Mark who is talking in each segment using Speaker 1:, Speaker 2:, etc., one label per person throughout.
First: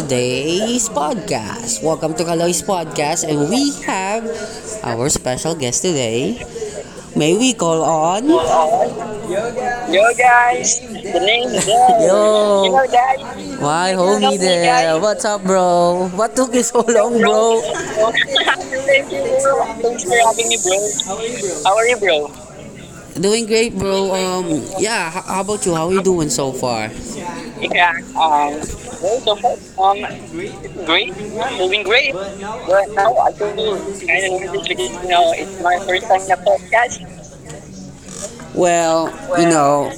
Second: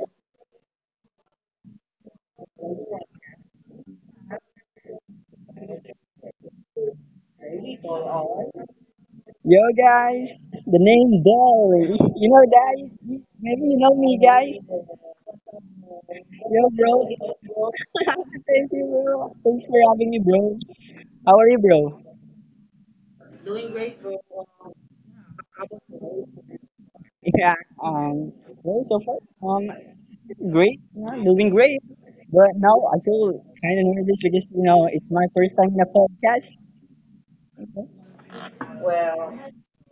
Speaker 1: today's podcast. Welcome to Kaloy's podcast, and we have our special guest today. May we call on?
Speaker 2: Yo,
Speaker 1: Yo
Speaker 2: guys, the
Speaker 1: guys!
Speaker 2: name Dali. You know,
Speaker 1: Yo!
Speaker 2: guys, maybe you
Speaker 1: My
Speaker 2: know me,
Speaker 1: homie,
Speaker 2: guys.
Speaker 1: what's up, bro? What took you
Speaker 2: Yo,
Speaker 1: so
Speaker 2: bro.
Speaker 1: long, bro?
Speaker 2: Thank you,
Speaker 1: Thank you
Speaker 2: bro. Thanks
Speaker 1: bro.
Speaker 2: for
Speaker 1: Thanks
Speaker 2: having me,
Speaker 1: for having
Speaker 2: bro.
Speaker 1: me bro. How are
Speaker 2: How
Speaker 1: you,
Speaker 2: are you, bro?
Speaker 1: bro? Doing great, bro. Yeah. How, about you? How are you doing so far?
Speaker 2: Yeah. Um.
Speaker 1: Um,
Speaker 2: Well, so far,
Speaker 1: với cho phép
Speaker 2: um, great. Yeah, doing great. But now
Speaker 1: right
Speaker 2: I
Speaker 1: now I
Speaker 2: feel
Speaker 1: think
Speaker 2: kind of nervous because you know it's my
Speaker 1: know,
Speaker 2: first
Speaker 1: it's
Speaker 2: time
Speaker 1: my
Speaker 2: in a
Speaker 1: first time in a
Speaker 2: podcast.
Speaker 1: podcast. Well, you know,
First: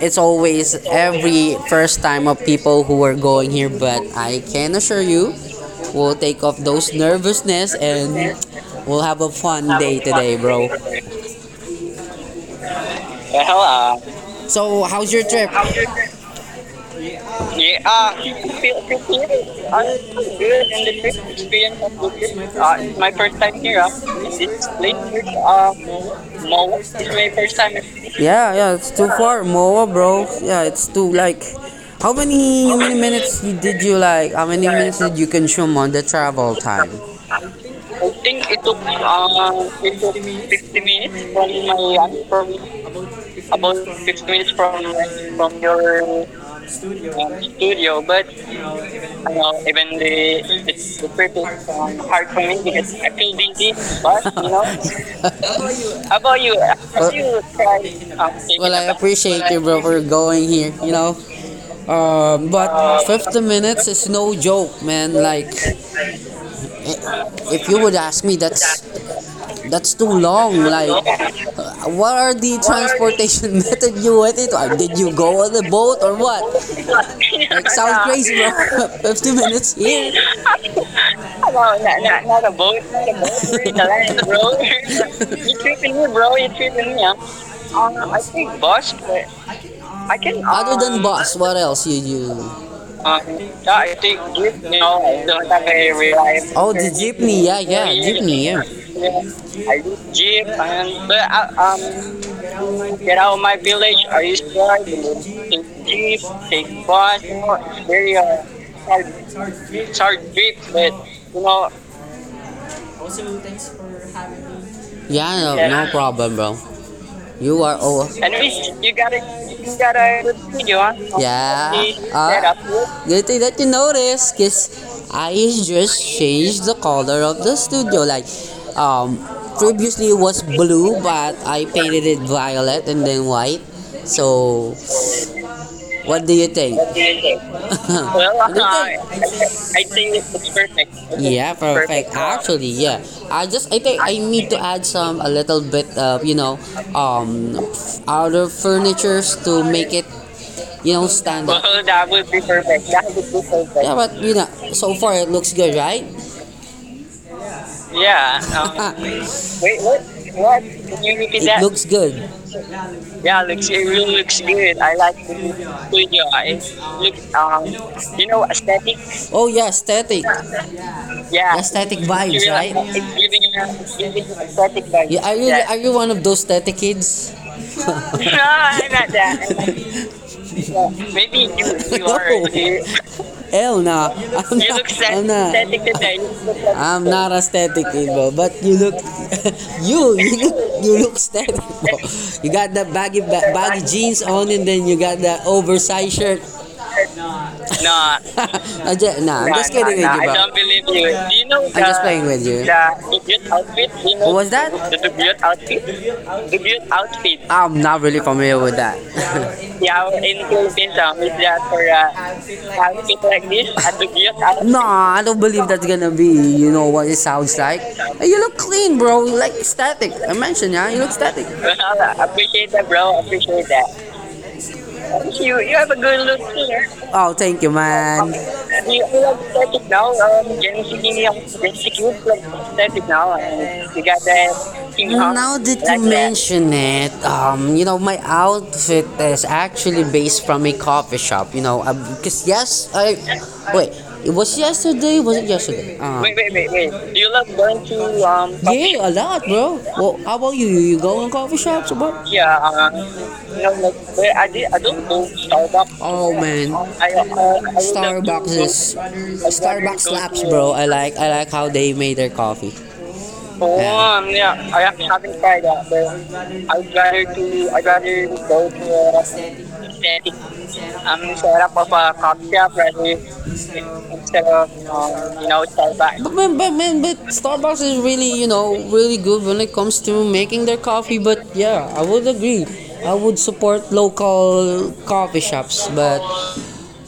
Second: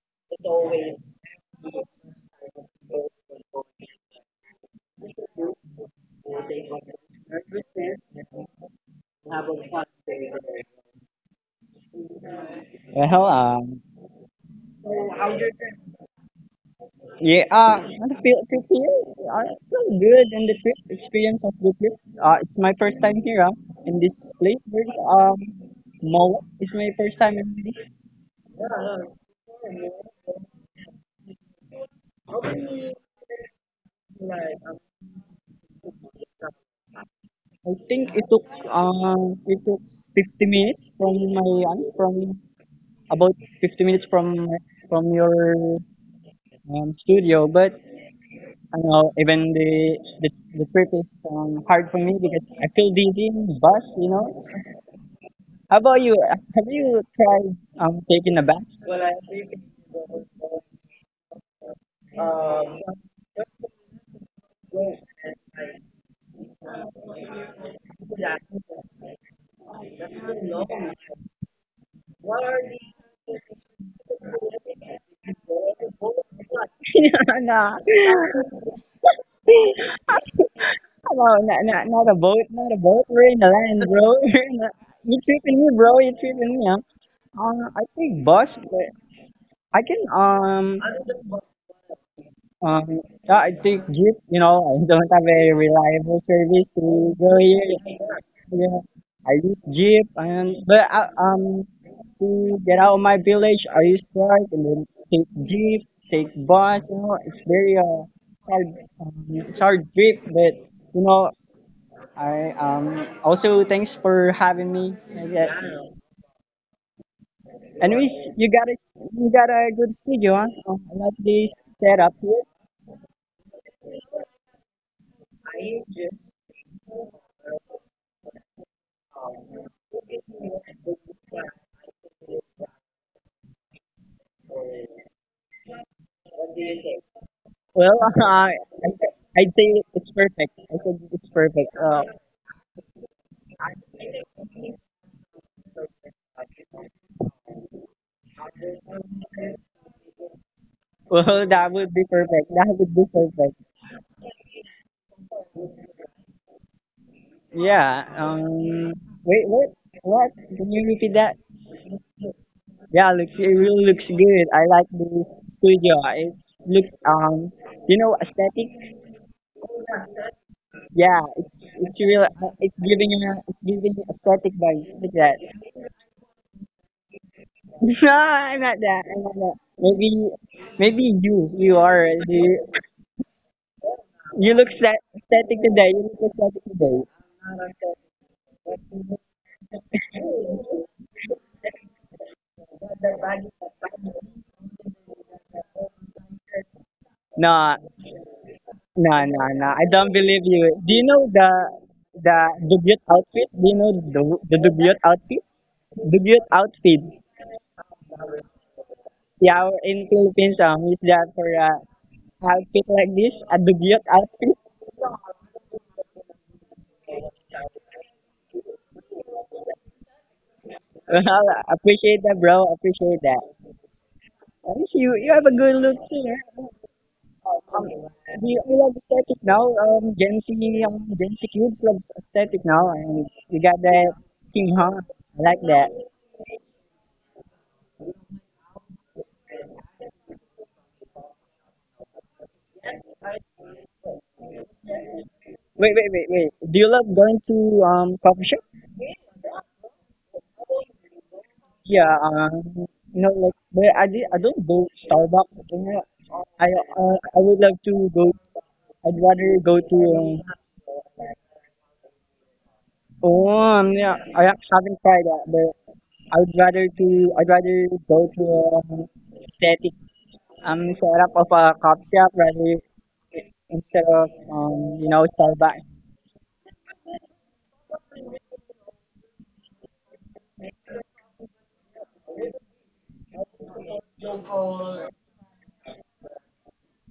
Speaker 1: it's
Speaker 2: So,
Speaker 1: always every first time of people who are going here, but I can assure you, we'll take off those nervousness and we'll have a fun day today, bro.
Speaker 2: Well,
Speaker 1: Yeah,
Speaker 2: um,
Speaker 1: so, how's your trip?
Speaker 2: Yeah,
Speaker 1: Yeah.
Speaker 2: and the feel, to feel it's
Speaker 1: I'm
Speaker 2: still good and the
Speaker 1: good
Speaker 2: trip
Speaker 1: and the trip
Speaker 2: experience of the
Speaker 1: experience.
Speaker 2: trip. It's my first
Speaker 1: Uh,
Speaker 2: time here
Speaker 1: Here up,
Speaker 2: in this place.
Speaker 1: it's
Speaker 2: Where, Moa, it's
Speaker 1: yeah,
Speaker 2: my first time in this.
Speaker 1: yeah, it's too far, Moa, bro. Yeah, it's too like. How many minutes did you like? How many minutes did you consume on the travel time?
Speaker 2: I think it took
Speaker 1: Uh,
Speaker 2: 50 minutes from my um, from about
Speaker 1: about
Speaker 2: 50 minutes
Speaker 1: 15
Speaker 2: from
Speaker 1: minutes for
Speaker 2: from your studio, but
Speaker 1: but
Speaker 2: I
Speaker 1: the
Speaker 2: know even the, the
Speaker 1: you
Speaker 2: trip is hard for me because I feel dizzy in the bus, you know.
Speaker 1: know
Speaker 2: How about you?
Speaker 1: have you
Speaker 2: Have
Speaker 1: have
Speaker 2: you
Speaker 1: well, you
Speaker 2: tried
Speaker 1: tried
Speaker 2: taking a bus?
Speaker 1: taking well, a bath?
Speaker 2: Well, I think
Speaker 1: Appreciate you, bro, for going here. You know, um, but
Speaker 2: um,
Speaker 1: 50 minutes is no joke, man. Like, if you would ask me, that's too long. Like, what are the transportation method you went into? Did you go on the boat or what?
Speaker 2: no, no,
Speaker 1: That's crazy. 50 minutes.
Speaker 2: not a boat,
Speaker 1: And
Speaker 2: not a boat. We're in the land, bro. We're in the, you tripping me, bro. You tripping me. Huh? I
Speaker 1: um,
Speaker 2: take bus, but I can
Speaker 1: Bus. What else you? uh,
Speaker 2: Yeah, I take
Speaker 1: I
Speaker 2: Jeep.
Speaker 1: think,
Speaker 2: You know, I
Speaker 1: you
Speaker 2: don't have
Speaker 1: know,
Speaker 2: a reliable service to go
Speaker 1: yeah,
Speaker 2: here.
Speaker 1: yeah, jeepney, yeah.
Speaker 2: Yeah, I use
Speaker 1: I
Speaker 2: Jeep,
Speaker 1: think
Speaker 2: and but
Speaker 1: I
Speaker 2: to get out of my
Speaker 1: get out of my
Speaker 2: village, I use
Speaker 1: village. Are you
Speaker 2: truck and then
Speaker 1: driving?
Speaker 2: take Jeep,
Speaker 1: Take jeep,
Speaker 2: take bus.
Speaker 1: take
Speaker 2: You know,
Speaker 1: bus,
Speaker 2: it's very
Speaker 1: it's very
Speaker 2: hard,
Speaker 1: hard.
Speaker 2: it's hard trip, but you know, I also thanks for having me. Like
Speaker 1: Yeah,
Speaker 2: that.
Speaker 1: no, no problem, bro. You are all.
Speaker 2: Anyways, you got
Speaker 1: Anyways,
Speaker 2: a you got a
Speaker 1: you
Speaker 2: good
Speaker 1: got a
Speaker 2: studio,
Speaker 1: good
Speaker 2: huh?
Speaker 1: video, huh?
Speaker 2: I like this
Speaker 1: Yeah.
Speaker 2: setup
Speaker 1: Set
Speaker 2: here.
Speaker 1: Up. Good thing that you noticed, cause I just changed the color of the studio. Like, um, previously it was blue, but I painted it violet and then white. So what do you think?
Speaker 2: Well, uh,
Speaker 1: Well,
Speaker 2: I'd
Speaker 1: I-
Speaker 2: I'd say it's perfect. I think it's
Speaker 1: yeah,
Speaker 2: perfect.
Speaker 1: for actually, yeah. I think I need to add some a little bit of um, other furnitures to make it, you know,
Speaker 2: Well,
Speaker 1: stand up.
Speaker 2: that
Speaker 1: Well,
Speaker 2: would be
Speaker 1: that would be
Speaker 2: perfect. That
Speaker 1: perfect.
Speaker 2: would be perfect.
Speaker 1: Yeah, but you know, so far it looks good, right?
Speaker 2: Yeah.
Speaker 1: Yeah.
Speaker 2: Wait. What?
Speaker 1: Wait, what?
Speaker 2: What?
Speaker 1: What?
Speaker 2: Can you repeat
Speaker 1: That
Speaker 2: that?
Speaker 1: looks good.
Speaker 2: Yeah. Looks. It
Speaker 1: Yeah.
Speaker 2: really looks good. I like this studio. It
Speaker 1: Wait,
Speaker 2: looks.
Speaker 1: look.
Speaker 2: You know, aesthetic.
Speaker 1: Oh yeah, aesthetic,
Speaker 2: Yeah. It's.
Speaker 1: yeah.
Speaker 2: It's
Speaker 1: Aesthetic
Speaker 2: real.
Speaker 1: vibes,
Speaker 2: It's
Speaker 1: right?
Speaker 2: giving you. It's giving you
Speaker 1: Yeah.
Speaker 2: aesthetic vibes. Look at
Speaker 1: Are you
Speaker 2: that.
Speaker 1: are you one of those tete kids?
Speaker 2: No,
Speaker 1: No,
Speaker 2: I'm not
Speaker 1: I'm
Speaker 2: that.
Speaker 1: not
Speaker 2: I'm not
Speaker 1: that.
Speaker 2: that. Maybe. Maybe you. You are. The
Speaker 1: Hell no.
Speaker 2: You
Speaker 1: I'm
Speaker 2: look
Speaker 1: not.
Speaker 2: sa-
Speaker 1: I'm
Speaker 2: aesthetic
Speaker 1: not.
Speaker 2: today. You look aesthetic today.
Speaker 1: I'm not a static kid, bro. But you look, you look you look static, bro. You got the baggy jeans on, and then you got the oversized shirt.
Speaker 2: No,
Speaker 1: I'm just, nah, I'm
Speaker 2: no,
Speaker 1: just
Speaker 2: no,
Speaker 1: nah,
Speaker 2: no. I
Speaker 1: kidding with
Speaker 2: don't believe
Speaker 1: you.
Speaker 2: you. Do you know the
Speaker 1: Bro. Just playing
Speaker 2: the
Speaker 1: with you.
Speaker 2: Dubiot outfit? Do you know the
Speaker 1: What was
Speaker 2: the
Speaker 1: that?
Speaker 2: Dubiot outfit? Dubiot
Speaker 1: The debut
Speaker 2: outfit.
Speaker 1: outfit, I'm not really familiar with that.
Speaker 2: Yeah, our- in
Speaker 1: Yeah, in
Speaker 2: Philippines, is that for
Speaker 1: that
Speaker 2: a
Speaker 1: for a
Speaker 2: outfit like
Speaker 1: pancake
Speaker 2: this? A
Speaker 1: like this
Speaker 2: Dubiot
Speaker 1: at the gift.
Speaker 2: outfit.
Speaker 1: Nah, I don't believe that's gonna be. You know what it sounds like? Hey, you look clean, bro. You like static. I mentioned, yeah. You look static.
Speaker 2: Well,
Speaker 1: Well,
Speaker 2: appreciate
Speaker 1: I
Speaker 2: that, bro.
Speaker 1: appreciate,
Speaker 2: Appreciate
Speaker 1: bro,
Speaker 2: that.
Speaker 1: appreciate that.
Speaker 2: At least you have a good look here.
Speaker 1: Oh,
Speaker 2: Um,
Speaker 1: thank you,
Speaker 2: Oh,
Speaker 1: man.
Speaker 2: we love
Speaker 1: We
Speaker 2: aesthetic now. Gen Z kids love aesthetic now, and
Speaker 1: now
Speaker 2: we got
Speaker 1: and she
Speaker 2: that thing, huh?
Speaker 1: "Team Hawk,"
Speaker 2: I
Speaker 1: now
Speaker 2: like
Speaker 1: that you like
Speaker 2: that.
Speaker 1: you mention it, you know, my outfit is actually based from a coffee shop. You know, because yes, I wait. It was yesterday. Was it
Speaker 2: Wait,
Speaker 1: yesterday?
Speaker 2: wait, wait, wait. Do you love going to coffee shop?
Speaker 1: Hey, a lot, bro. Well, how about you? You go in coffee shops or
Speaker 2: Yeah,
Speaker 1: what? Yeah,
Speaker 2: you know, like, but I did, I don't go Starbucks. You know,
Speaker 1: oh
Speaker 2: I
Speaker 1: man, I
Speaker 2: I would love to go. I'd rather go to.
Speaker 1: bro, I like how they made their coffee.
Speaker 2: Oh,
Speaker 1: Oh,
Speaker 2: yeah, I
Speaker 1: yeah, I
Speaker 2: haven't tried that, but
Speaker 1: got
Speaker 2: I would
Speaker 1: the I
Speaker 2: rather to. I'd rather go to um, aesthetic setup of a coffee shop rather instead of you know
Speaker 1: uh,
Speaker 2: Starbucks.
Speaker 1: but man, but Starbucks is really you know really good when it comes to making their coffee. But yeah, I would agree. I would support local coffee shops, but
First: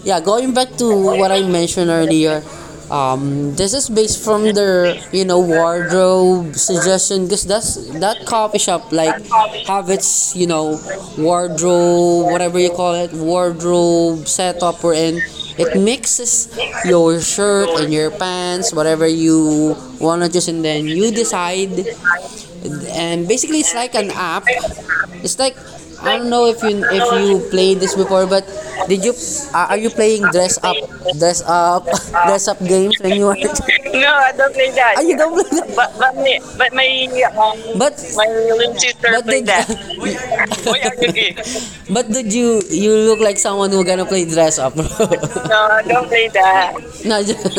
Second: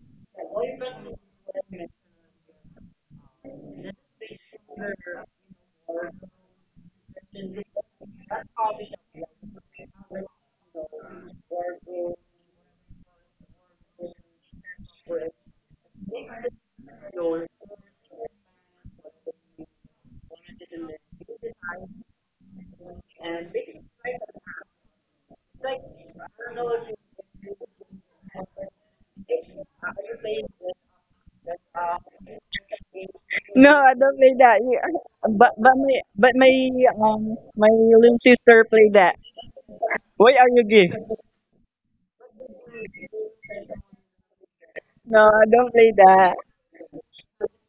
Speaker 1: yeah, going back to what I mentioned earlier, this is based from their you know wardrobe suggestion because that's that coffee shop like have its you know wardrobe whatever you call it wardrobe setup or it mixes your shirt and your pants whatever you want to choose and then you decide and basically it's like an app. It's like I don't know if you played this before, but did you are you playing dress up, dress up games when you are?
Speaker 2: No, I don't
Speaker 1: Yeah,
Speaker 2: play that. Yeah.
Speaker 1: are you don't
Speaker 2: But
Speaker 1: play
Speaker 2: but
Speaker 1: that?
Speaker 2: my but my
Speaker 1: Yeah.
Speaker 2: my
Speaker 1: But
Speaker 2: little
Speaker 1: my
Speaker 2: sister
Speaker 1: little
Speaker 2: play that.
Speaker 1: sister but played did that.
Speaker 2: Why are you gay?
Speaker 1: you but did you look like someone who gonna play dress up?
Speaker 2: No, I don't
Speaker 1: No,
Speaker 2: play
Speaker 1: don't play
Speaker 2: that.
Speaker 1: that. No, just,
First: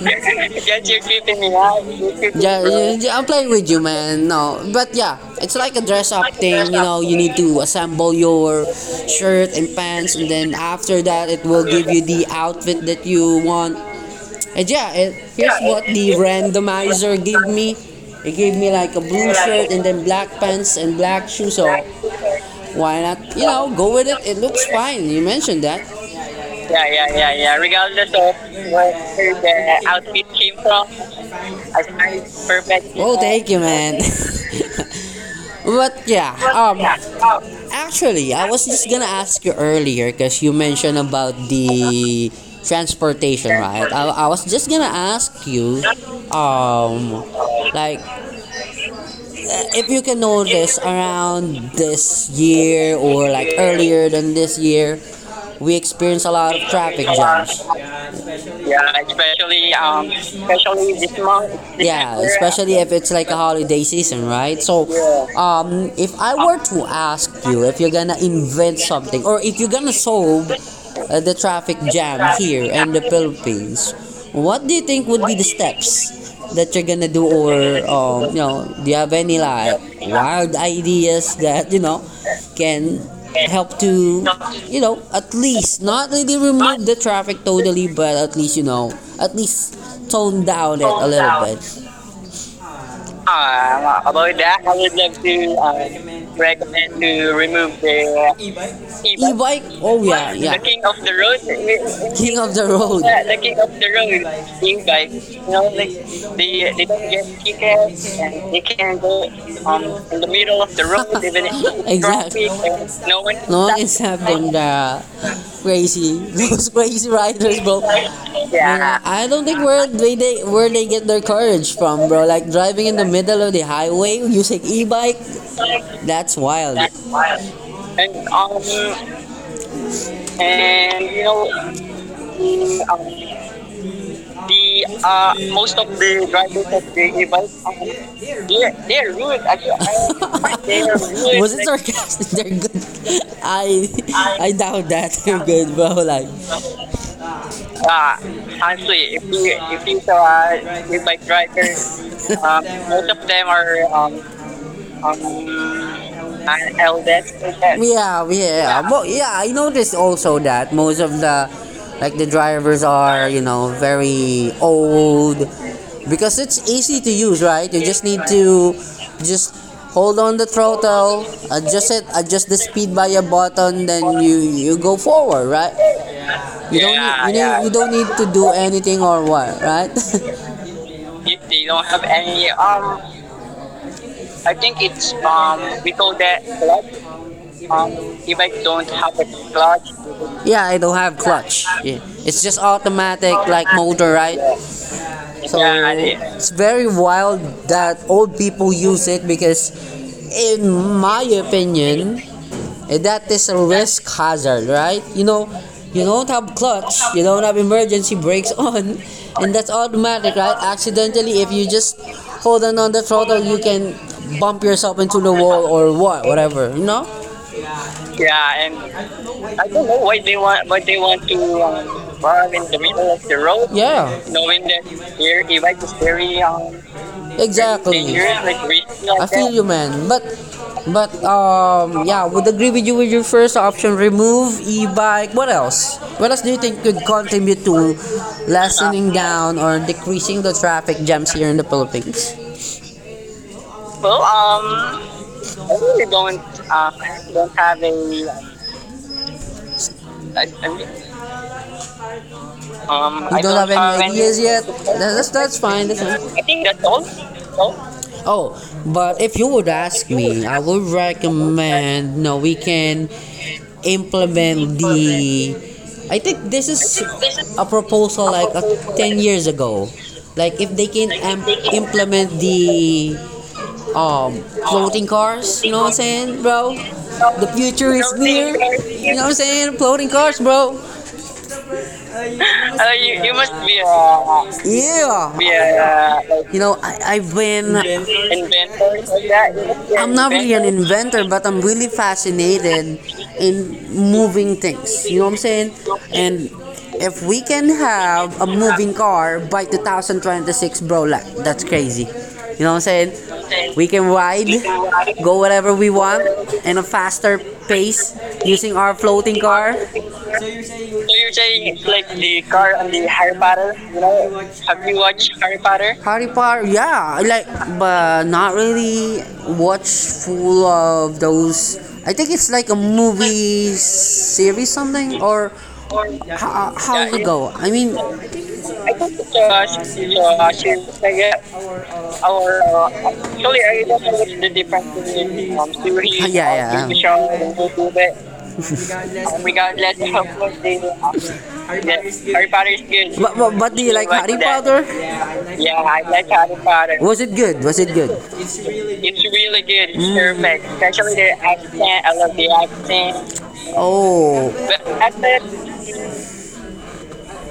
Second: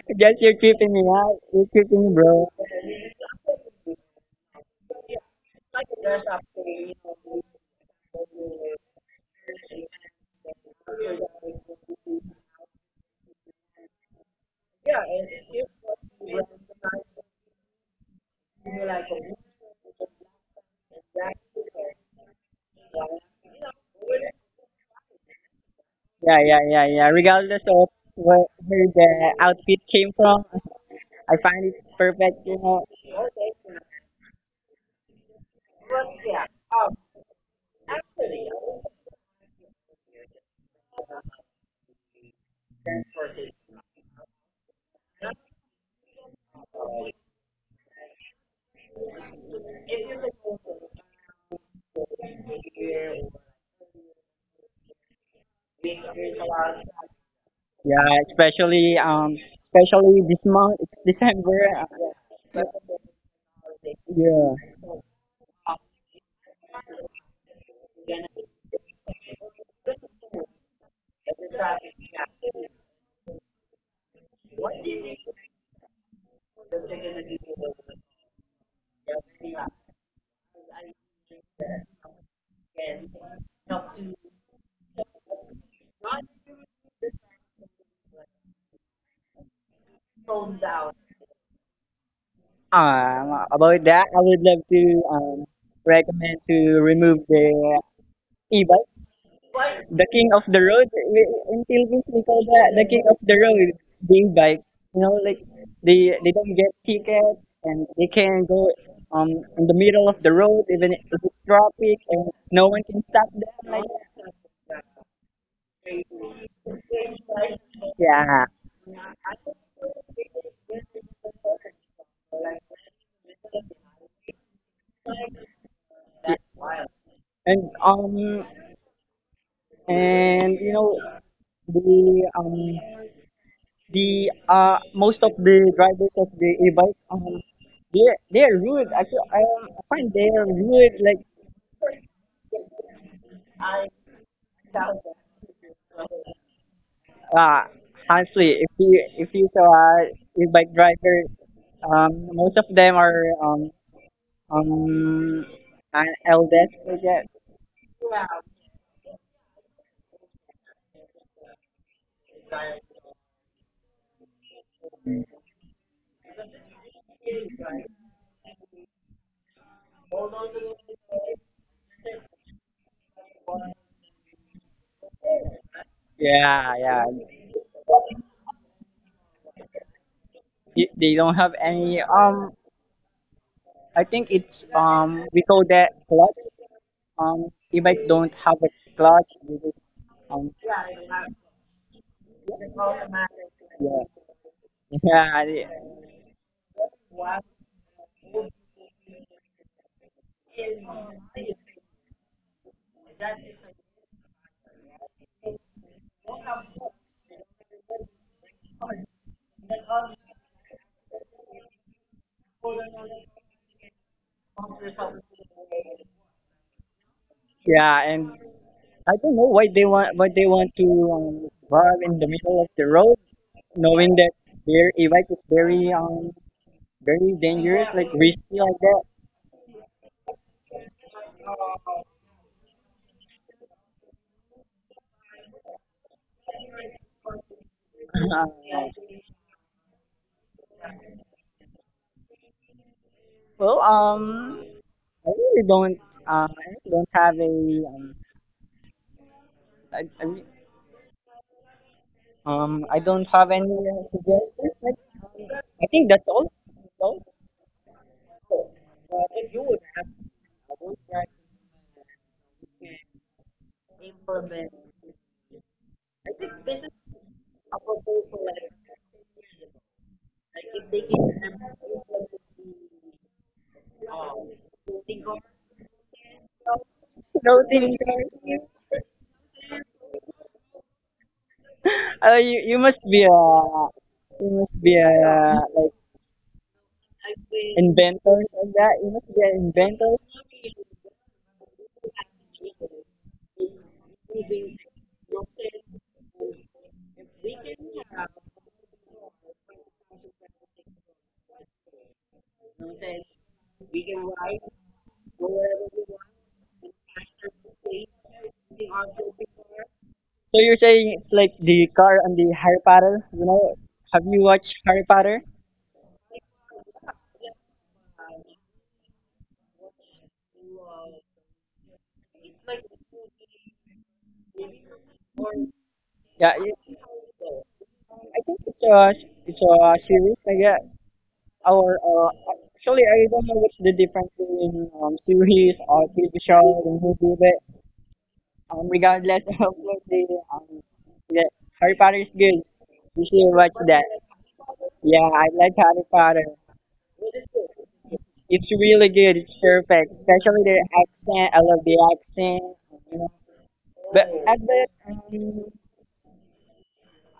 Speaker 2: Just you're creeping me out. You're creeping
Speaker 1: yeah,
Speaker 2: me, bro.
Speaker 1: yeah, I'm playing with you, man. No, but yeah, it's like a dress up thing. You know, you need to assemble your shirt and pants, and then after that, it will give you the outfit that you want. And yeah, it, here's what the randomizer gave me. It gave me like a blue shirt and then black pants and black shoes. So why not? You know, go with it. It looks fine. You mentioned that.
Speaker 2: Yeah, yeah, yeah,
Speaker 1: Yeah.
Speaker 2: yeah. Regardless of where the outfit came from, I find it perfect. You know.
Speaker 1: Oh, thank you, man. But yeah, actually, I was just gonna ask you earlier because you mentioned about the transportation, right? I was just gonna ask you, um, like if you can notice around this year or like earlier than this year, we experience a lot of traffic jams.
Speaker 2: Yeah,
Speaker 1: Yeah,
Speaker 2: especially
Speaker 1: the
Speaker 2: especially this month, it's
Speaker 1: small
Speaker 2: December.
Speaker 1: yeah, especially if it's like a holiday season, right?
Speaker 2: Yeah.
Speaker 1: So, if I were to ask you if you're gonna invent something or if you're gonna solve the traffic jam here in the Philippines, what do you think would be the steps that you're gonna do, or you know, do you have any like wild ideas that you know can help to you know at least not really remove the traffic totally, but at least you know at least tone down it a little bit
Speaker 2: About that,
Speaker 1: up
Speaker 2: I would love to um,
Speaker 1: to
Speaker 2: recommend to
Speaker 1: recommend
Speaker 2: remove
Speaker 1: to
Speaker 2: the
Speaker 1: e
Speaker 2: e-bike,
Speaker 1: bike. E-bike? Oh
Speaker 2: the
Speaker 1: yeah,
Speaker 2: king of
Speaker 1: yeah.
Speaker 2: the road. In Philippines, we call that the king of the road, the
Speaker 1: E
Speaker 2: e-bike. You
Speaker 1: bike.
Speaker 2: know, like
Speaker 1: You know, like
Speaker 2: they don't get
Speaker 1: they don't get
Speaker 2: tickets and
Speaker 1: tickets.
Speaker 2: they can go um in
Speaker 1: Um,
Speaker 2: the middle of the road even if it's
Speaker 1: when it-
Speaker 2: traffic and no one can
Speaker 1: No
Speaker 2: stop them
Speaker 1: one
Speaker 2: like
Speaker 1: is
Speaker 2: that.
Speaker 1: having the crazy, those crazy riders, bro.
Speaker 2: Yeah.
Speaker 1: I don't think where they where they get their courage from, bro. Like driving in the middle of the highway using e-bike, that's wild. That's wild.
Speaker 2: And um and you know
Speaker 1: And you know,
Speaker 2: the um the
Speaker 1: the
Speaker 2: most of the
Speaker 1: most of
Speaker 2: drivers
Speaker 1: the
Speaker 2: of
Speaker 1: right
Speaker 2: the e-bike they're rude. I find they're rude. Like
Speaker 1: sarcastic, they're good. I I doubt that they're good, but like,
Speaker 2: uh,
Speaker 1: uh,
Speaker 2: honestly, if you saw e bike
Speaker 1: I,
Speaker 2: driver,
Speaker 1: uh,
Speaker 2: most of them are
Speaker 1: our um,
Speaker 2: um
Speaker 1: um,
Speaker 2: an
Speaker 1: our
Speaker 2: eldest, I guess.
Speaker 1: eldest, I guess. Yeah, yeah. Yeah. But yeah, I noticed also that most of the like the drivers are, you know, very old because it's easy to use, right? You just need to just hold on the throttle, adjust it, adjust the speed by a button, then you go forward, right? You
Speaker 2: Yeah,
Speaker 1: don't need,
Speaker 2: yeah.
Speaker 1: yeah, yeah. You don't need to do anything or what, right?
Speaker 2: They
Speaker 1: If
Speaker 2: don't have
Speaker 1: they don't have
Speaker 2: any
Speaker 1: any
Speaker 2: I think
Speaker 1: I
Speaker 2: it's
Speaker 1: think it's
Speaker 2: we call
Speaker 1: with
Speaker 2: that clutch.
Speaker 1: um
Speaker 2: E-bike don't
Speaker 1: if-
Speaker 2: have a clutch. They just um
Speaker 1: yeah, I don't have clutch. Yeah. It's just automatic like motor,
Speaker 2: yeah
Speaker 1: right?
Speaker 2: yeah
Speaker 1: So
Speaker 2: they-
Speaker 1: yeah, yeah. It's very wild that old people use it because in my opinion eh, that is a risk hazard, right? You know, you don't have clutch, you don't have emergency brakes on, and that's automatic, right? Accidentally if you just hold on the throttle you can bump yourself into the wall or what whatever, you know?
Speaker 2: yeah and
Speaker 1: And
Speaker 2: I don't know
Speaker 1: I don't
Speaker 2: why they
Speaker 1: want
Speaker 2: want
Speaker 1: much
Speaker 2: to
Speaker 1: to
Speaker 2: drive in the
Speaker 1: bar in
Speaker 2: middle of
Speaker 1: the
Speaker 2: the
Speaker 1: middle of
Speaker 2: road,
Speaker 1: the road,
Speaker 2: knowing
Speaker 1: yeah,
Speaker 2: that
Speaker 1: knowing that
Speaker 2: their e-bike
Speaker 1: here
Speaker 2: is
Speaker 1: e-bike
Speaker 2: very
Speaker 1: is very
Speaker 2: very dangerous,
Speaker 1: exactly.
Speaker 2: like
Speaker 1: Dangerous, like
Speaker 2: risky like that.
Speaker 1: risky like I feel that. You, man. But, yeah, would agree with you with your first option. Remove e-bike. What else? What else do you think could contribute to
Speaker 2: Uh,
Speaker 1: lessening down or decreasing the traffic jams here in the Philippines?
Speaker 2: well,
Speaker 1: Well,
Speaker 2: um, I really don't I really don't
Speaker 1: I
Speaker 2: have a
Speaker 1: think um,
Speaker 2: I, I re-
Speaker 1: I mean,
Speaker 2: I don't
Speaker 1: um, you I
Speaker 2: have
Speaker 1: don't have
Speaker 2: any
Speaker 1: any ideas yet?
Speaker 2: suggestions. Like
Speaker 1: That's
Speaker 2: I
Speaker 1: fine, that's
Speaker 2: think
Speaker 1: fine.
Speaker 2: that's
Speaker 1: I
Speaker 2: all.
Speaker 1: think that's
Speaker 2: That's
Speaker 1: all.
Speaker 2: all.
Speaker 1: No? Oh, but if you
Speaker 2: If you
Speaker 1: would if
Speaker 2: would
Speaker 1: ask
Speaker 2: have
Speaker 1: you would me, I would ask. Recommend no we can implement the I think this I is think this is a proposal a like a, proposal 10 years ago. Like if they can like if they can implement the um um floating cars, you floating know what I'm cars. Saying, bro? So, the future
Speaker 2: nothing.
Speaker 1: is floating near. Cars. You know what I'm saying? Floating cars, bro.
Speaker 2: You
Speaker 1: Uh,
Speaker 2: you must be
Speaker 1: yeah.
Speaker 2: a like
Speaker 1: Yeah. You know, I've been.
Speaker 2: inventor. Like
Speaker 1: Inventor
Speaker 2: that. You
Speaker 1: like
Speaker 2: must be an
Speaker 1: that? I'm
Speaker 2: inventor.
Speaker 1: not really an inventor, but I'm really fascinated in moving things. You know what I'm saying? And if we can have a moving car by 2026, bro, like, that's crazy. You know what I'm saying? We can ride, go wherever we want, in a faster pace using our floating car.
Speaker 2: So
Speaker 1: So
Speaker 2: you're saying
Speaker 1: you're
Speaker 2: it's like
Speaker 1: saying
Speaker 2: the car and the
Speaker 1: car
Speaker 2: Harry Potter, you
Speaker 1: Potter?
Speaker 2: know?
Speaker 1: You
Speaker 2: Have
Speaker 1: know,
Speaker 2: you watched
Speaker 1: have you
Speaker 2: Harry
Speaker 1: watched
Speaker 2: Potter?
Speaker 1: Harry Potter? Harry Potter, yeah, I like, but not really watch full of those. I think it's like a movie series something or
Speaker 2: Yeah,
Speaker 1: how,
Speaker 2: it-
Speaker 1: how to go? I mean,
Speaker 2: I think it's
Speaker 1: Watched
Speaker 2: a series, I guess.
Speaker 1: yeah,
Speaker 2: Or
Speaker 1: our
Speaker 2: actually, I don't know what's the difference between series or
Speaker 1: series.
Speaker 2: TV show
Speaker 1: Yeah.
Speaker 2: and
Speaker 1: Show.
Speaker 2: movie, but
Speaker 1: Um,
Speaker 2: regardless
Speaker 1: we-
Speaker 2: of what the um, yeah,
Speaker 1: yeah,
Speaker 2: Harry Potter is
Speaker 1: Harry
Speaker 2: good.
Speaker 1: Potter is good.
Speaker 2: You
Speaker 1: but but,
Speaker 2: should
Speaker 1: but
Speaker 2: watch
Speaker 1: the
Speaker 2: that.
Speaker 1: Harry
Speaker 2: Yeah, I like Harry Potter.
Speaker 1: Potter. Was it good? Was it good?
Speaker 2: It's really
Speaker 1: It's
Speaker 2: good. It's perfect, especially the accent. I love the accent. You know, but
Speaker 1: Oh,
Speaker 2: at the um,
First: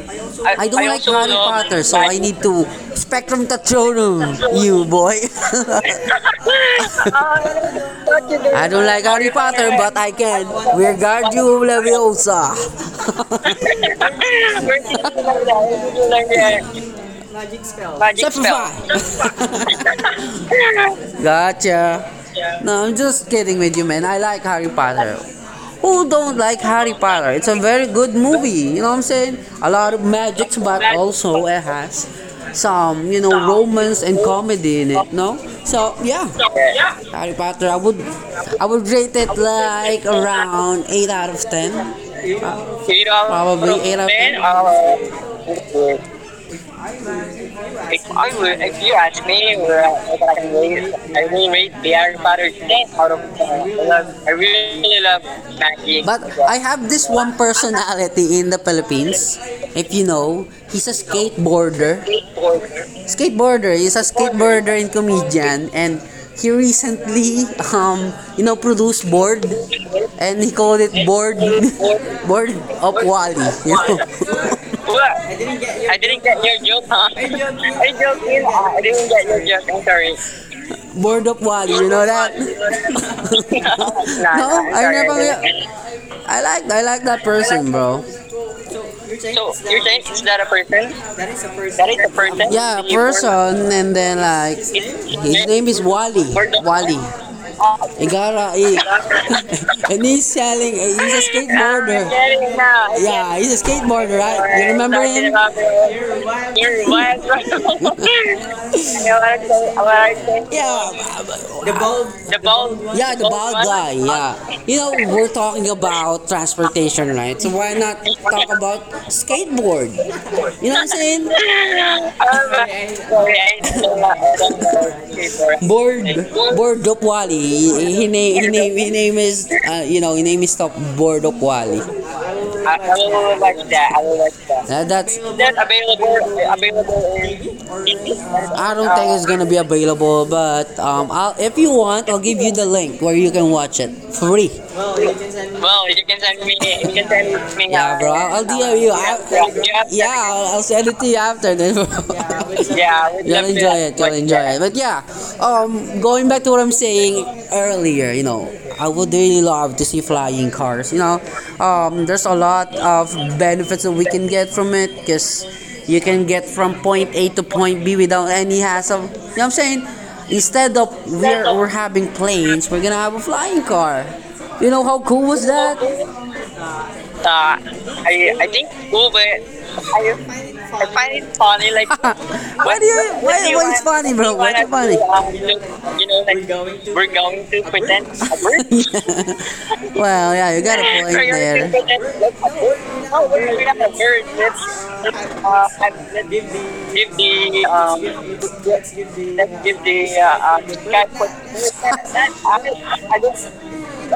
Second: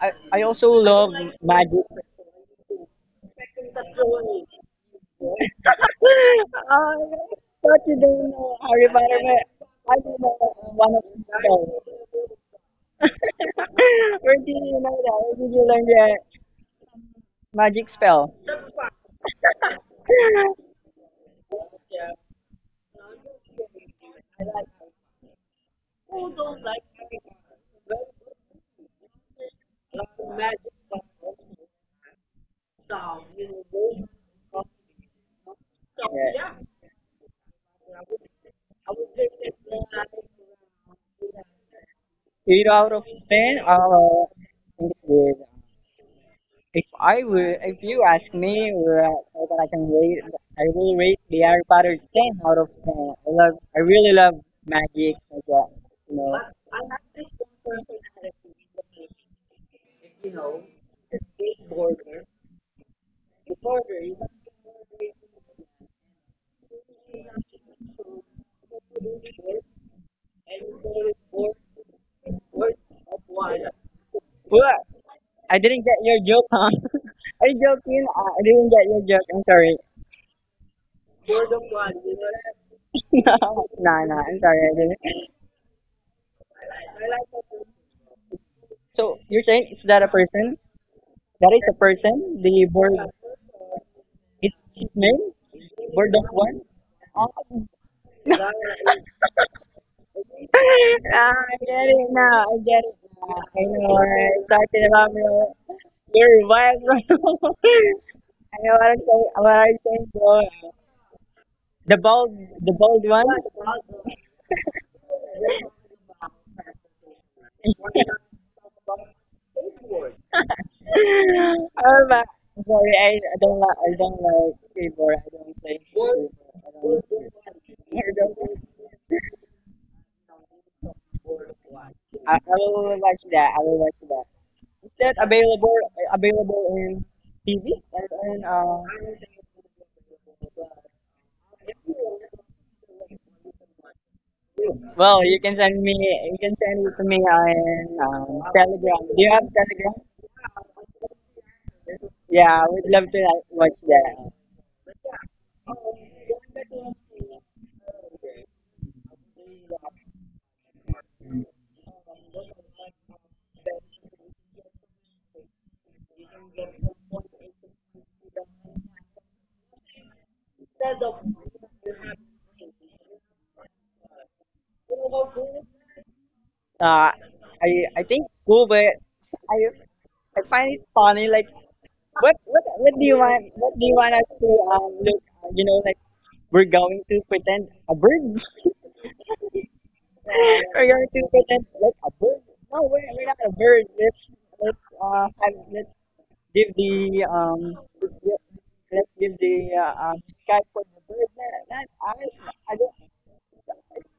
Speaker 2: I, I
Speaker 1: I
Speaker 2: also
Speaker 1: don't like
Speaker 2: love magic.
Speaker 1: butter, so I need to Spectrum Tatronum, you boy.
Speaker 2: Uh, Thought you don't know
Speaker 1: I don't
Speaker 2: Harry
Speaker 1: like
Speaker 2: Potter,
Speaker 1: honey,
Speaker 2: but I
Speaker 1: but I
Speaker 2: do know
Speaker 1: can. We
Speaker 2: one of the
Speaker 1: guard you,
Speaker 2: spells.
Speaker 1: Leviosa.
Speaker 2: Where did you know that? Where did you learn the magic
Speaker 1: Magic
Speaker 2: spell?
Speaker 1: spell. Gotcha. No, I'm just kidding with you, man. I like Harry Potter. Who don't like Harry Potter? It's a very good movie. You know what I'm saying? A lot of magic, but also it has some, romance and comedy in it. No, so yeah,
Speaker 2: Yeah.
Speaker 1: Harry Potter. I would rate it like around 8 out of 10.
Speaker 2: Eight out of
Speaker 1: Eight out
Speaker 2: ten.
Speaker 1: Probably eight out
Speaker 2: I think
Speaker 1: of ten.
Speaker 2: it's good.
Speaker 1: Uh,
Speaker 2: If I would, if you ask
Speaker 1: I
Speaker 2: me,
Speaker 1: would, yeah,
Speaker 2: so that I
Speaker 1: were
Speaker 2: can rate,
Speaker 1: like, I, can
Speaker 2: I will
Speaker 1: really,
Speaker 2: rate
Speaker 1: I
Speaker 2: the
Speaker 1: really
Speaker 2: Harry
Speaker 1: rate the
Speaker 2: Potter
Speaker 1: Harry
Speaker 2: ten
Speaker 1: Potter
Speaker 2: out of
Speaker 1: game
Speaker 2: ten.
Speaker 1: out of 10.
Speaker 2: I really love
Speaker 1: I really
Speaker 2: magic.
Speaker 1: love
Speaker 2: Like that,
Speaker 1: Maggie.
Speaker 2: you
Speaker 1: But
Speaker 2: know.
Speaker 1: I have this one personality in the Philippines. If you know, he's a skateboarder. Skateboarder. Skateboarder. He's a skateboarder and comedian, and he recently, um, produced board, and he called it board of Wally. You know?
Speaker 2: What?
Speaker 1: What? I
Speaker 2: I
Speaker 1: didn't get
Speaker 2: didn't get your joke, huh?
Speaker 1: your joke.
Speaker 2: Are you joking? I didn't get
Speaker 1: I
Speaker 2: your
Speaker 1: didn't
Speaker 2: joke.
Speaker 1: get
Speaker 2: I'm
Speaker 1: your joke.
Speaker 2: sorry.
Speaker 1: I'm sorry. Board of Wally, you know that?
Speaker 2: No, no, no.
Speaker 1: no,
Speaker 2: I'm sorry. I
Speaker 1: nah, I
Speaker 2: didn't.
Speaker 1: never. I like that person, bro.
Speaker 2: So you're
Speaker 1: So,
Speaker 2: saying is that a person? That is a person. The
Speaker 1: yeah,
Speaker 2: board.
Speaker 1: person, and then
Speaker 2: It's
Speaker 1: like
Speaker 2: his name.
Speaker 1: his name is
Speaker 2: Board
Speaker 1: Wally.
Speaker 2: of one.
Speaker 1: Wally.
Speaker 2: Oh.
Speaker 1: Oh, He got a he, and he's selling. He's a
Speaker 2: Ah, I get it
Speaker 1: skateboarder.
Speaker 2: now. I get it
Speaker 1: Yeah,
Speaker 2: now.
Speaker 1: yeah,
Speaker 2: I
Speaker 1: he's a
Speaker 2: know what
Speaker 1: skateboarder,
Speaker 2: I'm
Speaker 1: right? You
Speaker 2: talking
Speaker 1: remember?
Speaker 2: about, bro. You're wild, bro. I know what I'm saying.
Speaker 1: Yeah.
Speaker 2: What I'm saying,
Speaker 1: the
Speaker 2: bro.
Speaker 1: Yeah, The
Speaker 2: The bald, the
Speaker 1: ball.
Speaker 2: bald
Speaker 1: Yeah,
Speaker 2: one.
Speaker 1: guy, yeah. You know, we're talking about transportation, right? So why not talk about skateboard? You know what I'm saying?
Speaker 2: Oh my. Sorry,
Speaker 1: Alright,
Speaker 2: I
Speaker 1: sorry,
Speaker 2: don't
Speaker 1: I
Speaker 2: like. I
Speaker 1: don't know.
Speaker 2: don't
Speaker 1: I
Speaker 2: like
Speaker 1: don't
Speaker 2: skateboard. I don't
Speaker 1: know.
Speaker 2: play
Speaker 1: Board
Speaker 2: skateboard. I
Speaker 1: Board
Speaker 2: don't
Speaker 1: Dokwali. He name his name is his name is Top Board Dokwali.
Speaker 2: I
Speaker 1: I
Speaker 2: will watch
Speaker 1: will
Speaker 2: that.
Speaker 1: like
Speaker 2: I will
Speaker 1: that.
Speaker 2: watch
Speaker 1: I will
Speaker 2: that.
Speaker 1: like that.
Speaker 2: Is that
Speaker 1: That's
Speaker 2: available
Speaker 1: available.
Speaker 2: available
Speaker 1: Available
Speaker 2: in
Speaker 1: in.
Speaker 2: TV? And, and,
Speaker 1: I
Speaker 2: uh,
Speaker 1: don't think it's gonna be available, but if you want, I'll give you the link where you can watch it free.
Speaker 2: well, you can send me. You can send it to me on
Speaker 1: Bro, I'll DM you.
Speaker 2: Telegram. Do you have Telegram?
Speaker 1: Yeah, I'll send it to you after then.
Speaker 2: Yeah, I would love
Speaker 1: Yeah,
Speaker 2: to
Speaker 1: we'd
Speaker 2: like,
Speaker 1: You'll enjoy
Speaker 2: watch
Speaker 1: it. You'll
Speaker 2: that.
Speaker 1: enjoy it. But yeah, going back to what I'm saying earlier, I would really love to see flying cars. You know, there's a lot of benefits that we can get from it because you can get from point A to point B without any hassle. You know what I'm saying? Instead of we're having planes, we're gonna have a flying car. You know how cool was that?
Speaker 2: Uh,
Speaker 1: Uh,
Speaker 2: I think it's
Speaker 1: I
Speaker 2: cool,
Speaker 1: think
Speaker 2: but
Speaker 1: over
Speaker 2: I
Speaker 1: I
Speaker 2: I find it
Speaker 1: I find
Speaker 2: funny.
Speaker 1: it
Speaker 2: Like,
Speaker 1: funny like. Why
Speaker 2: what
Speaker 1: do
Speaker 2: do
Speaker 1: you
Speaker 2: you want?
Speaker 1: think
Speaker 2: What do
Speaker 1: it's
Speaker 2: you want
Speaker 1: funny?
Speaker 2: us
Speaker 1: Um,
Speaker 2: to look? You
Speaker 1: look,
Speaker 2: know, like
Speaker 1: like
Speaker 2: we're
Speaker 1: going
Speaker 2: going
Speaker 1: to
Speaker 2: to
Speaker 1: going to
Speaker 2: pretend a
Speaker 1: pretend
Speaker 2: bird.
Speaker 1: a bird. Yeah. Well, yeah, you
Speaker 2: Are
Speaker 1: got a
Speaker 2: you
Speaker 1: point
Speaker 2: two pretend
Speaker 1: there.
Speaker 2: like
Speaker 1: Thinking
Speaker 2: a bird?
Speaker 1: that-
Speaker 2: No, we're
Speaker 1: No,
Speaker 2: not a
Speaker 1: we're
Speaker 2: bird.
Speaker 1: let's,
Speaker 2: Let's have, let's
Speaker 1: and let's
Speaker 2: give
Speaker 1: give
Speaker 2: the
Speaker 1: the
Speaker 2: um
Speaker 1: let's
Speaker 2: let's
Speaker 1: give the
Speaker 2: give the
Speaker 1: let's give the
Speaker 2: sky for the
Speaker 1: guy
Speaker 2: bird.
Speaker 1: what
Speaker 2: That
Speaker 1: that
Speaker 2: I don't,
Speaker 1: I just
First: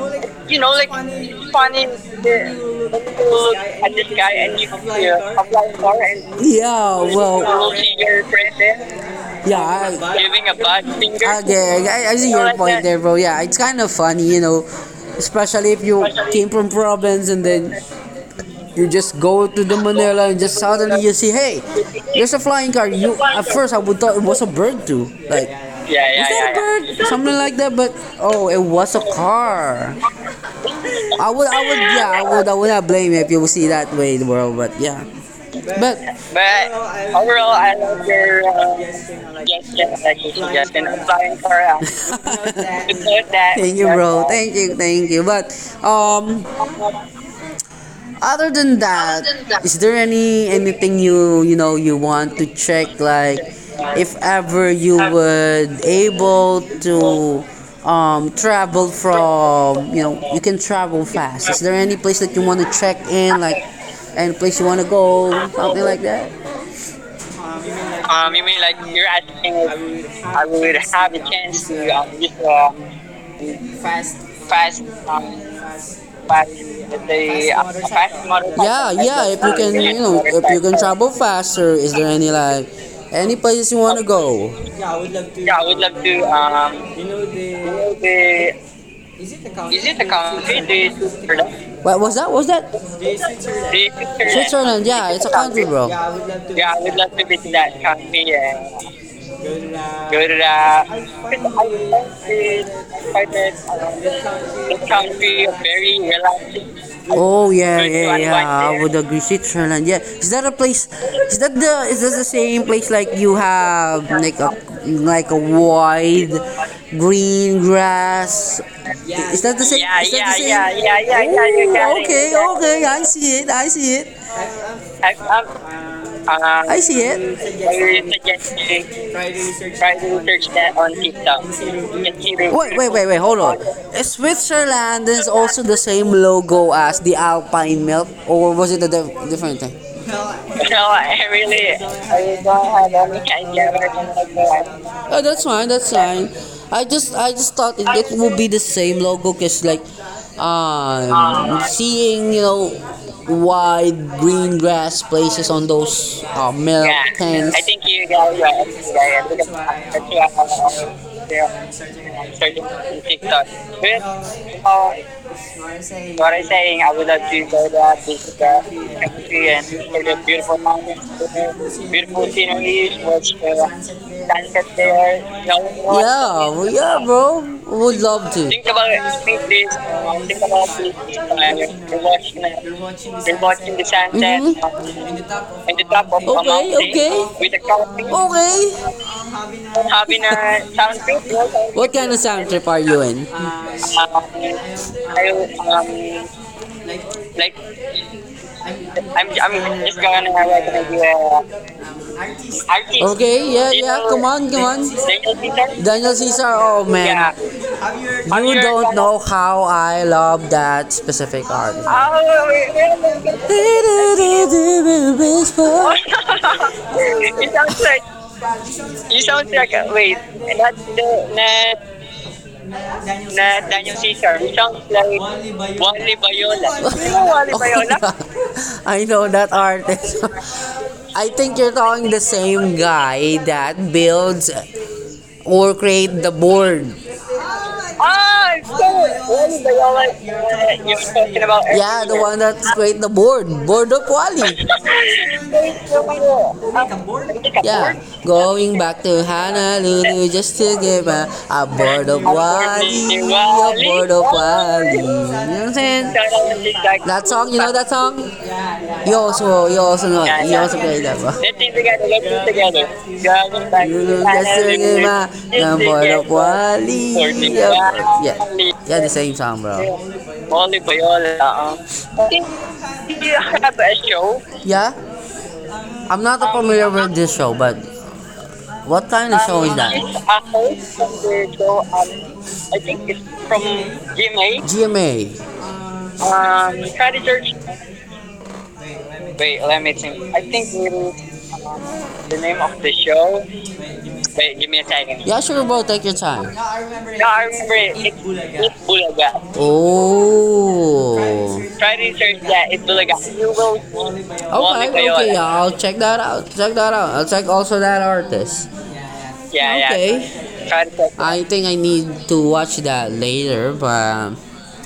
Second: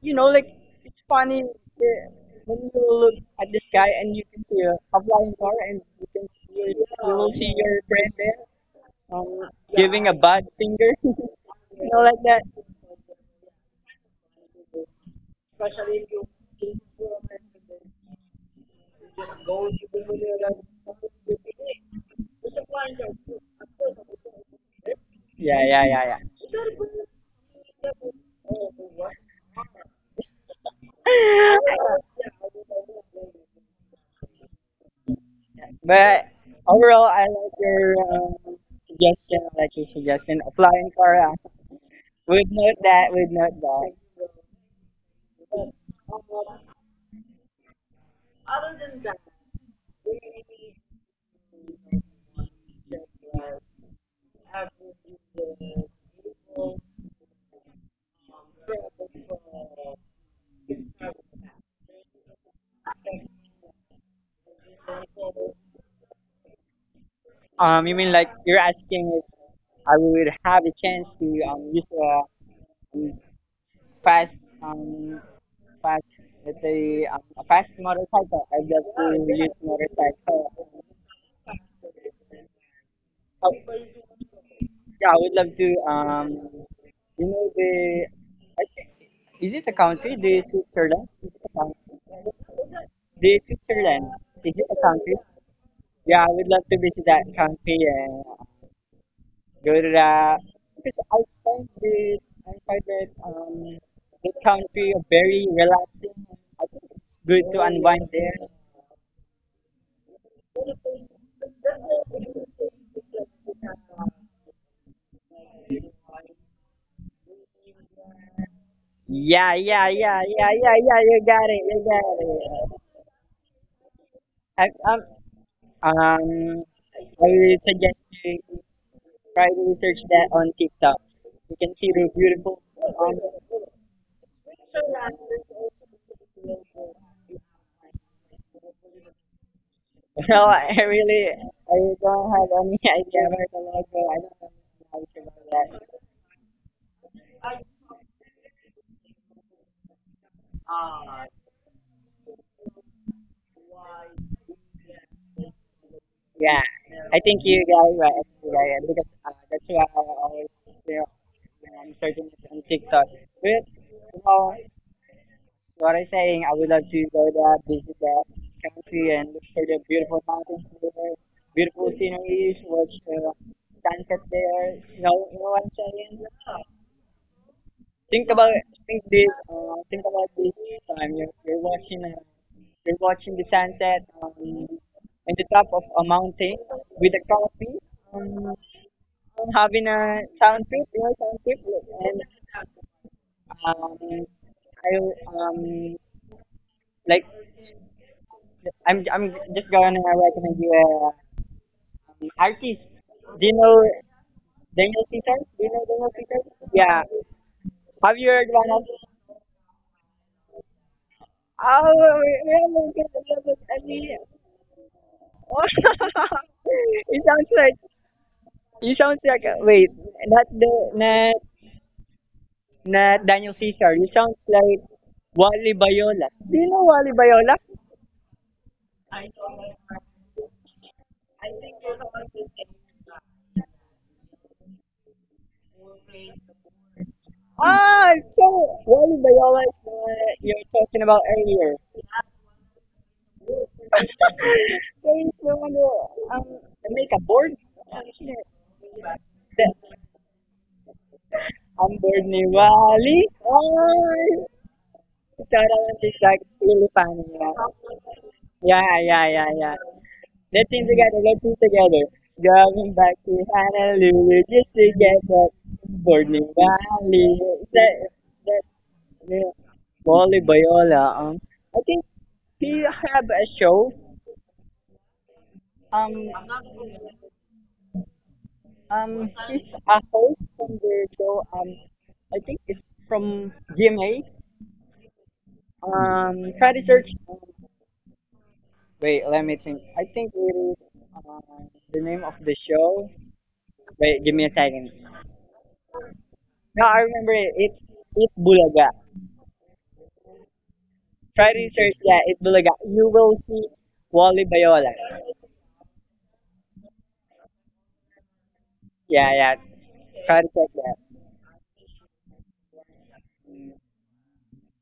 Speaker 2: you know like it's funny
Speaker 1: like funny the, when
Speaker 2: when you
Speaker 1: you
Speaker 2: look at
Speaker 1: look
Speaker 2: the sky and you
Speaker 1: that
Speaker 2: can
Speaker 1: and
Speaker 2: see
Speaker 1: you
Speaker 2: a flying car
Speaker 1: apply
Speaker 2: and
Speaker 1: for
Speaker 2: you can
Speaker 1: and
Speaker 2: see you
Speaker 1: Yeah,
Speaker 2: will see
Speaker 1: well,
Speaker 2: your
Speaker 1: you see
Speaker 2: friend
Speaker 1: your
Speaker 2: there
Speaker 1: present.
Speaker 2: um
Speaker 1: Yeah,
Speaker 2: giving a bad
Speaker 1: I
Speaker 2: finger,
Speaker 1: think
Speaker 2: you know
Speaker 1: I
Speaker 2: like
Speaker 1: see
Speaker 2: that.
Speaker 1: your point there, bro. Yeah, it's kind of funny, you know, especially if you came from province and then you just go to the Manila and just suddenly you see, hey, there's a flying car. You at first I would thought it was a bird too, like.
Speaker 2: Yeah, yeah,
Speaker 1: Yeah,
Speaker 2: yeah.
Speaker 1: "Is that a yeah, bird, something like that. But oh, it was a car. I would, I I would not blame you if you see that way, bro. But yeah, But
Speaker 2: But
Speaker 1: But
Speaker 2: overall, I like
Speaker 1: I
Speaker 2: your
Speaker 1: love your suggestion.
Speaker 2: suggestion. I like your
Speaker 1: Like your
Speaker 2: suggestion.
Speaker 1: suggestion.
Speaker 2: Flying
Speaker 1: I'm
Speaker 2: car.
Speaker 1: flying car out.
Speaker 2: Would note that. Would note
Speaker 1: Thank you,
Speaker 2: that.
Speaker 1: bro. Thank you, thank you. But um, other than that, is there anything you you know you want to check? Like, if ever you would able to travel from you can travel fast. Is there any place that you want to check in like? Any place you want to go, something like that.
Speaker 2: You mean like you're asking if I would
Speaker 1: I
Speaker 2: have a
Speaker 1: would have
Speaker 2: chance
Speaker 1: a
Speaker 2: to
Speaker 1: chance
Speaker 2: use
Speaker 1: to
Speaker 2: a
Speaker 1: use the
Speaker 2: um, fast
Speaker 1: fast,
Speaker 2: um
Speaker 1: um,
Speaker 2: fast
Speaker 1: fast,
Speaker 2: let's say a
Speaker 1: the
Speaker 2: fast
Speaker 1: fast
Speaker 2: motorcycle.
Speaker 1: motor.
Speaker 2: I'd love
Speaker 1: Yeah, yeah.
Speaker 2: to
Speaker 1: If you
Speaker 2: use
Speaker 1: can, you know, if you can
Speaker 2: motorcycle.
Speaker 1: travel faster, is there any like any
Speaker 2: Oh,
Speaker 1: places you want to go?
Speaker 2: yeah, I would love to
Speaker 1: To
Speaker 2: you know the
Speaker 1: the,
Speaker 2: is it a
Speaker 1: the
Speaker 2: country? The
Speaker 1: country, the
Speaker 2: Switzerland? Is it a
Speaker 1: Switzerland.
Speaker 2: country?
Speaker 1: What was that? What was that?
Speaker 2: The Switzerland.
Speaker 1: Switzerland.
Speaker 2: Is it a
Speaker 1: Switzerland. Yeah,
Speaker 2: country?
Speaker 1: it's a country, bro.
Speaker 2: Yeah, I would love to visit that country and
Speaker 1: Yeah.
Speaker 2: go to that because
Speaker 1: Uh,
Speaker 2: I
Speaker 1: like
Speaker 2: find that the
Speaker 1: um, it
Speaker 2: country
Speaker 1: can
Speaker 2: very
Speaker 1: be very
Speaker 2: relaxing. I
Speaker 1: relaxing.
Speaker 2: think it's good
Speaker 1: Oh
Speaker 2: to
Speaker 1: yeah,
Speaker 2: unwind
Speaker 1: yeah, yeah.
Speaker 2: there.
Speaker 1: one I there. Would agree. Switzerland. Yeah. Is that a place? Is that the same place like you have like a wide green grass? Is
Speaker 2: Yeah,
Speaker 1: that the same?
Speaker 2: yeah,
Speaker 1: Yeah, is that
Speaker 2: yeah,
Speaker 1: yeah, the
Speaker 2: yeah,
Speaker 1: same? Yeah,
Speaker 2: yeah,
Speaker 1: yeah.
Speaker 2: yeah. You got it. You
Speaker 1: Yeah.
Speaker 2: got
Speaker 1: Okay, okay.
Speaker 2: it.
Speaker 1: I see it. I see it.
Speaker 2: I, um, um,
Speaker 1: I see
Speaker 2: I
Speaker 1: it.
Speaker 2: would suggest you
Speaker 1: Try
Speaker 2: try to
Speaker 1: to
Speaker 2: research that on
Speaker 1: research on
Speaker 2: TikTok.
Speaker 1: TikTok.
Speaker 2: You can see the beautiful.
Speaker 1: Wait, hold on. Is Switzerland is also the same logo as the Alpine milk, or was it a di- different thing?
Speaker 2: Well, I
Speaker 1: No.
Speaker 2: really, I don't
Speaker 1: I
Speaker 2: have
Speaker 1: don't
Speaker 2: any
Speaker 1: have
Speaker 2: idea about
Speaker 1: any
Speaker 2: the
Speaker 1: American
Speaker 2: logo. I don't
Speaker 1: logo.
Speaker 2: know how to
Speaker 1: Oh,
Speaker 2: go
Speaker 1: that's fine.
Speaker 2: that.
Speaker 1: That's fine. I just thought it would be the same logo because like seeing wide green grass places on those
Speaker 2: Yeah,
Speaker 1: milk Yeah.
Speaker 2: I think
Speaker 1: tanks. I
Speaker 2: you guys right. Actually, yeah, yeah, because
Speaker 1: like,
Speaker 2: that's why I
Speaker 1: yeah,
Speaker 2: always you know, when I'm searching it on TikTok. But you know
Speaker 1: uh,
Speaker 2: what I'm
Speaker 1: what
Speaker 2: saying,
Speaker 1: I'm
Speaker 2: I would love
Speaker 1: saying, I
Speaker 2: to
Speaker 1: would
Speaker 2: go
Speaker 1: love to
Speaker 2: there,
Speaker 1: go
Speaker 2: visit
Speaker 1: to
Speaker 2: that
Speaker 1: visit
Speaker 2: country, and look
Speaker 1: country
Speaker 2: for
Speaker 1: and
Speaker 2: the beautiful
Speaker 1: look
Speaker 2: mountains there,
Speaker 1: mountains,
Speaker 2: beautiful
Speaker 1: beautiful
Speaker 2: sceneries, watch
Speaker 1: sceneries,
Speaker 2: the
Speaker 1: watch the
Speaker 2: sunset there.
Speaker 1: sunset there.
Speaker 2: You know what
Speaker 1: Yeah,
Speaker 2: I'm saying?
Speaker 1: well, yeah, bro. Would
Speaker 2: Think
Speaker 1: love
Speaker 2: about
Speaker 1: to.
Speaker 2: it.
Speaker 1: Think about
Speaker 2: Think
Speaker 1: it.
Speaker 2: this
Speaker 1: Think this.
Speaker 2: think about
Speaker 1: Think about
Speaker 2: this
Speaker 1: this.
Speaker 2: time
Speaker 1: You're watching it.
Speaker 2: you're watching
Speaker 1: You're
Speaker 2: the
Speaker 1: watching the
Speaker 2: sunset
Speaker 1: sunset. Mhm.
Speaker 2: in the top of a
Speaker 1: Up on
Speaker 2: mountain
Speaker 1: a. Okay,
Speaker 2: with a
Speaker 1: okay. With a
Speaker 2: coffee
Speaker 1: coffee.
Speaker 2: um,
Speaker 1: Okay
Speaker 2: having a sound trip you
Speaker 1: sound
Speaker 2: know sound trip
Speaker 1: trip. What kind of sound
Speaker 2: like,
Speaker 1: trip are you in? Um,
Speaker 2: and I um
Speaker 1: I um
Speaker 2: like
Speaker 1: like
Speaker 2: I'm just
Speaker 1: I'm
Speaker 2: gonna
Speaker 1: just gonna
Speaker 2: recommend you a
Speaker 1: uh,
Speaker 2: artist.
Speaker 1: artist.
Speaker 2: Do you
Speaker 1: Okay,
Speaker 2: know
Speaker 1: yeah, yeah, come on, come on.
Speaker 2: Daniel Caesar?
Speaker 1: Daniel
Speaker 2: Do you
Speaker 1: Peter.
Speaker 2: know Daniel
Speaker 1: Daniel Caesar,
Speaker 2: Caesar?
Speaker 1: oh
Speaker 2: Yeah.
Speaker 1: man. Yeah.
Speaker 2: Have you heard
Speaker 1: You
Speaker 2: one of?
Speaker 1: don't know how I love that specific art.
Speaker 2: It sounds like You sounds
Speaker 1: You
Speaker 2: like
Speaker 1: sound
Speaker 2: wait, not
Speaker 1: not
Speaker 2: the
Speaker 1: the-
Speaker 2: not
Speaker 1: na
Speaker 2: not Daniel Caesar.
Speaker 1: Daniel
Speaker 2: You
Speaker 1: Caesar.
Speaker 2: sounds
Speaker 1: You sound
Speaker 2: like
Speaker 1: like.
Speaker 2: Wally Bayola. Do you know Wally Bayola?
Speaker 1: I know that artist. I think you're talking the same guy that builds or create the board.
Speaker 2: Ah,
Speaker 1: Ah,
Speaker 2: so Wally Bayola is the one
Speaker 1: you
Speaker 2: that you were
Speaker 1: you're
Speaker 2: talking about
Speaker 1: talking about Earth.
Speaker 2: earlier.
Speaker 1: Yeah, the one that create the board. Board of Wally.
Speaker 2: So he's the one that make a board.
Speaker 1: Yeah, going back to
Speaker 2: That
Speaker 1: Honolulu just to give a
Speaker 2: I'm
Speaker 1: board of
Speaker 2: board ni
Speaker 1: Wally.
Speaker 2: Wally.
Speaker 1: A board
Speaker 2: Ah,
Speaker 1: of Wally. You know what
Speaker 2: shout
Speaker 1: I'm
Speaker 2: out to
Speaker 1: saying?
Speaker 2: Shaq. It's really funny.
Speaker 1: That song, you know that song?
Speaker 2: Yeah, yeah, yeah,
Speaker 1: Yo,
Speaker 2: yeah, yeah.
Speaker 1: you also know it. You
Speaker 2: Let's
Speaker 1: also
Speaker 2: sing
Speaker 1: play
Speaker 2: together,
Speaker 1: together.
Speaker 2: let's sing together.
Speaker 1: Let's do together.
Speaker 2: Going back to
Speaker 1: Dragon Ball. You know
Speaker 2: Honolulu
Speaker 1: that's
Speaker 2: just to get back
Speaker 1: more of
Speaker 2: Burning
Speaker 1: what?
Speaker 2: Valley. Is That, is
Speaker 1: Yeah.
Speaker 2: that,
Speaker 1: Yeah, the same
Speaker 2: yeah.
Speaker 1: song, bro.
Speaker 2: Molly Bayola. I think
Speaker 1: Uh-oh.
Speaker 2: he
Speaker 1: Do
Speaker 2: have
Speaker 1: you
Speaker 2: a
Speaker 1: have
Speaker 2: show.
Speaker 1: a show? Yeah?
Speaker 2: Um,
Speaker 1: I'm not familiar with this show, but what kind of show
Speaker 2: he's
Speaker 1: is that?
Speaker 2: a
Speaker 1: It's
Speaker 2: host from the show.
Speaker 1: after show.
Speaker 2: I think
Speaker 1: I
Speaker 2: it's
Speaker 1: think it's
Speaker 2: from
Speaker 1: from
Speaker 2: GMA.
Speaker 1: GMA. GMA.
Speaker 2: Try to search.
Speaker 1: Friday Church.
Speaker 2: Wait, let me
Speaker 1: Wait, let
Speaker 2: think.
Speaker 1: me
Speaker 2: I
Speaker 1: think.
Speaker 2: think it
Speaker 1: I think
Speaker 2: is uh,
Speaker 1: maybe
Speaker 2: the name of
Speaker 1: the
Speaker 2: the
Speaker 1: name of the
Speaker 2: show.
Speaker 1: show.
Speaker 2: Wait, give me a second.
Speaker 1: Yeah, sure, bro. Take your time. I
Speaker 2: No, I remember it.
Speaker 1: remember
Speaker 2: It's
Speaker 1: it.
Speaker 2: It Bulaga.
Speaker 1: It's Oh.
Speaker 2: Try to search that. It's Bulaga. You will see Wally Bayola.
Speaker 1: Okay, I'll check that out. Check that out. I'll check also that artist.
Speaker 2: Yeah, yeah.
Speaker 1: Yeah, okay. Yeah.
Speaker 2: Try to
Speaker 1: Okay.
Speaker 2: check
Speaker 1: Try to
Speaker 2: that.
Speaker 1: check it. I think I need to watch that later, but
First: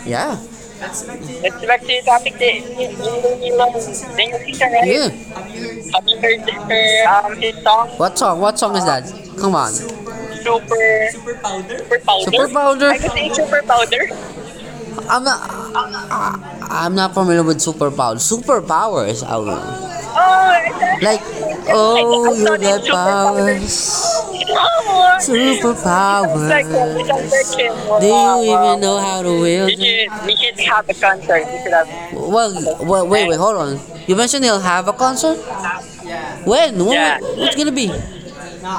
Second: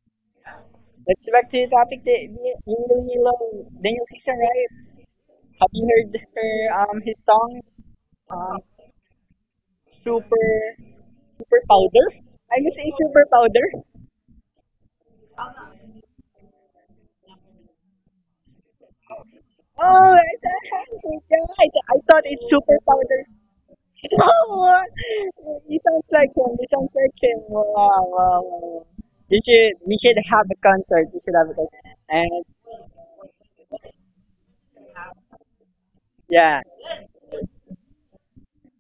Speaker 1: yeah.
Speaker 2: Let's go back to the topic that you really love. Daniel Caesar,
Speaker 1: Um,
Speaker 2: right? Have you heard her his
Speaker 1: um,
Speaker 2: song
Speaker 1: what song?
Speaker 2: um
Speaker 1: What song is that? Come on.
Speaker 2: super super
Speaker 1: Super.
Speaker 2: powder? I miss
Speaker 1: Powder?
Speaker 2: say
Speaker 1: I could
Speaker 2: super
Speaker 1: say super.
Speaker 2: powder.
Speaker 1: I'm not. I'm not I'm not familiar with Super Power. Super Power is out.
Speaker 2: Oh,
Speaker 1: Oh, like,
Speaker 2: yeah, I thought
Speaker 1: oh.
Speaker 2: it's
Speaker 1: The
Speaker 2: super powder. Oh, he sounds like
Speaker 1: superpower.
Speaker 2: him. He sounds like him. Wow,
Speaker 1: Do
Speaker 2: wow,
Speaker 1: you even
Speaker 2: wow.
Speaker 1: know how
Speaker 2: You
Speaker 1: to
Speaker 2: should
Speaker 1: wield?
Speaker 2: we should have a concert. We should have a concert. And
Speaker 1: Well, wait, hold on. You mentioned you'll have a concert.
Speaker 2: yeah,
Speaker 1: When? When. Yeah. What's gonna be? No,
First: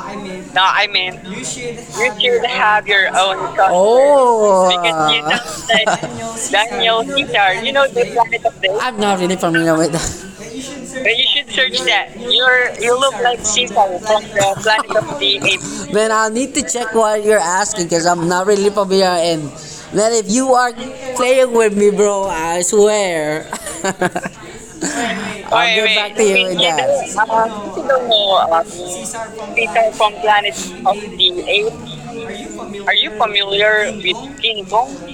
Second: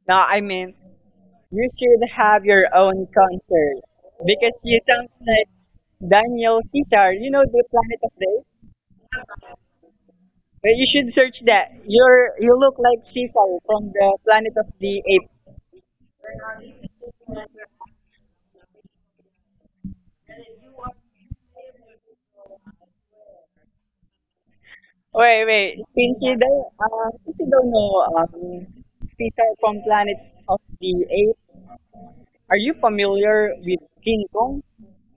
Speaker 2: no, I mean
Speaker 1: I mean.
Speaker 2: you should have your own concert because you sound
Speaker 1: Oh.
Speaker 2: like Daniel Caesar. You know the Planet of the Apes.
Speaker 1: I'm not really familiar with that.
Speaker 2: Well, you should search that. You look like Caesar from the
Speaker 1: Man,
Speaker 2: Planet of the Apes.
Speaker 1: I'll need to check what you're asking because I'm not really familiar. And man, if you are playing with me, bro, I swear.
Speaker 2: Wait,
Speaker 1: I'll
Speaker 2: wait.
Speaker 1: Wait, get wait back to you with that.
Speaker 2: Since you don't
Speaker 1: Um,
Speaker 2: know
Speaker 1: Caesar
Speaker 2: Caesar from
Speaker 1: from
Speaker 2: Planet
Speaker 1: Planet
Speaker 2: of
Speaker 1: of
Speaker 2: the
Speaker 1: the.
Speaker 2: Apes,
Speaker 1: Are you
Speaker 2: are you
Speaker 1: familiar? Are you
Speaker 2: familiar with King Kong?
Speaker 1: king?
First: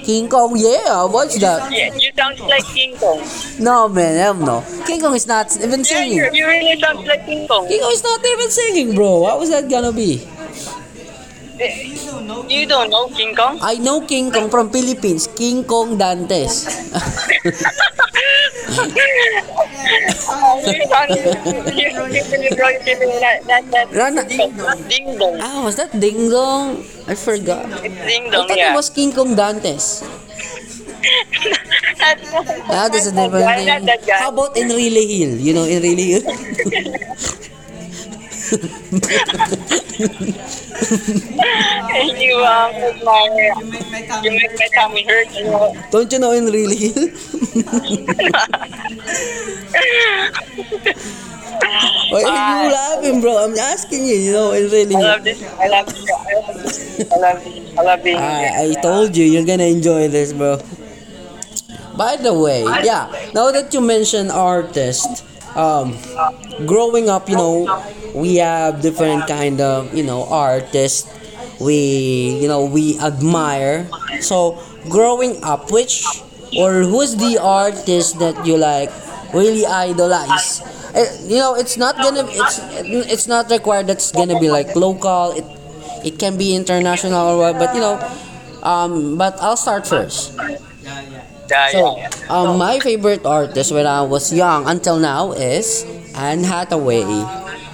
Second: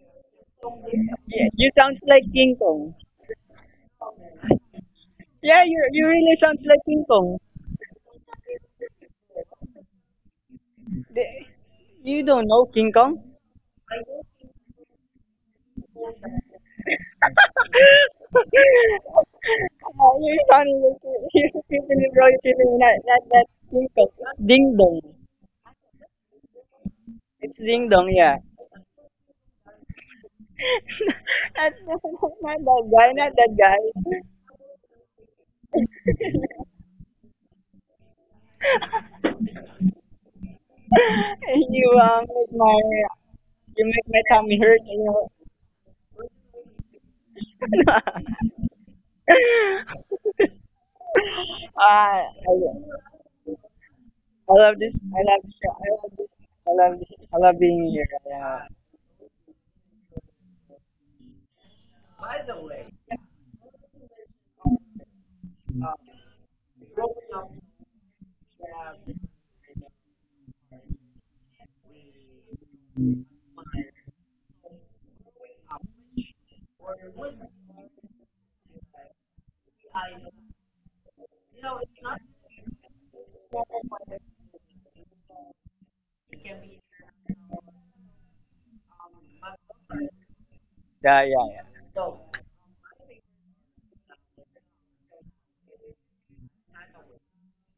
Speaker 1: King Kong, yeah, what's
Speaker 2: Yeah,
Speaker 1: that?
Speaker 2: you sounds
Speaker 1: Yes.
Speaker 2: like King Kong.
Speaker 1: No, man, hell no. King Kong is not
Speaker 2: Yeah,
Speaker 1: even
Speaker 2: you
Speaker 1: singing.
Speaker 2: really sounds like King Kong.
Speaker 1: King Kong is not even singing, bro. What was that gonna be?
Speaker 2: You
Speaker 1: Do
Speaker 2: don't
Speaker 1: you
Speaker 2: know
Speaker 1: don't.
Speaker 2: King Kong?
Speaker 1: I know King Kong from Philippines. King Kong Dantes.
Speaker 2: You're funny. You're keeping it really Keeping it. Not that
Speaker 1: Rana.
Speaker 2: ding dong.
Speaker 1: Ah, was that Ding Dong? I
Speaker 2: It's ding dong.
Speaker 1: forgot.
Speaker 2: It's ding
Speaker 1: It's
Speaker 2: dong,
Speaker 1: Ding I
Speaker 2: yeah.
Speaker 1: dong, I thought yeah. It yeah. Was King Kong Dantes.
Speaker 2: Not, not,
Speaker 1: Ah,
Speaker 2: that
Speaker 1: that's
Speaker 2: guy,
Speaker 1: a
Speaker 2: not
Speaker 1: never.
Speaker 2: that
Speaker 1: Why.
Speaker 2: guy.
Speaker 1: How about Enrile Hill? You know Enrile Hill?
Speaker 2: you um, make my you make my tummy hurt.
Speaker 1: Don't you know Enrile Hill? Why
Speaker 2: Ah,
Speaker 1: are you laughing, bro? I'm asking you, you know
Speaker 2: I
Speaker 1: Enrile
Speaker 2: love this.
Speaker 1: Hill.
Speaker 2: I love this
Speaker 1: I
Speaker 2: show.
Speaker 1: love,
Speaker 2: I love this. I love this. I love
Speaker 1: I
Speaker 2: being
Speaker 1: love
Speaker 2: here.
Speaker 1: being here.
Speaker 2: Yeah,
Speaker 1: I told you, you're gonna enjoy this, bro. By the way, yeah. Now that you mention artists, um, growing up, you know, we have different kind of artists we we admire. So growing up, which or who's the artist that you like really idolize? Eh, you know, it's not required. That's gonna be like local. It can be international or what. But you know, but I'll start first.
Speaker 2: yeah, yeah,
Speaker 1: Yeah,
Speaker 2: yeah.
Speaker 1: so, yeah, yeah. My favorite artist when I was young until now is Anne Hathaway. Bro, Anne,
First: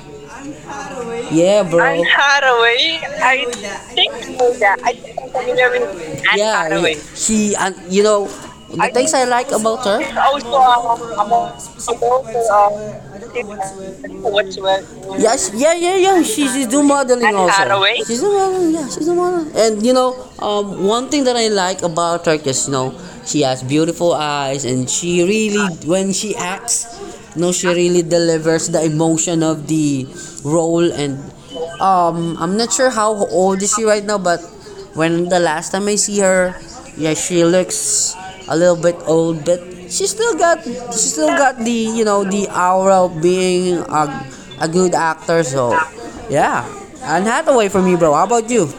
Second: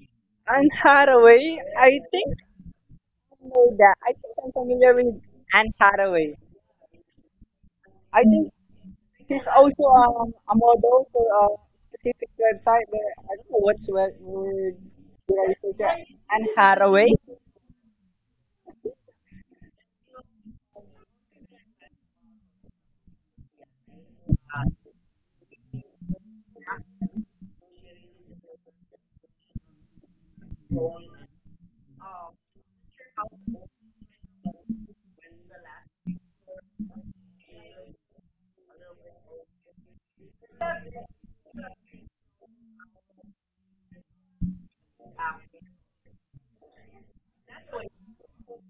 Speaker 2: Anne Hathaway.
Speaker 1: bro,
Speaker 2: I think
Speaker 1: Hathaway.
Speaker 2: I
Speaker 1: I
Speaker 2: know that. I think I'm
Speaker 1: yeah, I
Speaker 2: familiar with
Speaker 1: familiar
Speaker 2: Anne
Speaker 1: with
Speaker 2: Hathaway.
Speaker 1: Anne, yeah, Hathaway. She, and
Speaker 2: I think
Speaker 1: the, I things think I
Speaker 2: she's
Speaker 1: like about
Speaker 2: also
Speaker 1: her. She's also
Speaker 2: a model for a specific website, but
Speaker 1: a,
Speaker 2: I
Speaker 1: a,
Speaker 2: don't know what's what
Speaker 1: a, what you.
Speaker 2: word
Speaker 1: Yeah,
Speaker 2: did
Speaker 1: she,
Speaker 2: I
Speaker 1: yeah,
Speaker 2: search
Speaker 1: yeah,
Speaker 2: it?
Speaker 1: yeah. She,
Speaker 2: Anne
Speaker 1: she's do
Speaker 2: Hathaway.
Speaker 1: modeling. And also. Hathaway? She's a model. Yeah, she's a model. And one thing that I like about her is, she has beautiful eyes, and she really, when she acts, you know, she really delivers the emotion of the role. And I'm not sure how old is she right now, but when the last time I see her, yeah, she looks a little bit old, but she still got the, the aura of being a good actor. So, yeah, Anne Hathaway for me, bro. How about you?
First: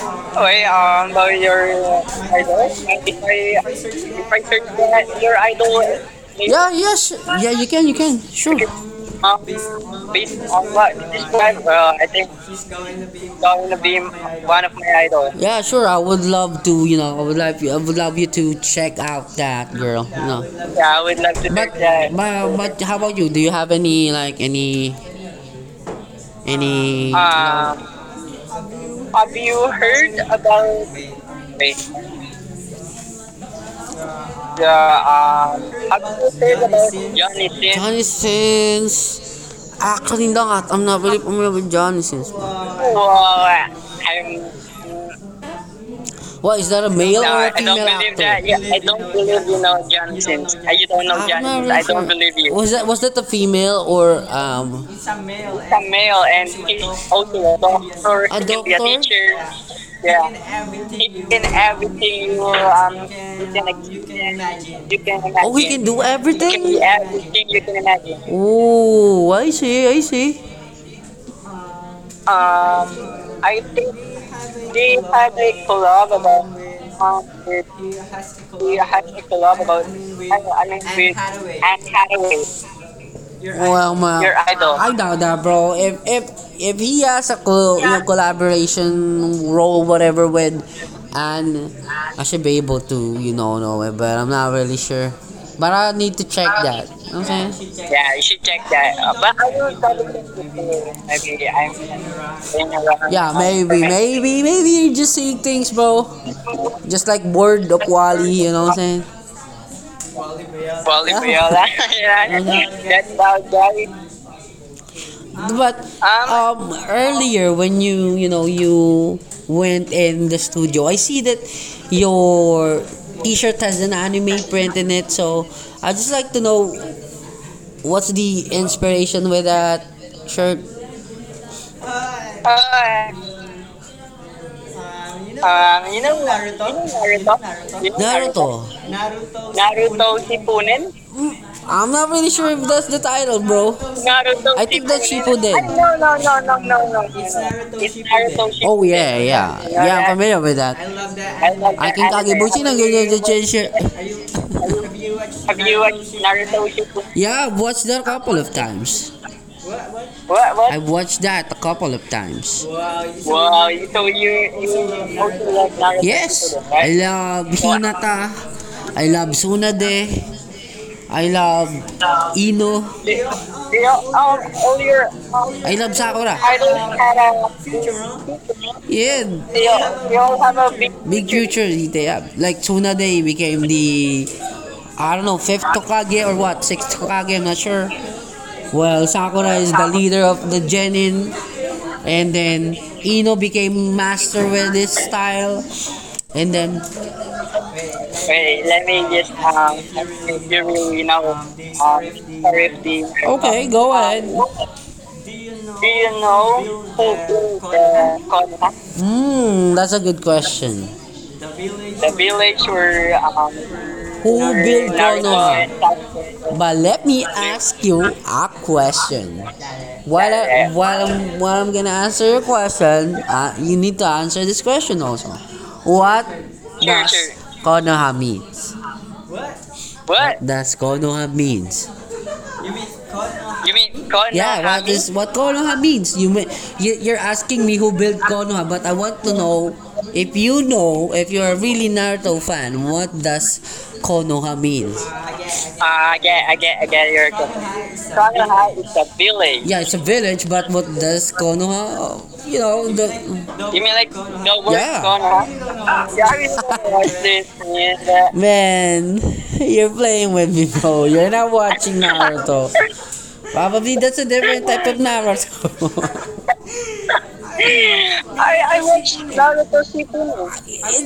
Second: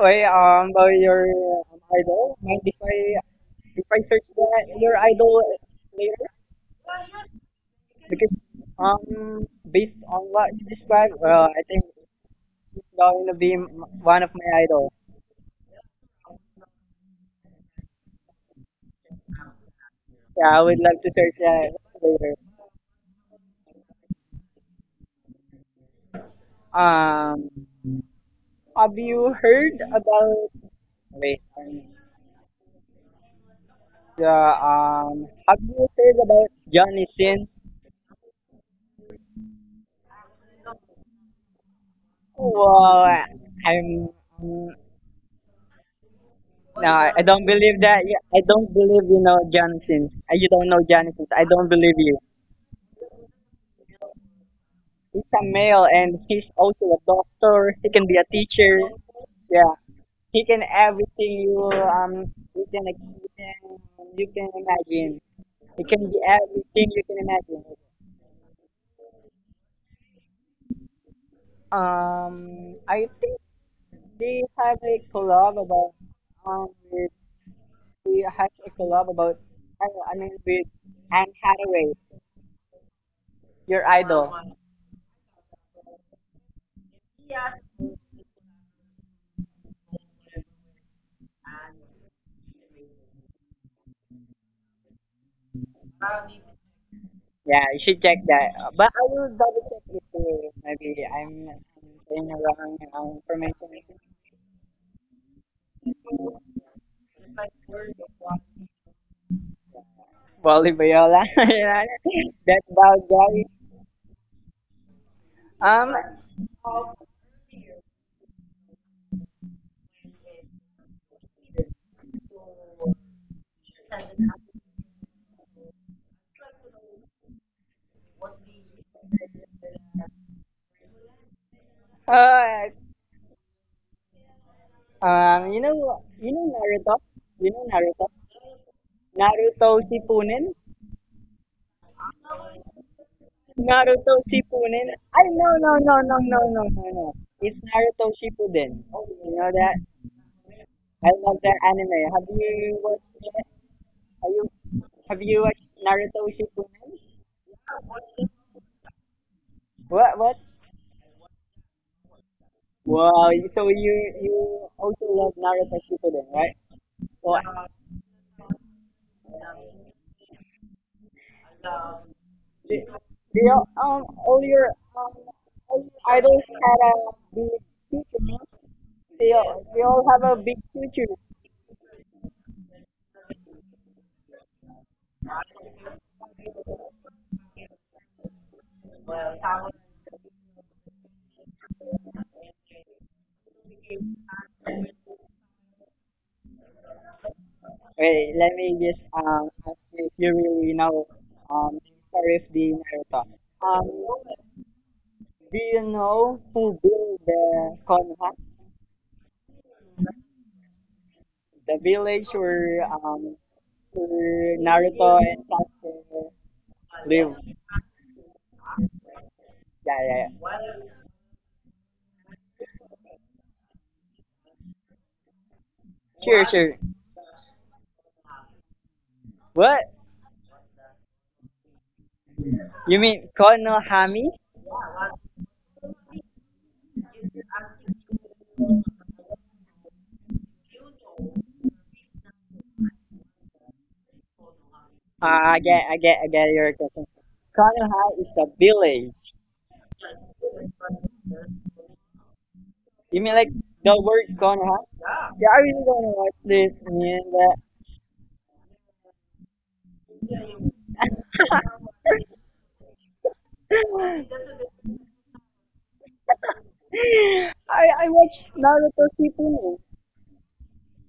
Speaker 2: Wait,
Speaker 1: Oh, I
Speaker 2: about your
Speaker 1: know your
Speaker 2: idol, mind
Speaker 1: idol.
Speaker 2: if
Speaker 1: If
Speaker 2: I
Speaker 1: I if
Speaker 2: search
Speaker 1: I
Speaker 2: that
Speaker 1: search
Speaker 2: your
Speaker 1: that, your
Speaker 2: idol
Speaker 1: idol?
Speaker 2: later?
Speaker 1: Yeah, yes, yeah, you can,
Speaker 2: Because
Speaker 1: sure. Okay.
Speaker 2: based on
Speaker 1: Based
Speaker 2: what
Speaker 1: on
Speaker 2: you
Speaker 1: what you
Speaker 2: described, well, I
Speaker 1: described,
Speaker 2: think
Speaker 1: I think
Speaker 2: it's
Speaker 1: going
Speaker 2: going to be
Speaker 1: to be
Speaker 2: one of my
Speaker 1: one of my
Speaker 2: idols.
Speaker 1: idols. Yeah, sure. I would love to, you know, I would love you to check out that girl.
Speaker 2: Yeah, I would love
Speaker 1: Yeah,
Speaker 2: to search that
Speaker 1: yeah.
Speaker 2: later.
Speaker 1: But how about you? Do you have any, like, any?
Speaker 2: Um, have you
Speaker 1: Have you?
Speaker 2: heard about? Wait, sorry.
Speaker 1: Wait.
Speaker 2: Yeah,
Speaker 1: Yeah.
Speaker 2: have you heard
Speaker 1: Have
Speaker 2: about Johnny Sin?
Speaker 1: you seen Johnny Sins? Actually, not. I'm not really familiar with Johnny Sins. Oh,
Speaker 2: Well,
Speaker 1: uh,
Speaker 2: mm,
Speaker 1: what is that,
Speaker 2: no,
Speaker 1: a
Speaker 2: I
Speaker 1: male?
Speaker 2: don't believe that. I don't believe you know Johnny Sins. You don't know Johnny Sins. I don't believe
Speaker 1: Marriage.
Speaker 2: you.
Speaker 1: Was that the female or um?
Speaker 2: He's a male and he's also a doctor. He can be a
Speaker 1: Doctor,
Speaker 2: teacher. Yeah,
Speaker 1: yeah.
Speaker 2: he can everything
Speaker 1: In every
Speaker 2: you can
Speaker 1: um,
Speaker 2: you can imagine.
Speaker 1: oh, he
Speaker 2: He
Speaker 1: can
Speaker 2: can
Speaker 1: do
Speaker 2: be
Speaker 1: everything. Can do
Speaker 2: everything you can
Speaker 1: everything you
Speaker 2: imagine.
Speaker 1: can imagine. Oh, I see, I see. Um,
Speaker 2: I think
Speaker 1: I think
Speaker 2: they have
Speaker 1: they
Speaker 2: a
Speaker 1: had
Speaker 2: collab
Speaker 1: a
Speaker 2: about
Speaker 1: collab about,
Speaker 2: with
Speaker 1: with
Speaker 2: we had a collab about
Speaker 1: love.
Speaker 2: I, don't know, I mean with
Speaker 1: I mean,
Speaker 2: Anne
Speaker 1: Anne
Speaker 2: Hathaway.
Speaker 1: Hathaway. Your,
Speaker 2: Your
Speaker 1: well, ma,
Speaker 2: idea,
Speaker 1: your idol. I doubt that, bro. If he has a you know, collaboration role, whatever, with, and I should be able to, you know it. But I'm not really sure. But I need to check that. Okay.
Speaker 2: yeah, you should check
Speaker 1: Yeah, you should.
Speaker 2: that. But
Speaker 1: Yeah,
Speaker 2: I will
Speaker 1: but I
Speaker 2: double
Speaker 1: will
Speaker 2: check
Speaker 1: tell
Speaker 2: it too.
Speaker 1: you
Speaker 2: Maybe
Speaker 1: maybe I'm
Speaker 2: I'm
Speaker 1: in
Speaker 2: saying the wrong
Speaker 1: around. Yeah, on maybe,
Speaker 2: information.
Speaker 1: internet. Maybe you're just seeing things, bro. Just like word of Wally, you know what I'm saying?
Speaker 2: Wally
Speaker 1: Well,
Speaker 2: Viola,
Speaker 1: if. Yeah.
Speaker 2: that bald guy.
Speaker 1: Mhm. But
Speaker 2: Um,
Speaker 1: earlier when you went in the studio, I see that your T-shirt has an anime print in it. So I just like to know what's the inspiration with that shirt.
Speaker 2: uh,
Speaker 1: Ah,
Speaker 2: um, you know, you know Naruto, you know
Speaker 1: yun.
Speaker 2: Naruto,
Speaker 1: Naruto.
Speaker 2: Naruto Shippuden,
Speaker 1: Punin? I'm not really sure if that's the title, bro.
Speaker 2: Naruto Shippuden. I no no
Speaker 1: Shippuden.
Speaker 2: no no no no no no.
Speaker 1: So,
Speaker 2: It's Naruto Shippuden.
Speaker 1: oh
Speaker 2: Oh,
Speaker 1: yeah,
Speaker 2: you know
Speaker 1: yeah,
Speaker 2: that?
Speaker 1: yeah. I'm familiar with that.
Speaker 2: I love that
Speaker 1: In
Speaker 2: anime. Have
Speaker 1: Kagebushi,
Speaker 2: you
Speaker 1: nang
Speaker 2: watched
Speaker 1: ganyan siya
Speaker 2: it?
Speaker 1: change shirt.
Speaker 2: Have you have you
Speaker 1: Have
Speaker 2: watched
Speaker 1: you watched
Speaker 2: Naruto
Speaker 1: Naruto
Speaker 2: Shippuden?
Speaker 1: Shippuden? Yeah, I've watched that a couple of times.
Speaker 2: What?
Speaker 1: What? What? I've watched that a couple of times.
Speaker 2: Wow, so you
Speaker 1: You
Speaker 2: you
Speaker 1: you also
Speaker 2: also
Speaker 1: like
Speaker 2: love Naruto
Speaker 1: Naruto,
Speaker 2: Shippuden, right?
Speaker 1: yes, Shippuden, right? I, right?
Speaker 2: So
Speaker 1: Love Hinata. I love Tsunade. I love Ino.
Speaker 2: do you,
Speaker 1: Do you,
Speaker 2: um all your
Speaker 1: all
Speaker 2: um
Speaker 1: your
Speaker 2: all
Speaker 1: I love
Speaker 2: your idols
Speaker 1: Sakura.
Speaker 2: had
Speaker 1: Idols
Speaker 2: a
Speaker 1: had
Speaker 2: big
Speaker 1: a future?
Speaker 2: future, no?
Speaker 1: Yeah, you,
Speaker 2: They all
Speaker 1: do you
Speaker 2: have a big future.
Speaker 1: all. Big future they have. Like Tsunade became the, I don't know, fifth Tokage, or what, sixth Tokage. I'm not sure. Well, Sakura is the leader of the Genin, and then Ino became master with this style, and then.
Speaker 2: Wait, let me
Speaker 1: Wait, let
Speaker 2: just
Speaker 1: me just
Speaker 2: ask you if you really know
Speaker 1: um
Speaker 2: the
Speaker 1: sorry
Speaker 2: story of the
Speaker 1: if the,
Speaker 2: Naruto.
Speaker 1: okay, go ahead.
Speaker 2: Um,
Speaker 1: Do
Speaker 2: do you
Speaker 1: you
Speaker 2: know who
Speaker 1: know
Speaker 2: built the Konoha?
Speaker 1: Kona? Hmm, that's a good question.
Speaker 2: The
Speaker 1: The
Speaker 2: village
Speaker 1: village where who
Speaker 2: where
Speaker 1: where built
Speaker 2: Naruto
Speaker 1: Naruto
Speaker 2: and
Speaker 1: Konoha? And
Speaker 2: Sasuke
Speaker 1: But let me
Speaker 2: live.
Speaker 1: ask you a question.
Speaker 2: Yeah, yeah,
Speaker 1: While, I,
Speaker 2: yeah.
Speaker 1: yeah, while I'm gonna answer your question, you need to answer this question also. What,
Speaker 2: Sure, sure.
Speaker 1: sure, does sure, Konoha means?
Speaker 2: What?
Speaker 1: What? What? Does Konoha means?
Speaker 2: You mean
Speaker 1: You mean,
Speaker 2: Konohami?
Speaker 1: yeah, what is Having? What Konoha means? You, may, you're asking me who built Konoha, but I want to know if you know, if you're a really Naruto fan, what does Konoha mean?
Speaker 2: Ah,
Speaker 1: I
Speaker 2: I
Speaker 1: get,
Speaker 2: get
Speaker 1: I,
Speaker 2: your
Speaker 1: I
Speaker 2: question.
Speaker 1: get your question.
Speaker 2: Konoha is the
Speaker 1: Konoha
Speaker 2: village.
Speaker 1: is village. Yeah, it's a village, but what does Konoha? You know the.
Speaker 2: You mean like
Speaker 1: You mean
Speaker 2: the
Speaker 1: like
Speaker 2: word
Speaker 1: the word,
Speaker 2: Konoha?
Speaker 1: yeah,
Speaker 2: Yeah, I really don't
Speaker 1: Konoha? Yeah,
Speaker 2: watch
Speaker 1: I mean,
Speaker 2: this,
Speaker 1: like
Speaker 2: man. But
Speaker 1: this and that, man. You're playing with me, bro. You're not watching Naruto. Probably that's a different type of Naruto.
Speaker 2: I watch
Speaker 1: I
Speaker 2: Naruto
Speaker 1: watched
Speaker 2: Shippuden.
Speaker 1: Naruto. It's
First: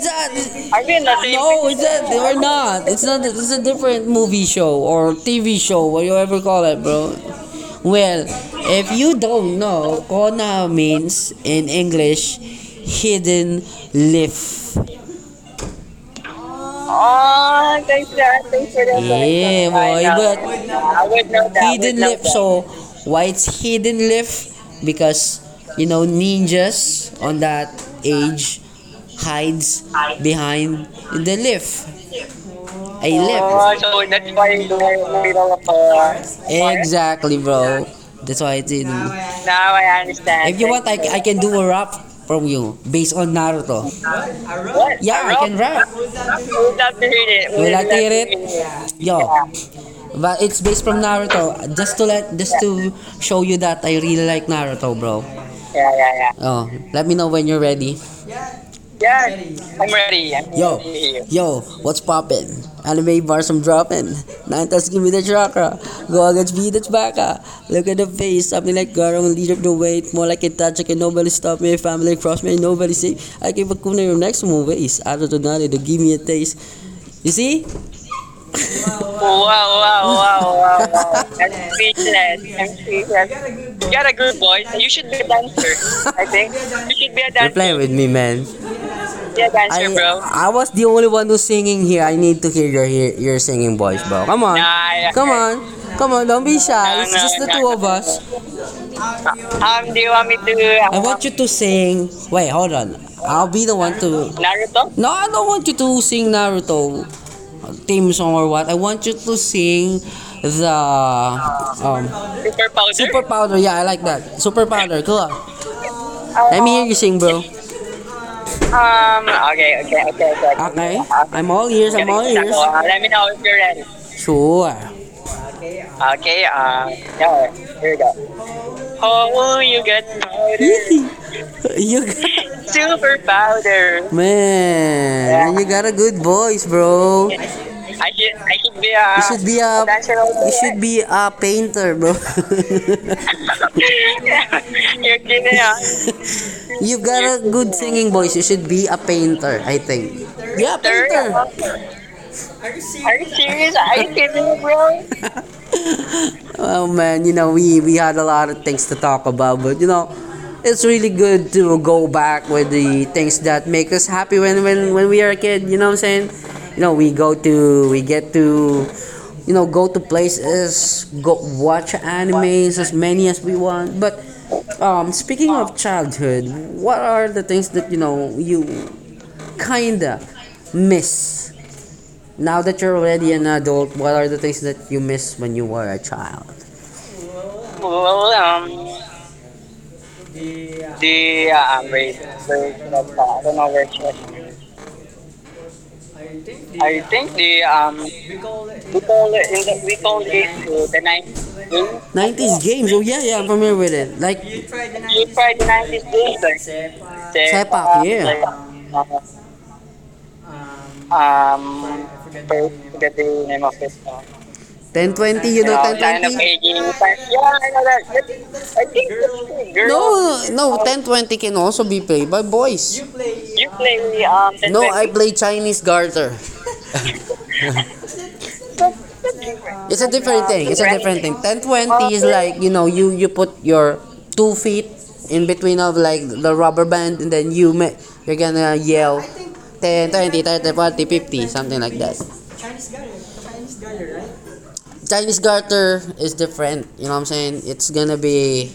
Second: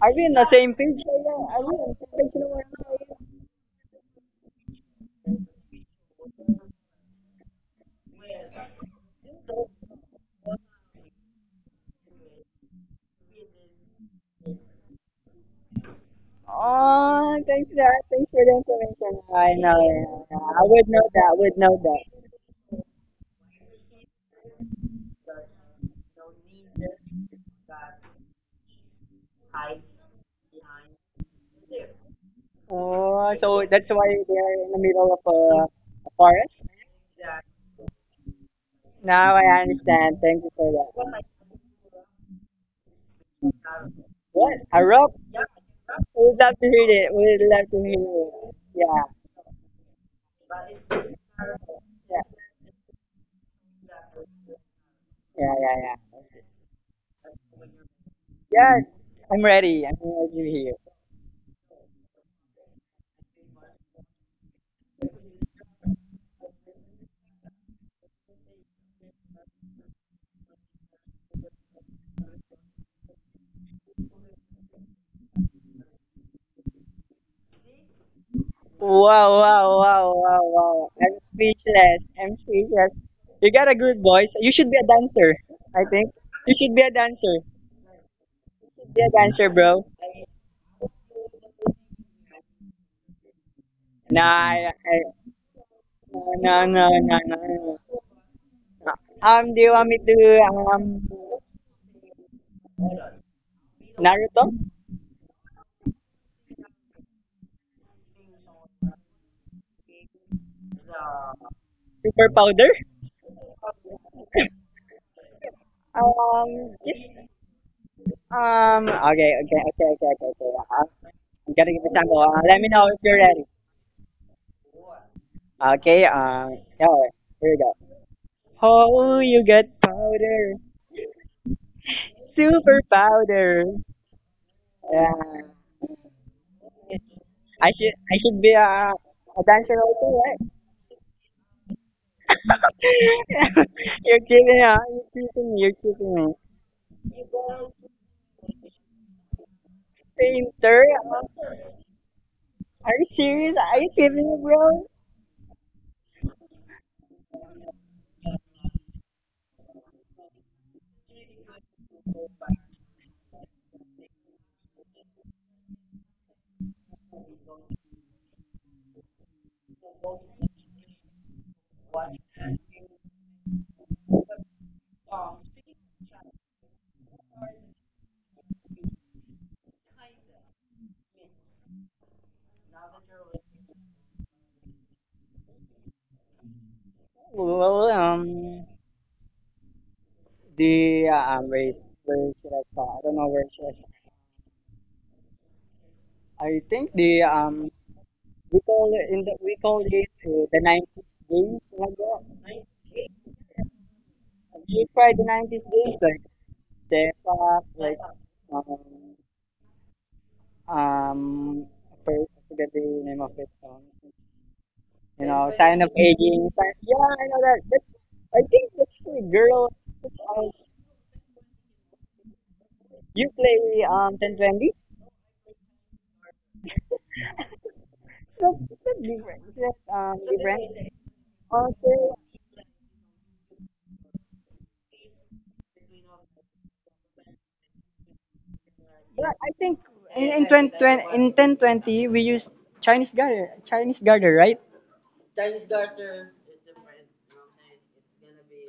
Speaker 2: Are we on the same page? Yeah, yeah. Are
Speaker 1: no,
Speaker 2: we
Speaker 1: it's
Speaker 2: on the same
Speaker 1: a,
Speaker 2: page? You
Speaker 1: or
Speaker 2: know what
Speaker 1: not. It's not.
Speaker 2: I'm.
Speaker 1: It's a different movie show or TV show, whatever you ever call it, bro. Well, if you don't know, Kona means in English hidden leaf.
Speaker 2: Oh, thanks for
Speaker 1: Ah,
Speaker 2: that.
Speaker 1: guys.
Speaker 2: Thanks for the information. I
Speaker 1: Yeah, boy,
Speaker 2: know. Yeah, yeah. I would
Speaker 1: but
Speaker 2: know that. I would know that.
Speaker 1: so why it's hidden lift? Because you know ninjas on that age hides behind the lift. A
Speaker 2: Oh, so that's
Speaker 1: lift.
Speaker 2: why they're in the middle of a forest.
Speaker 1: Exactly, bro. That's why it's hidden.
Speaker 2: Now I understand. Thank you for
Speaker 1: I
Speaker 2: that.
Speaker 1: can do a rap from you based on Naruto.
Speaker 2: What? A rope?
Speaker 1: I can rap.
Speaker 2: We'd love to hear it. We'd love to hear
Speaker 1: Tirit.
Speaker 2: it. Yeah.
Speaker 1: Yo, but it's based from Naruto. Just to
Speaker 2: Yeah.
Speaker 1: let, just to show you that I really like Naruto, bro.
Speaker 2: Yeah. Yeah.
Speaker 1: Yeah,
Speaker 2: Yeah.
Speaker 1: yeah, yeah. Oh, let me know when you're ready.
Speaker 2: Yeah.
Speaker 1: Yeah,
Speaker 2: I'm ready.
Speaker 1: I'm
Speaker 2: I'm
Speaker 1: ready.
Speaker 2: ready
Speaker 1: I'm,
Speaker 2: to hear.
Speaker 1: yo, ready, yo, what's poppin'? Anime bars I'm dropping. Nintas give me the chakra. Go against me, that's baka. Look at the face, something like Garam, lead up the weight. More like a touch, I can nobody stop me. Family cross me, nobody see. I give a kuna your next move is. I don't know, they give me a taste. You see?
Speaker 2: Wow.
Speaker 1: Wow,
Speaker 2: Wow. Wow. Wow. Wow.
Speaker 1: wow.
Speaker 2: I'm speechless. I'm
Speaker 1: Speechless.
Speaker 2: speechless. You got a good voice. You should be a dancer. I think
Speaker 1: I think.
Speaker 2: you should be a
Speaker 1: You should be a
Speaker 2: dancer.
Speaker 1: dancer. Reply with me, man.
Speaker 2: Good answer,
Speaker 1: Yeah.
Speaker 2: bro.
Speaker 1: I was the only one who's singing here. I need to hear your singing voice, bro. Come on. Nah,
Speaker 2: Nah, I,
Speaker 1: okay. Come on. Come on, don't be
Speaker 2: no, no,
Speaker 1: shy.
Speaker 2: no, no,
Speaker 1: Two of
Speaker 2: no,
Speaker 1: us.
Speaker 2: no. Do you
Speaker 1: Ah,
Speaker 2: want me to um
Speaker 1: I want you to sing. Wait, hold on. I'll be the one to.
Speaker 2: Naruto
Speaker 1: No, I don't want you to sing Naruto theme song or what. I want you to sing the
Speaker 2: super
Speaker 1: um
Speaker 2: powder?
Speaker 1: Super Powder. Yeah, I like that. Super Powder. Cool. Let me hear you
Speaker 2: Yes.
Speaker 1: sing, bro.
Speaker 2: Okay, okay,
Speaker 1: Okay,
Speaker 2: okay,
Speaker 1: okay,
Speaker 2: okay, okay,
Speaker 1: okay,
Speaker 2: okay.
Speaker 1: okay. Okay, I'm
Speaker 2: I'm
Speaker 1: all
Speaker 2: gonna give
Speaker 1: ears, I'm
Speaker 2: example.
Speaker 1: all ears.
Speaker 2: Let me know if you're ready.
Speaker 1: Sure.
Speaker 2: Okay.
Speaker 1: Okay,
Speaker 2: Yeah, all right, here
Speaker 1: yeah,
Speaker 2: we go.
Speaker 1: here we go.
Speaker 2: Oh,
Speaker 1: Whole
Speaker 2: you got powder,
Speaker 1: powder, you got,
Speaker 2: super
Speaker 1: super
Speaker 2: powder.
Speaker 1: powder,
Speaker 2: Yeah.
Speaker 1: man, yeah. You got a good voice, bro. I
Speaker 2: I should be
Speaker 1: should, yeah. You
Speaker 2: a
Speaker 1: should be
Speaker 2: dancer
Speaker 1: a,
Speaker 2: also, right?
Speaker 1: you should be a painter, bro.
Speaker 2: You're kidding, huh? You're
Speaker 1: Okay,
Speaker 2: kidding me. You're kidding me.
Speaker 1: you've got a good singing voice. You should be a painter, I think. Yeah,
Speaker 2: Painter? Um,
Speaker 1: painter.
Speaker 2: Are you
Speaker 1: Are you
Speaker 2: serious?
Speaker 1: serious?
Speaker 2: Are you
Speaker 1: I
Speaker 2: kidding me,
Speaker 1: think,
Speaker 2: bro?
Speaker 1: bro. Oh man, you know, we had a lot of things to talk about, but you know, it's really good to go back with the things that make us happy when we are a kid, you know what I'm saying? You know, we go to, we get to, you know, go to places, go watch animes as many as we want. But speaking of childhood, what are the things that, you know, you kinda miss now that you're already an adult? What are the things that you miss when you were a child?
Speaker 2: Well,
Speaker 1: Well,
Speaker 2: the
Speaker 1: the
Speaker 2: wait,
Speaker 1: wait,
Speaker 2: where should I
Speaker 1: wait, I
Speaker 2: start? I
Speaker 1: don't
Speaker 2: don't know where
Speaker 1: know
Speaker 2: should I
Speaker 1: where
Speaker 2: start.
Speaker 1: she was.
Speaker 2: I think
Speaker 1: I,
Speaker 2: the
Speaker 1: we
Speaker 2: we
Speaker 1: call it
Speaker 2: call it in the we
Speaker 1: in the,
Speaker 2: call
Speaker 1: we
Speaker 2: it
Speaker 1: call it
Speaker 2: the
Speaker 1: the
Speaker 2: 90s
Speaker 1: nineties
Speaker 2: games like
Speaker 1: game.
Speaker 2: that.
Speaker 1: 90s games. Oh yeah, yeah, I'm familiar with it. Like,
Speaker 2: Have
Speaker 1: we
Speaker 2: you tried the
Speaker 1: tried the
Speaker 2: 90s games
Speaker 1: nineties
Speaker 2: like
Speaker 1: games, like,
Speaker 2: Sepak, like
Speaker 1: Sepak, yeah. Like, uh, um,
Speaker 2: um, I
Speaker 1: I
Speaker 2: I forget the
Speaker 1: forget
Speaker 2: name
Speaker 1: the
Speaker 2: of it.
Speaker 1: name of it.
Speaker 2: You
Speaker 1: 1020,
Speaker 2: know,
Speaker 1: you know,
Speaker 2: sign of
Speaker 1: 1020.
Speaker 2: aging. Sign, yeah,
Speaker 1: Like,
Speaker 2: I know that.
Speaker 1: yeah, I know that.
Speaker 2: I think that's for girls.
Speaker 1: No, no, 1020 can also be played by boys.
Speaker 2: You
Speaker 1: You
Speaker 2: play
Speaker 1: play
Speaker 2: ten
Speaker 1: the,
Speaker 2: twenty?
Speaker 1: no, I play Chinese garter.
Speaker 2: 20? That's different. That's
Speaker 1: It's a different thing. It's a
Speaker 2: different.
Speaker 1: different thing.
Speaker 2: Also,
Speaker 1: 1020 is like, you know, you put your two feet in between of like the rubber band, and then you're gonna yell
Speaker 2: but I think
Speaker 1: ten,
Speaker 2: in,
Speaker 1: 20
Speaker 2: in,
Speaker 1: 30
Speaker 2: 20,
Speaker 1: 40
Speaker 2: twenty in
Speaker 1: 50,
Speaker 2: 10
Speaker 1: something like
Speaker 2: 20
Speaker 1: that.
Speaker 2: we use Chinese garter, right?
Speaker 1: Chinese garter is different. You know what I'm saying? It's gonna be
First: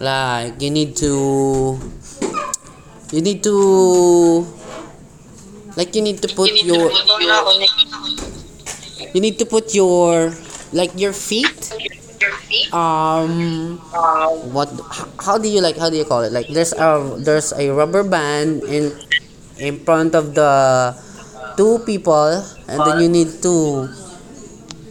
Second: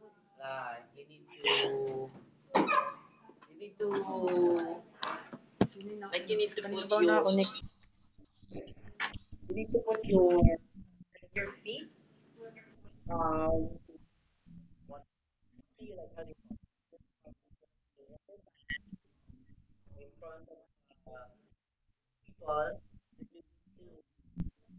Speaker 1: like you need to like you need to put your,
Speaker 2: Well,
Speaker 1: you need to put your like your feet, um what, how do you, like, how do you call it, like there's a, there's a rubber band in front of the two people, and then you need to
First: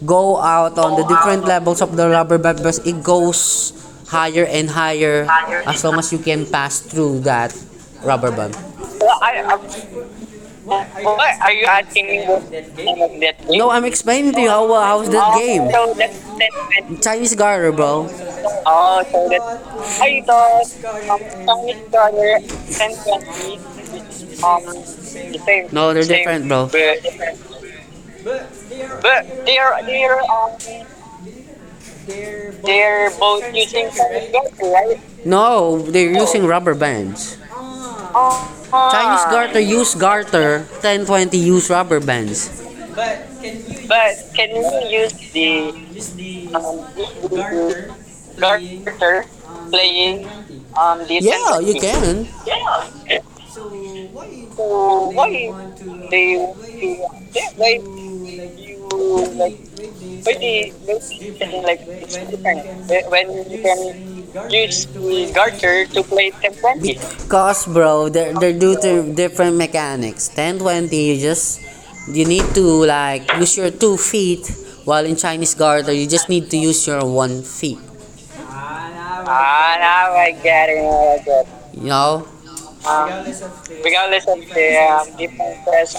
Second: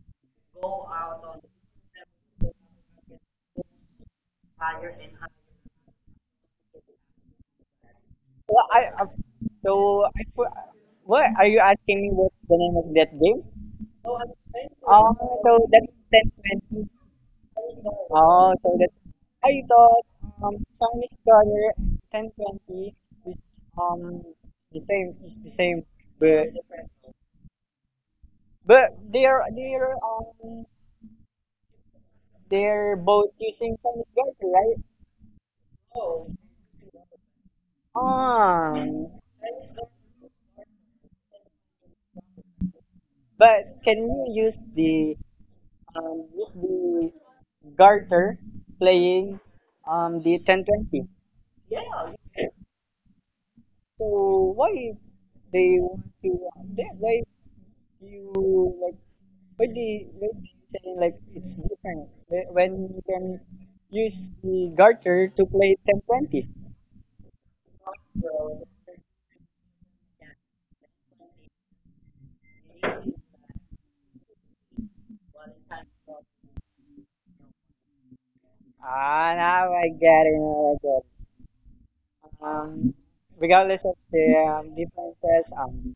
Speaker 1: go out on the different levels of the rubber band because it goes higher and higher as long as you can pass through that rubber band.
Speaker 2: I, uh,
Speaker 1: Well, I've
Speaker 2: so I put,
Speaker 1: what
Speaker 2: what are
Speaker 1: are you
Speaker 2: you
Speaker 1: asking
Speaker 2: asking me?
Speaker 1: me,
Speaker 2: What's
Speaker 1: what
Speaker 2: the name of
Speaker 1: name
Speaker 2: that
Speaker 1: of that
Speaker 2: game?
Speaker 1: game? No, I'm explaining to you how how's
Speaker 2: Oh,
Speaker 1: that, oh, game.
Speaker 2: so that's
Speaker 1: So that's that.
Speaker 2: 1020.
Speaker 1: Chinese Garter, bro.
Speaker 2: Oh, so that's
Speaker 1: Oh, so that.
Speaker 2: I thought
Speaker 1: I thought
Speaker 2: um Chinese Garter
Speaker 1: Sonic Color
Speaker 2: and ten
Speaker 1: and
Speaker 2: twenty is
Speaker 1: 20
Speaker 2: um
Speaker 1: um
Speaker 2: the same
Speaker 1: the
Speaker 2: is the
Speaker 1: same. No,
Speaker 2: same,
Speaker 1: they're same, different,
Speaker 2: but
Speaker 1: bro. But,
Speaker 2: But
Speaker 1: but
Speaker 2: they're they're um
Speaker 1: they're
Speaker 2: they're
Speaker 1: both
Speaker 2: both
Speaker 1: Chinese
Speaker 2: using Chinese
Speaker 1: Garter,
Speaker 2: garter, right?
Speaker 1: right? No, they're using, oh, rubber bands. Oh, Chinese
Speaker 2: Um,
Speaker 1: Garter use Garter, 1020 use rubber bands.
Speaker 2: but can
Speaker 1: But
Speaker 2: you
Speaker 1: can we use the
Speaker 2: use
Speaker 1: um,
Speaker 2: the garter
Speaker 1: character
Speaker 2: playing
Speaker 1: playing
Speaker 2: the
Speaker 1: the,
Speaker 2: 1020?
Speaker 1: yeah, you sentences? Can. Yeah. So
Speaker 2: So why
Speaker 1: why
Speaker 2: they want
Speaker 1: they,
Speaker 2: to they why
Speaker 1: yeah, why
Speaker 2: you
Speaker 1: you
Speaker 2: like
Speaker 1: like, why
Speaker 2: why
Speaker 1: they
Speaker 2: they
Speaker 1: make
Speaker 2: saying like
Speaker 1: it
Speaker 2: it's
Speaker 1: like it's
Speaker 2: different
Speaker 1: different
Speaker 2: when you
Speaker 1: when
Speaker 2: can
Speaker 1: you can
Speaker 2: use
Speaker 1: use
Speaker 2: the
Speaker 1: the
Speaker 2: garter to
Speaker 1: garter.
Speaker 2: play 1020?
Speaker 1: Because bro, they're due to different mechanics. 1020, you need to like use your two feet, while in Chinese garter you just need to use your one feet.
Speaker 2: Ah, now I
Speaker 1: Now I
Speaker 2: get it.
Speaker 1: get it.
Speaker 2: Now I get
Speaker 1: Now
Speaker 2: it.
Speaker 1: I get it. You know?
Speaker 2: Um, Regardless of the differences,
Speaker 1: Yes,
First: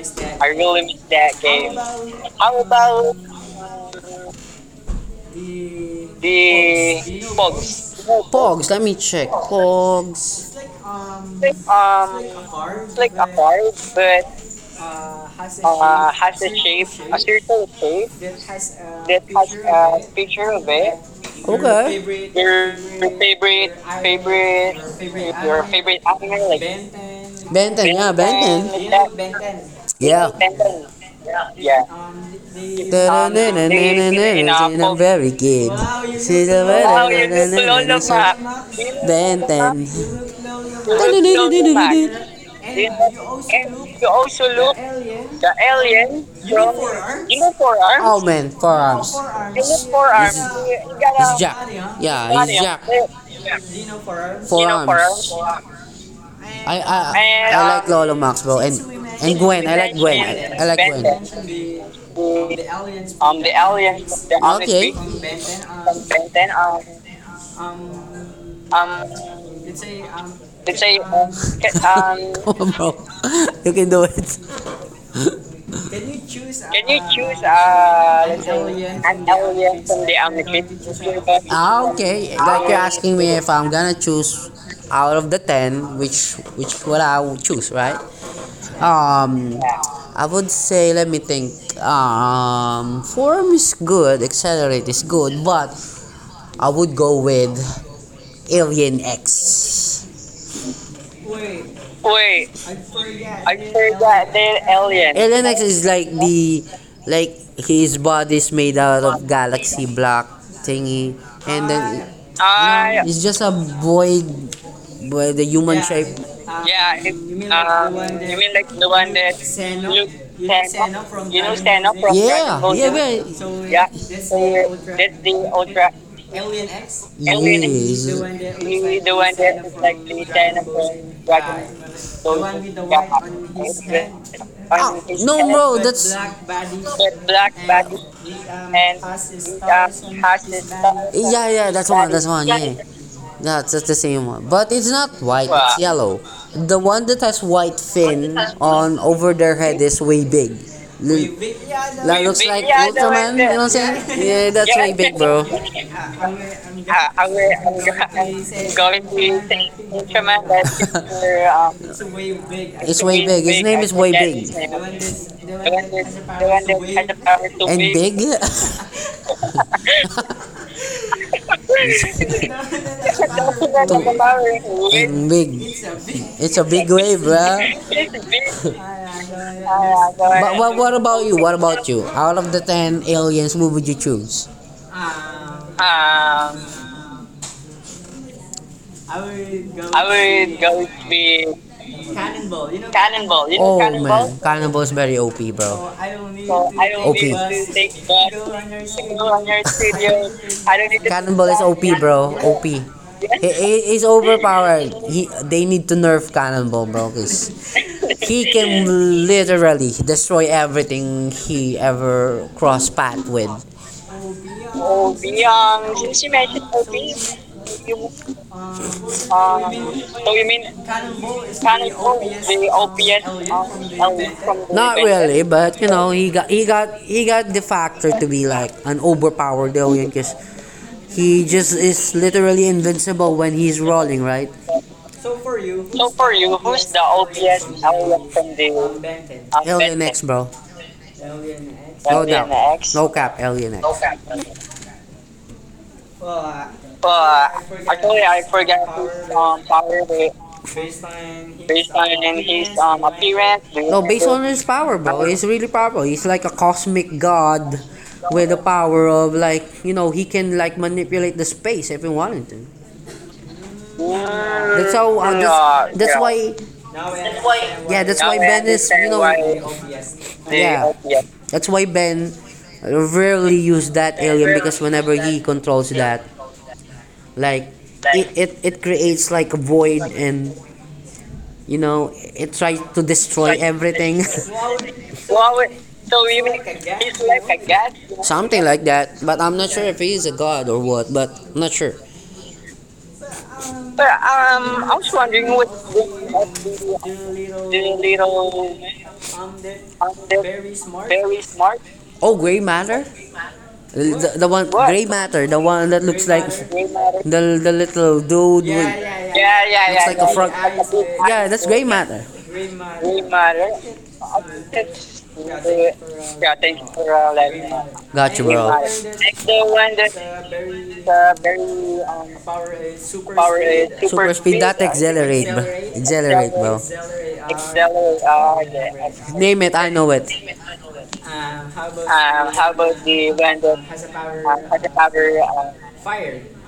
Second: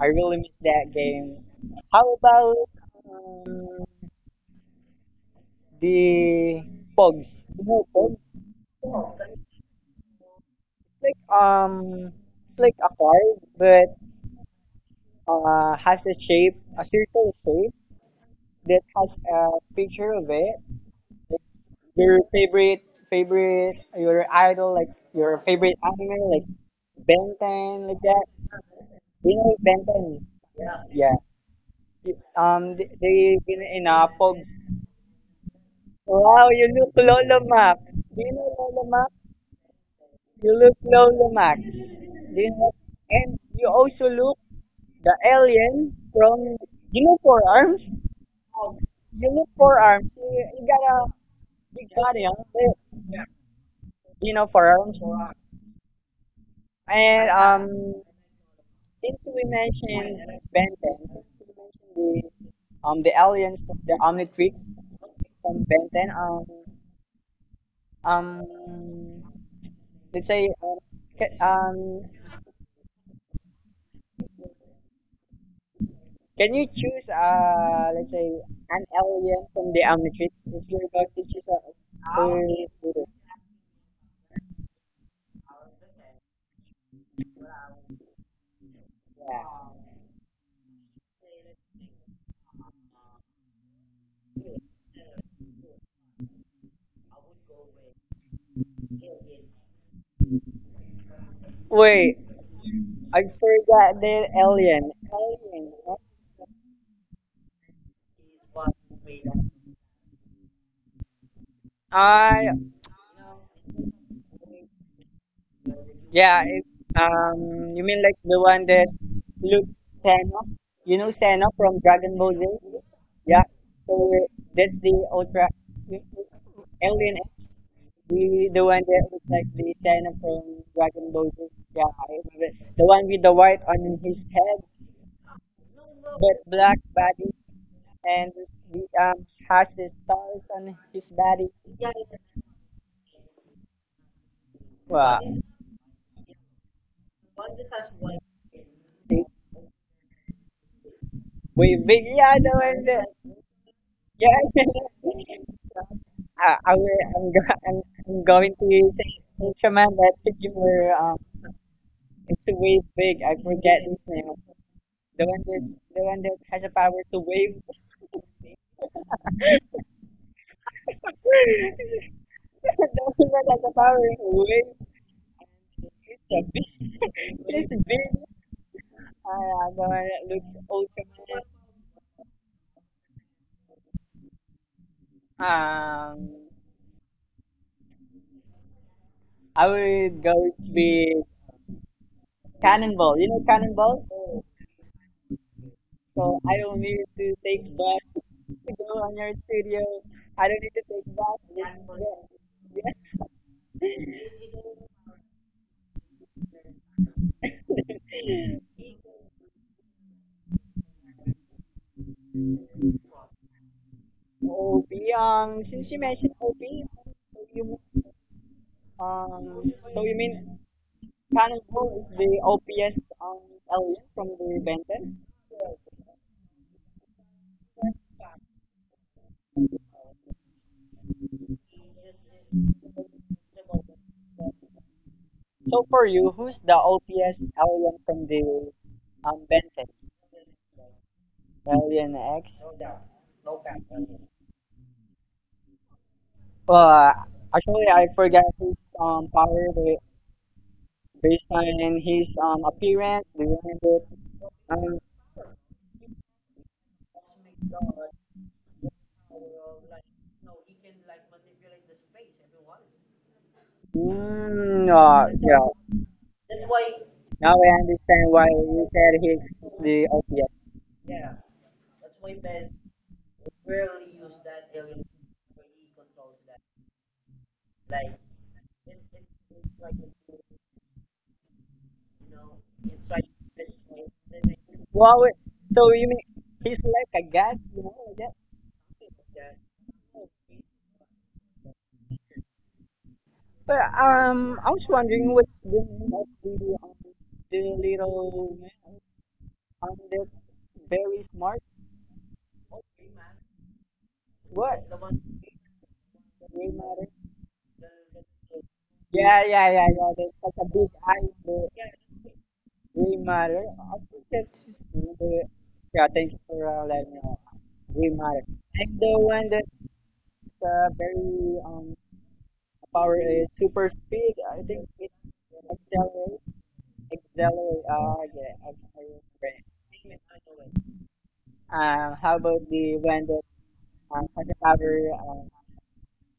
Speaker 2: I really
Speaker 1: I
Speaker 2: miss
Speaker 1: really
Speaker 2: that
Speaker 1: miss that
Speaker 2: game.
Speaker 1: game.
Speaker 2: How about um, the
Speaker 1: The
Speaker 2: Pogs? You know Pogs?
Speaker 1: Pogs, let me check. Pogs.
Speaker 2: It's like um, it's like a card, but has a shape, a circle
Speaker 1: Turtle
Speaker 2: shape
Speaker 1: Cave?
Speaker 2: that has a picture of
Speaker 1: Picture
Speaker 2: it.
Speaker 1: of it.
Speaker 2: Like your favorite, your idol, like
Speaker 1: Favorite
Speaker 2: your
Speaker 1: your anime?
Speaker 2: favorite
Speaker 1: Favorite anime,
Speaker 2: anime, like
Speaker 1: like
Speaker 2: Ben
Speaker 1: Benton,
Speaker 2: 10, like
Speaker 1: yeah,
Speaker 2: that.
Speaker 1: Benton.
Speaker 2: You know Ben
Speaker 1: Yeah.
Speaker 2: 10?
Speaker 1: Benton.
Speaker 2: Yeah.
Speaker 1: Yeah. Yeah.
Speaker 2: They been in a ginanapob.
Speaker 1: I'm very good.
Speaker 2: Wow, you look Lolo
Speaker 1: Yun
Speaker 2: Mac.
Speaker 1: yung slow.
Speaker 2: Do
Speaker 1: Benton.
Speaker 2: you know
Speaker 1: You
Speaker 2: Lolo
Speaker 1: look
Speaker 2: Mac?
Speaker 1: Ben the map. Ten. Look low the.
Speaker 2: You look Lolo
Speaker 1: You
Speaker 2: Mac. Do
Speaker 1: map. Look low the
Speaker 2: you know? And you
Speaker 1: map. You
Speaker 2: also
Speaker 1: also
Speaker 2: look
Speaker 1: look
Speaker 2: the
Speaker 1: the
Speaker 2: alien
Speaker 1: alien. You look
Speaker 2: from, Four
Speaker 1: for
Speaker 2: Arms?
Speaker 1: forearms.
Speaker 2: Um, You
Speaker 1: Forearm. You
Speaker 2: look Four Arms. You got a
Speaker 1: it Jack.
Speaker 2: big
Speaker 1: Yeah,
Speaker 2: body,
Speaker 1: he's
Speaker 2: huh?
Speaker 1: Jack.
Speaker 2: Do you know, Four Arms.
Speaker 1: I I,
Speaker 2: And
Speaker 1: I like Lolo Maxwell and
Speaker 2: since we
Speaker 1: Gwen. I like
Speaker 2: mentioned
Speaker 1: Gwen. Like
Speaker 2: Ben 10, since we
Speaker 1: Gwen.
Speaker 2: mentioned the
Speaker 1: The
Speaker 2: aliens from the
Speaker 1: aliens. The.
Speaker 2: Omnitrix
Speaker 1: Okay.
Speaker 2: from Ben 10,
Speaker 1: Then
Speaker 2: um
Speaker 1: um
Speaker 2: let's say,
Speaker 1: let's say,
Speaker 2: can, um,
Speaker 1: come on, bro. You can do it.
Speaker 2: can you choose,
Speaker 1: Choose
Speaker 2: let's say, an alien from the
Speaker 1: aliens from the.
Speaker 2: Omnitrix if you're about to choose
Speaker 1: Ah,
Speaker 2: a
Speaker 1: okay. Like you're
Speaker 2: a-
Speaker 1: asking me if I'm gonna choose out of the 10, which what I would choose, right? Um,
Speaker 2: yeah.
Speaker 1: I would say let me think. Form is good, accelerate is good, but I would go with Alien X.
Speaker 2: Wait, I forgot the
Speaker 1: And then
Speaker 2: alien.
Speaker 1: alien. X is
Speaker 2: What?
Speaker 1: like the like his body's made out of galaxy block thingy, and then
Speaker 2: I
Speaker 1: I it's just a void, where the human shape.
Speaker 2: yeah. You mean like the one that looks Thanos? You know Thanos
Speaker 1: Yeah,
Speaker 2: from
Speaker 1: Dragon
Speaker 2: Dragon Ball Z?
Speaker 1: Ball, yeah,
Speaker 2: Yeah.
Speaker 1: well,
Speaker 2: So that's the ultra
Speaker 1: the yeah,
Speaker 2: alien. The one that looks like the China from Dragon Ball Z. Yeah, I remember it. The one
Speaker 1: Ball,
Speaker 2: with the white on his head,
Speaker 1: no. Yeah, bro, that's
Speaker 2: but black body, and the has the stars on his body.
Speaker 1: yeah. Yeah, that's one, yeah, yeah. That's the same one. But it's not
Speaker 2: Wow.
Speaker 1: white. Wow. It's yellow. The one that has white fin on
Speaker 2: The,
Speaker 1: over their head is way big. L-
Speaker 2: we big
Speaker 1: That
Speaker 2: yeah,
Speaker 1: looks
Speaker 2: the one that
Speaker 1: Ultraman. You know what I'm saying? Yeah,
Speaker 2: yeah.
Speaker 1: that's way big, bro.
Speaker 2: I will,
Speaker 1: I
Speaker 2: I'm, go, I'm,
Speaker 1: will,
Speaker 2: I'm going to
Speaker 1: Going to
Speaker 2: say
Speaker 1: say
Speaker 2: Ultraman that
Speaker 1: Ultraman
Speaker 2: were
Speaker 1: that your
Speaker 2: It's a wave
Speaker 1: It's
Speaker 2: big.
Speaker 1: way
Speaker 2: I
Speaker 1: big. His name
Speaker 2: forget
Speaker 1: is
Speaker 2: his
Speaker 1: way
Speaker 2: name.
Speaker 1: big.
Speaker 2: The one that the one that has the power to wave.
Speaker 1: And big?
Speaker 2: The one that has the power to wave.
Speaker 1: And big.
Speaker 2: It's a
Speaker 1: It's a big
Speaker 2: big,
Speaker 1: wave, bro.
Speaker 2: it's big. Going looks
Speaker 1: But what about you?
Speaker 2: ultimate.
Speaker 1: What about you? Out of the 10 aliens, who would you choose?
Speaker 2: Um,
Speaker 1: Um,
Speaker 2: I would go with Cannonball. You know
Speaker 1: Cannonball. You know, oh,
Speaker 2: Cannonball?
Speaker 1: cannonball? Man, cannonball is very OP, bro.
Speaker 2: So I don't need to
Speaker 1: Okay.
Speaker 2: take
Speaker 1: Take
Speaker 2: bus to go on your
Speaker 1: on your
Speaker 2: studio.
Speaker 1: studio.
Speaker 2: I don't need
Speaker 1: I
Speaker 2: to
Speaker 1: don't need
Speaker 2: take
Speaker 1: to.
Speaker 2: bus.
Speaker 1: Cannibal is
Speaker 2: Just
Speaker 1: OP,
Speaker 2: go.
Speaker 1: bro. OP.
Speaker 2: Yeah.
Speaker 1: Overpowered. They need to nerf cannonball, bro, because he can literally destroy everything he ever cross path with.
Speaker 2: OB.
Speaker 1: Obi,
Speaker 2: Since you
Speaker 1: since you
Speaker 2: mentioned
Speaker 1: mentioned
Speaker 2: OB,
Speaker 1: Obi,
Speaker 2: so you
Speaker 1: um,
Speaker 2: um, so you
Speaker 1: so you
Speaker 2: mean
Speaker 1: mean
Speaker 2: Cannonball is the OPS
Speaker 1: Obi,
Speaker 2: alien
Speaker 1: um,
Speaker 2: from the
Speaker 1: not
Speaker 2: Benton?
Speaker 1: really, but you know, he got the factor to be like an overpowered alien because he just is literally invincible when he's rolling, right?
Speaker 2: So for you, who's the OPS alien from the Benton?
Speaker 1: Alien X, bro.
Speaker 2: Alien
Speaker 1: No
Speaker 2: X?
Speaker 1: doubt. No cap, Alien X. Okay.
Speaker 2: Uh,
Speaker 1: But,
Speaker 2: Actually, I forgot his
Speaker 1: um,
Speaker 2: power,
Speaker 1: anyway,
Speaker 2: based on his appearance. Do you
Speaker 1: no,
Speaker 2: remember?
Speaker 1: based on his power,
Speaker 2: Um,
Speaker 1: bro. He's really powerful. He's like a cosmic god with the power of, like, you know, he can like manipulate the space if he wanted to. That's how. That's
Speaker 2: yeah.
Speaker 1: why.
Speaker 2: Now
Speaker 1: Yeah,
Speaker 2: I
Speaker 1: that's why
Speaker 2: understand
Speaker 1: Ben
Speaker 2: why
Speaker 1: is, you
Speaker 2: you said
Speaker 1: know.
Speaker 2: he's the OPS.
Speaker 1: Yeah, that's why Ben rarely use that alien because whenever he controls that, like it creates like a void, and you know it tries to destroy everything.
Speaker 2: Well,
Speaker 1: Well,
Speaker 2: wait,
Speaker 1: so
Speaker 2: so
Speaker 1: we
Speaker 2: you mean he's like
Speaker 1: like
Speaker 2: a god,
Speaker 1: that.
Speaker 2: you know? Like
Speaker 1: Something
Speaker 2: that?
Speaker 1: like that, but I'm not sure if he is a god or what, but I'm not sure.
Speaker 2: But
Speaker 1: But
Speaker 2: I
Speaker 1: just
Speaker 2: was
Speaker 1: wondering what
Speaker 2: wondering what's the name of
Speaker 1: the,
Speaker 2: the,
Speaker 1: little,
Speaker 2: little man
Speaker 1: um,
Speaker 2: on that
Speaker 1: very
Speaker 2: very
Speaker 1: smart...
Speaker 2: smart.
Speaker 1: Oh, gray matter? The one, what? Gray
Speaker 2: What?
Speaker 1: matter, the one that looks gray like
Speaker 2: Gray
Speaker 1: matter.
Speaker 2: matter?
Speaker 1: The little dude. Yeah, with, yeah. Yeah,
Speaker 2: Yeah,
Speaker 1: yeah.
Speaker 2: yeah, yeah, yeah. There's such a
Speaker 1: Like,
Speaker 2: big
Speaker 1: yeah, that's
Speaker 2: eye
Speaker 1: gray matter.
Speaker 2: there.
Speaker 1: Gray
Speaker 2: Gray
Speaker 1: matter.
Speaker 2: matter. I think that's
Speaker 1: It's,
Speaker 2: just the, yeah,
Speaker 1: yeah,
Speaker 2: thank you
Speaker 1: thank you
Speaker 2: for
Speaker 1: for
Speaker 2: letting me
Speaker 1: letting.
Speaker 2: know.
Speaker 1: Got you,
Speaker 2: Gray
Speaker 1: bro.
Speaker 2: matter. And the
Speaker 1: The
Speaker 2: one
Speaker 1: one that's,
Speaker 2: that's very,
Speaker 1: very,
Speaker 2: power is super
Speaker 1: super speed,
Speaker 2: speed.
Speaker 1: not,
Speaker 2: I think it's accelerate. Accelerate. Oh, yeah. I
Speaker 1: yeah.
Speaker 2: can
Speaker 1: Name it, I know it.
Speaker 2: remember it. How
Speaker 1: How
Speaker 2: about
Speaker 1: about
Speaker 2: the
Speaker 1: the
Speaker 2: one
Speaker 1: one
Speaker 2: that,
Speaker 1: that
Speaker 2: has a
Speaker 1: the
Speaker 2: power,
Speaker 1: cover,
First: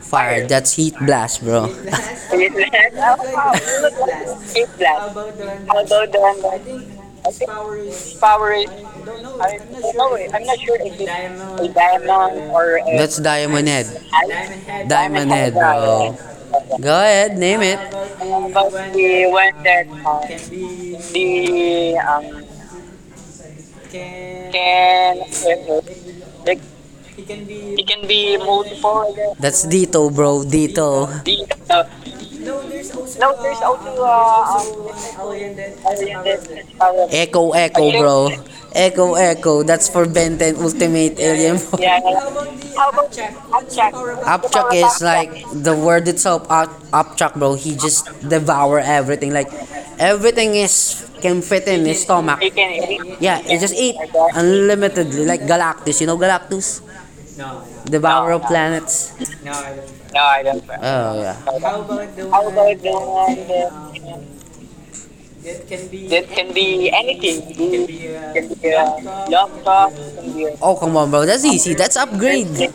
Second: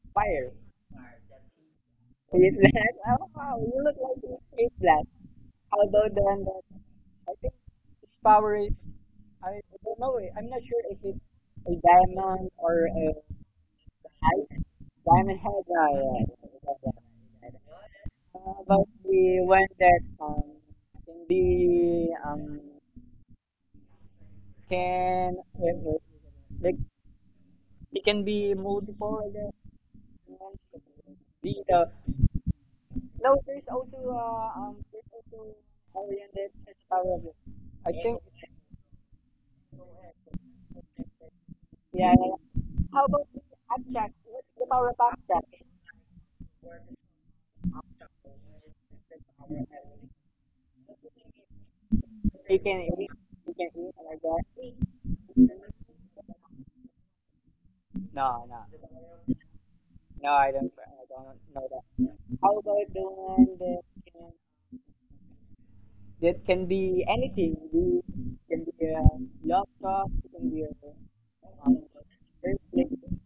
Speaker 1: fire?
Speaker 2: fire?
Speaker 1: That's heat blast, bro.
Speaker 2: Is that? Oh,
Speaker 1: Blast.
Speaker 2: wow, you look like you
Speaker 1: Heat
Speaker 2: escaped that.
Speaker 1: blast.
Speaker 2: How
Speaker 1: So
Speaker 2: about the
Speaker 1: then,
Speaker 2: one that, I think? Its power
Speaker 1: Power
Speaker 2: is,
Speaker 1: Rangers
Speaker 2: I don't know. I'm not sure if it's a diamond or
Speaker 1: or,
Speaker 2: a
Speaker 1: that's Diamond Head.
Speaker 2: head.
Speaker 1: Diamond
Speaker 2: Diamond
Speaker 1: Diamond
Speaker 2: head.
Speaker 1: Head,
Speaker 2: Yeah, yeah,
Speaker 1: bro.
Speaker 2: yeah,
Speaker 1: Go
Speaker 2: yeah, yeah.
Speaker 1: ahead, name it.
Speaker 2: About the one that,
Speaker 1: That,
Speaker 2: can
Speaker 1: the,
Speaker 2: be can
Speaker 1: can,
Speaker 2: like
Speaker 1: the.
Speaker 2: it
Speaker 1: It
Speaker 2: can
Speaker 1: can
Speaker 2: be
Speaker 1: be
Speaker 2: multiple,
Speaker 1: multiple,
Speaker 2: I
Speaker 1: I
Speaker 2: guess.
Speaker 1: guess. That's dito,
Speaker 2: You know,
Speaker 1: bro. Dito.
Speaker 2: be the power of it,
Speaker 1: Echo,
Speaker 2: I
Speaker 1: echo,
Speaker 2: think.
Speaker 1: bro. Echo, echo. That's for Ben 10 Ultimate Alien.
Speaker 2: Yeah, yeah,
Speaker 1: Yeah.
Speaker 2: yeah.
Speaker 1: How about Upchuck? Upchuck is like the word itself. Upchuck, bro. He just devour everything. Like everything is can fit in his stomach.
Speaker 2: Can eat. You can
Speaker 1: Yeah,
Speaker 2: eat,
Speaker 1: he
Speaker 2: and I
Speaker 1: just eat
Speaker 2: guess.
Speaker 1: unlimitedly. Like Galactus. You know Galactus,
Speaker 2: No, no,
Speaker 1: devourer of planets.
Speaker 2: no. I
Speaker 1: No,
Speaker 2: don't.
Speaker 1: I
Speaker 2: I
Speaker 1: don't.
Speaker 2: don't
Speaker 1: Oh
Speaker 2: know
Speaker 1: yeah.
Speaker 2: that. How about the one
Speaker 1: Uh,
Speaker 2: can that can
Speaker 1: can
Speaker 2: be
Speaker 1: be
Speaker 2: anything. We
Speaker 1: anything.
Speaker 2: can be a
Speaker 1: Yeah,
Speaker 2: laptop. It can be a,
Speaker 1: yeah. Oh, come on, bro.
Speaker 2: um,
Speaker 1: That's easy. That's upgrade.
Speaker 2: airplane.
Speaker 1: Yeah,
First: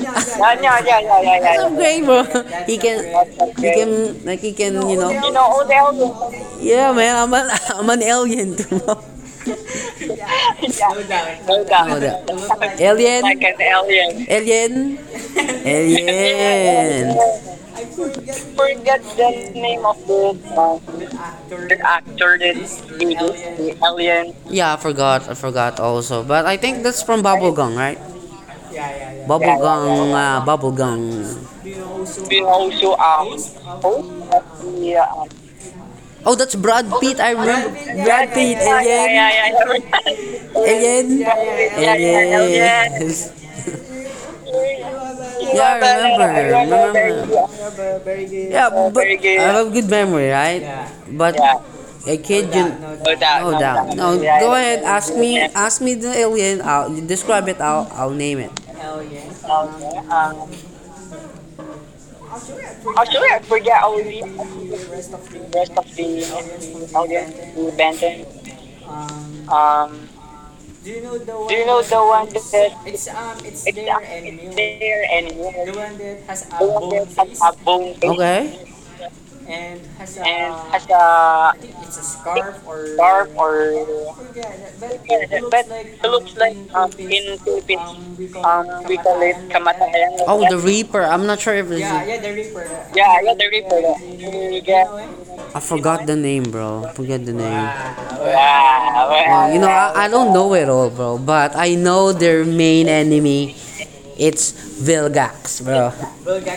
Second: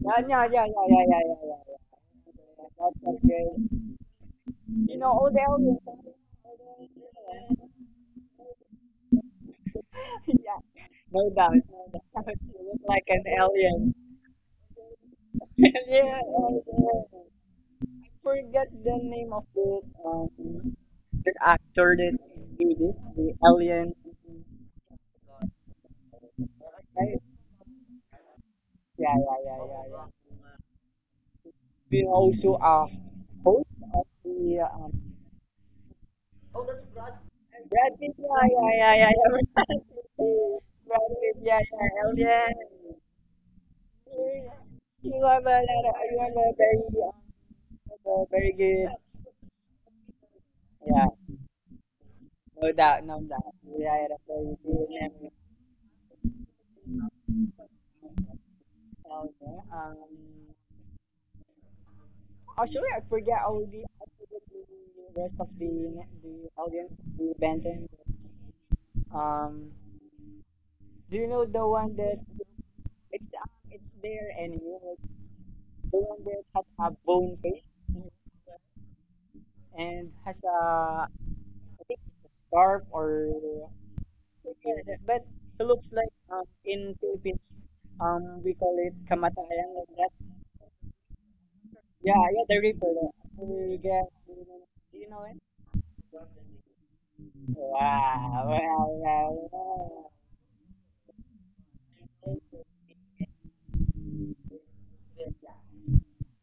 Speaker 2: Yeah, yeah,
Speaker 1: yeah,
Speaker 2: yeah,
Speaker 1: yeah,
Speaker 2: yeah,
Speaker 1: yeah,
Speaker 2: yeah, yeah,
Speaker 1: yeah.
Speaker 2: yeah, yeah,
Speaker 1: That's, yeah, upgrade, bro. He
Speaker 2: yeah.
Speaker 1: can,
Speaker 2: That's
Speaker 1: he
Speaker 2: okay.
Speaker 1: can, like, he can, you
Speaker 2: You know,
Speaker 1: know.
Speaker 2: all
Speaker 1: You
Speaker 2: the
Speaker 1: know,
Speaker 2: aliens.
Speaker 1: Odell.
Speaker 2: All the
Speaker 1: Yeah, man. I'm an,
Speaker 2: aliens.
Speaker 1: I'm an alien, too. Bro. Yeah,
Speaker 2: Yeah, no doubt,
Speaker 1: no. Oh,
Speaker 2: no
Speaker 1: doubt.
Speaker 2: doubt. You look
Speaker 1: That.
Speaker 2: like an
Speaker 1: Alien, like an
Speaker 2: alien.
Speaker 1: alien. Alien,
Speaker 2: Yeah, and,
Speaker 1: alien.
Speaker 2: forget the
Speaker 1: Forget
Speaker 2: name of
Speaker 1: the
Speaker 2: the,
Speaker 1: name of
Speaker 2: um, the
Speaker 1: the
Speaker 2: actor that
Speaker 1: actor that
Speaker 2: do this, the
Speaker 1: the
Speaker 2: alien.
Speaker 1: alien. Yeah, I forgot. I forgot also. But I think that's
Speaker 2: Right?
Speaker 1: from Bubblegum, right?
Speaker 2: Yeah, yeah, yeah, yeah,
Speaker 1: Bubblegum,
Speaker 2: yeah.
Speaker 1: bubblegum.
Speaker 2: We
Speaker 1: We
Speaker 2: also are
Speaker 1: also,
Speaker 2: host of
Speaker 1: oh,
Speaker 2: the,
Speaker 1: yeah, oh, that's Brad Pitt. I remember
Speaker 2: Red Media.
Speaker 1: Brad Pitt.
Speaker 2: Yeah,
Speaker 1: Yeah,
Speaker 2: yeah, yeah, yeah.
Speaker 1: alien. Yeah,
Speaker 2: Red
Speaker 1: alien.
Speaker 2: Media.
Speaker 1: Yeah,
Speaker 2: Yeah, oh, yeah.
Speaker 1: yeah, yeah. Alien.
Speaker 2: You have a
Speaker 1: Yeah, I
Speaker 2: lot of, you
Speaker 1: remember.
Speaker 2: have a very,
Speaker 1: Remember.
Speaker 2: you have
Speaker 1: Remember.
Speaker 2: a very
Speaker 1: Yeah,
Speaker 2: good.
Speaker 1: but I have good memory, right?
Speaker 2: Yeah,
Speaker 1: But, yeah, I can't. No.
Speaker 2: no
Speaker 1: You,
Speaker 2: doubt,
Speaker 1: no
Speaker 2: no
Speaker 1: doubt.
Speaker 2: doubt.
Speaker 1: No
Speaker 2: You
Speaker 1: doubt.
Speaker 2: had
Speaker 1: No,
Speaker 2: a
Speaker 1: yeah,
Speaker 2: very
Speaker 1: go, yeah, ahead.
Speaker 2: good
Speaker 1: Ask
Speaker 2: memory.
Speaker 1: me. Ask me the alien. I'll describe it. I'll name it.
Speaker 2: Oh, yeah.
Speaker 1: Okay,
Speaker 2: Actually, I
Speaker 1: actually,
Speaker 2: forget
Speaker 1: I
Speaker 2: all the,
Speaker 1: forget all
Speaker 2: I forget
Speaker 1: the
Speaker 2: the rest of
Speaker 1: rest of
Speaker 2: the audience,
Speaker 1: the
Speaker 2: the
Speaker 1: audience to
Speaker 2: Benton.
Speaker 1: Benton.
Speaker 2: Um,
Speaker 1: Um,
Speaker 2: do you know the one that? It's their animal. Like,
Speaker 1: Here and here.
Speaker 2: the one that has a bone face
Speaker 1: Boom. Okay.
Speaker 2: and has a, I
Speaker 1: Uh,
Speaker 2: think it's a scarf or
Speaker 1: or
Speaker 2: something like that. But it looks like, in Philippines, we call it kamatayan, like
Speaker 1: then,
Speaker 2: that.
Speaker 1: oh, the Reaper. I'm not sure if
Speaker 2: Yeah,
Speaker 1: it's.
Speaker 2: yeah, the reaper.
Speaker 1: Yeah, yeah, the
Speaker 2: We
Speaker 1: Reaper.
Speaker 2: get, do you know it?
Speaker 1: I forgot the name, bro. Forget the name.
Speaker 2: Wow, wow,
Speaker 1: Wow, wow. You
Speaker 2: wow,
Speaker 1: know, I
Speaker 2: wow.
Speaker 1: don't know it all, bro. But I know their main enemy. It's Vilgax, bro.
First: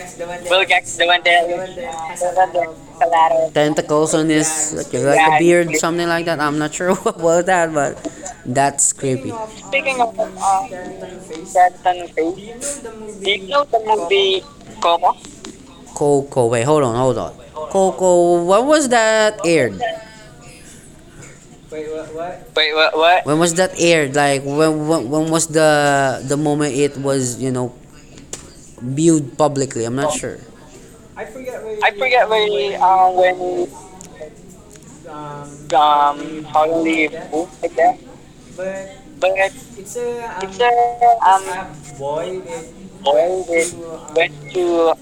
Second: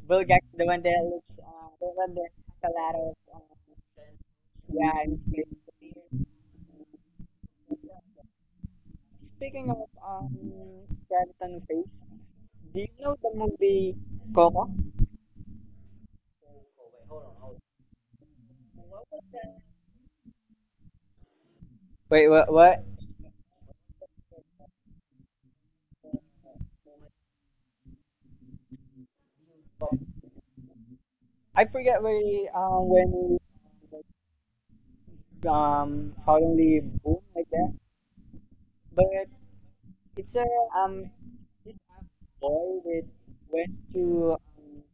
Speaker 2: Bulgak's the one
Speaker 1: Jack's
Speaker 2: that
Speaker 1: the one
Speaker 2: looks,
Speaker 1: that
Speaker 2: the one that has a lot of,
Speaker 1: tentacles on his, like,
Speaker 2: yeah,
Speaker 1: like
Speaker 2: and
Speaker 1: a
Speaker 2: it's
Speaker 1: beard, something like
Speaker 2: great.
Speaker 1: that. I'm not sure what was that, but that's creepy.
Speaker 2: Speaking of,
Speaker 1: Speaking of, Brenton
Speaker 2: skeleton face,
Speaker 1: Face,
Speaker 2: do you know the
Speaker 1: did you know the
Speaker 2: movie
Speaker 1: movie?
Speaker 2: Coco?
Speaker 1: Coco, wait, hold on, hold on. Coco, when was that aired?
Speaker 2: Wait, what?
Speaker 1: Wait,
Speaker 2: What?
Speaker 1: what? What? When was that aired? Like when was the moment it was, you know, viewed publicly? I'm not sure.
Speaker 2: I forget
Speaker 1: That
Speaker 2: where,
Speaker 1: way,
Speaker 2: when
Speaker 1: when,
Speaker 2: it, suddenly
Speaker 1: Holly
Speaker 2: boom
Speaker 1: moved,
Speaker 2: like
Speaker 1: I
Speaker 2: that.
Speaker 1: guess.
Speaker 2: But
Speaker 1: But,
Speaker 2: it's a, um
Speaker 1: uh,
Speaker 2: this boy that
Speaker 1: well, they
Speaker 2: went
Speaker 1: went
Speaker 2: to,
Speaker 1: to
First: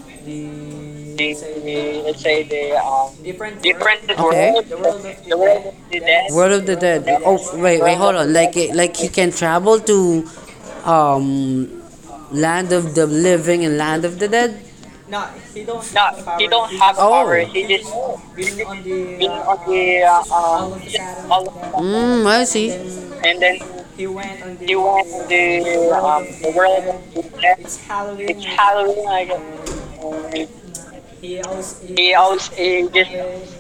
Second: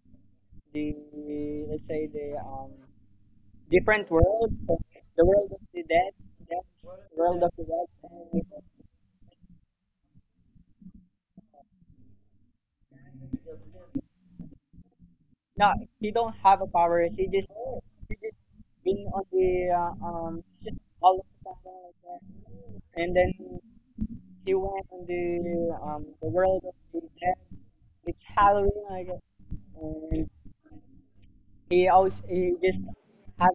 Speaker 2: the, let's say
Speaker 1: let's
Speaker 2: the,
Speaker 1: say the,
Speaker 2: different
Speaker 1: okay,
Speaker 2: world,
Speaker 1: world
Speaker 2: the world of
Speaker 1: of
Speaker 2: the
Speaker 1: the
Speaker 2: dead,
Speaker 1: dead. World
Speaker 2: the
Speaker 1: of the Dead. Oh,
Speaker 2: world of the
Speaker 1: wait,
Speaker 2: dead,
Speaker 1: hold on.
Speaker 2: and...
Speaker 1: Like like he can travel to, um land of the living and land of the dead.
Speaker 2: No, she don't have a
Speaker 1: Oh.
Speaker 2: power. She
Speaker 1: Power. Oh.
Speaker 2: just
Speaker 1: He just
Speaker 2: she just been on
Speaker 1: on
Speaker 2: the,
Speaker 1: the,
Speaker 2: she just all of
Speaker 1: all of
Speaker 2: the
Speaker 1: them.
Speaker 2: time, like
Speaker 1: Mm, I see.
Speaker 2: that. And then
Speaker 1: And then
Speaker 2: she went on the
Speaker 1: the
Speaker 2: um the world of the
Speaker 1: the
Speaker 2: dead.
Speaker 1: next
Speaker 2: It's Halloween, I
Speaker 1: Halloween, I
Speaker 2: guess.
Speaker 1: guess. Uh,
Speaker 2: And
Speaker 1: he-
Speaker 2: he just has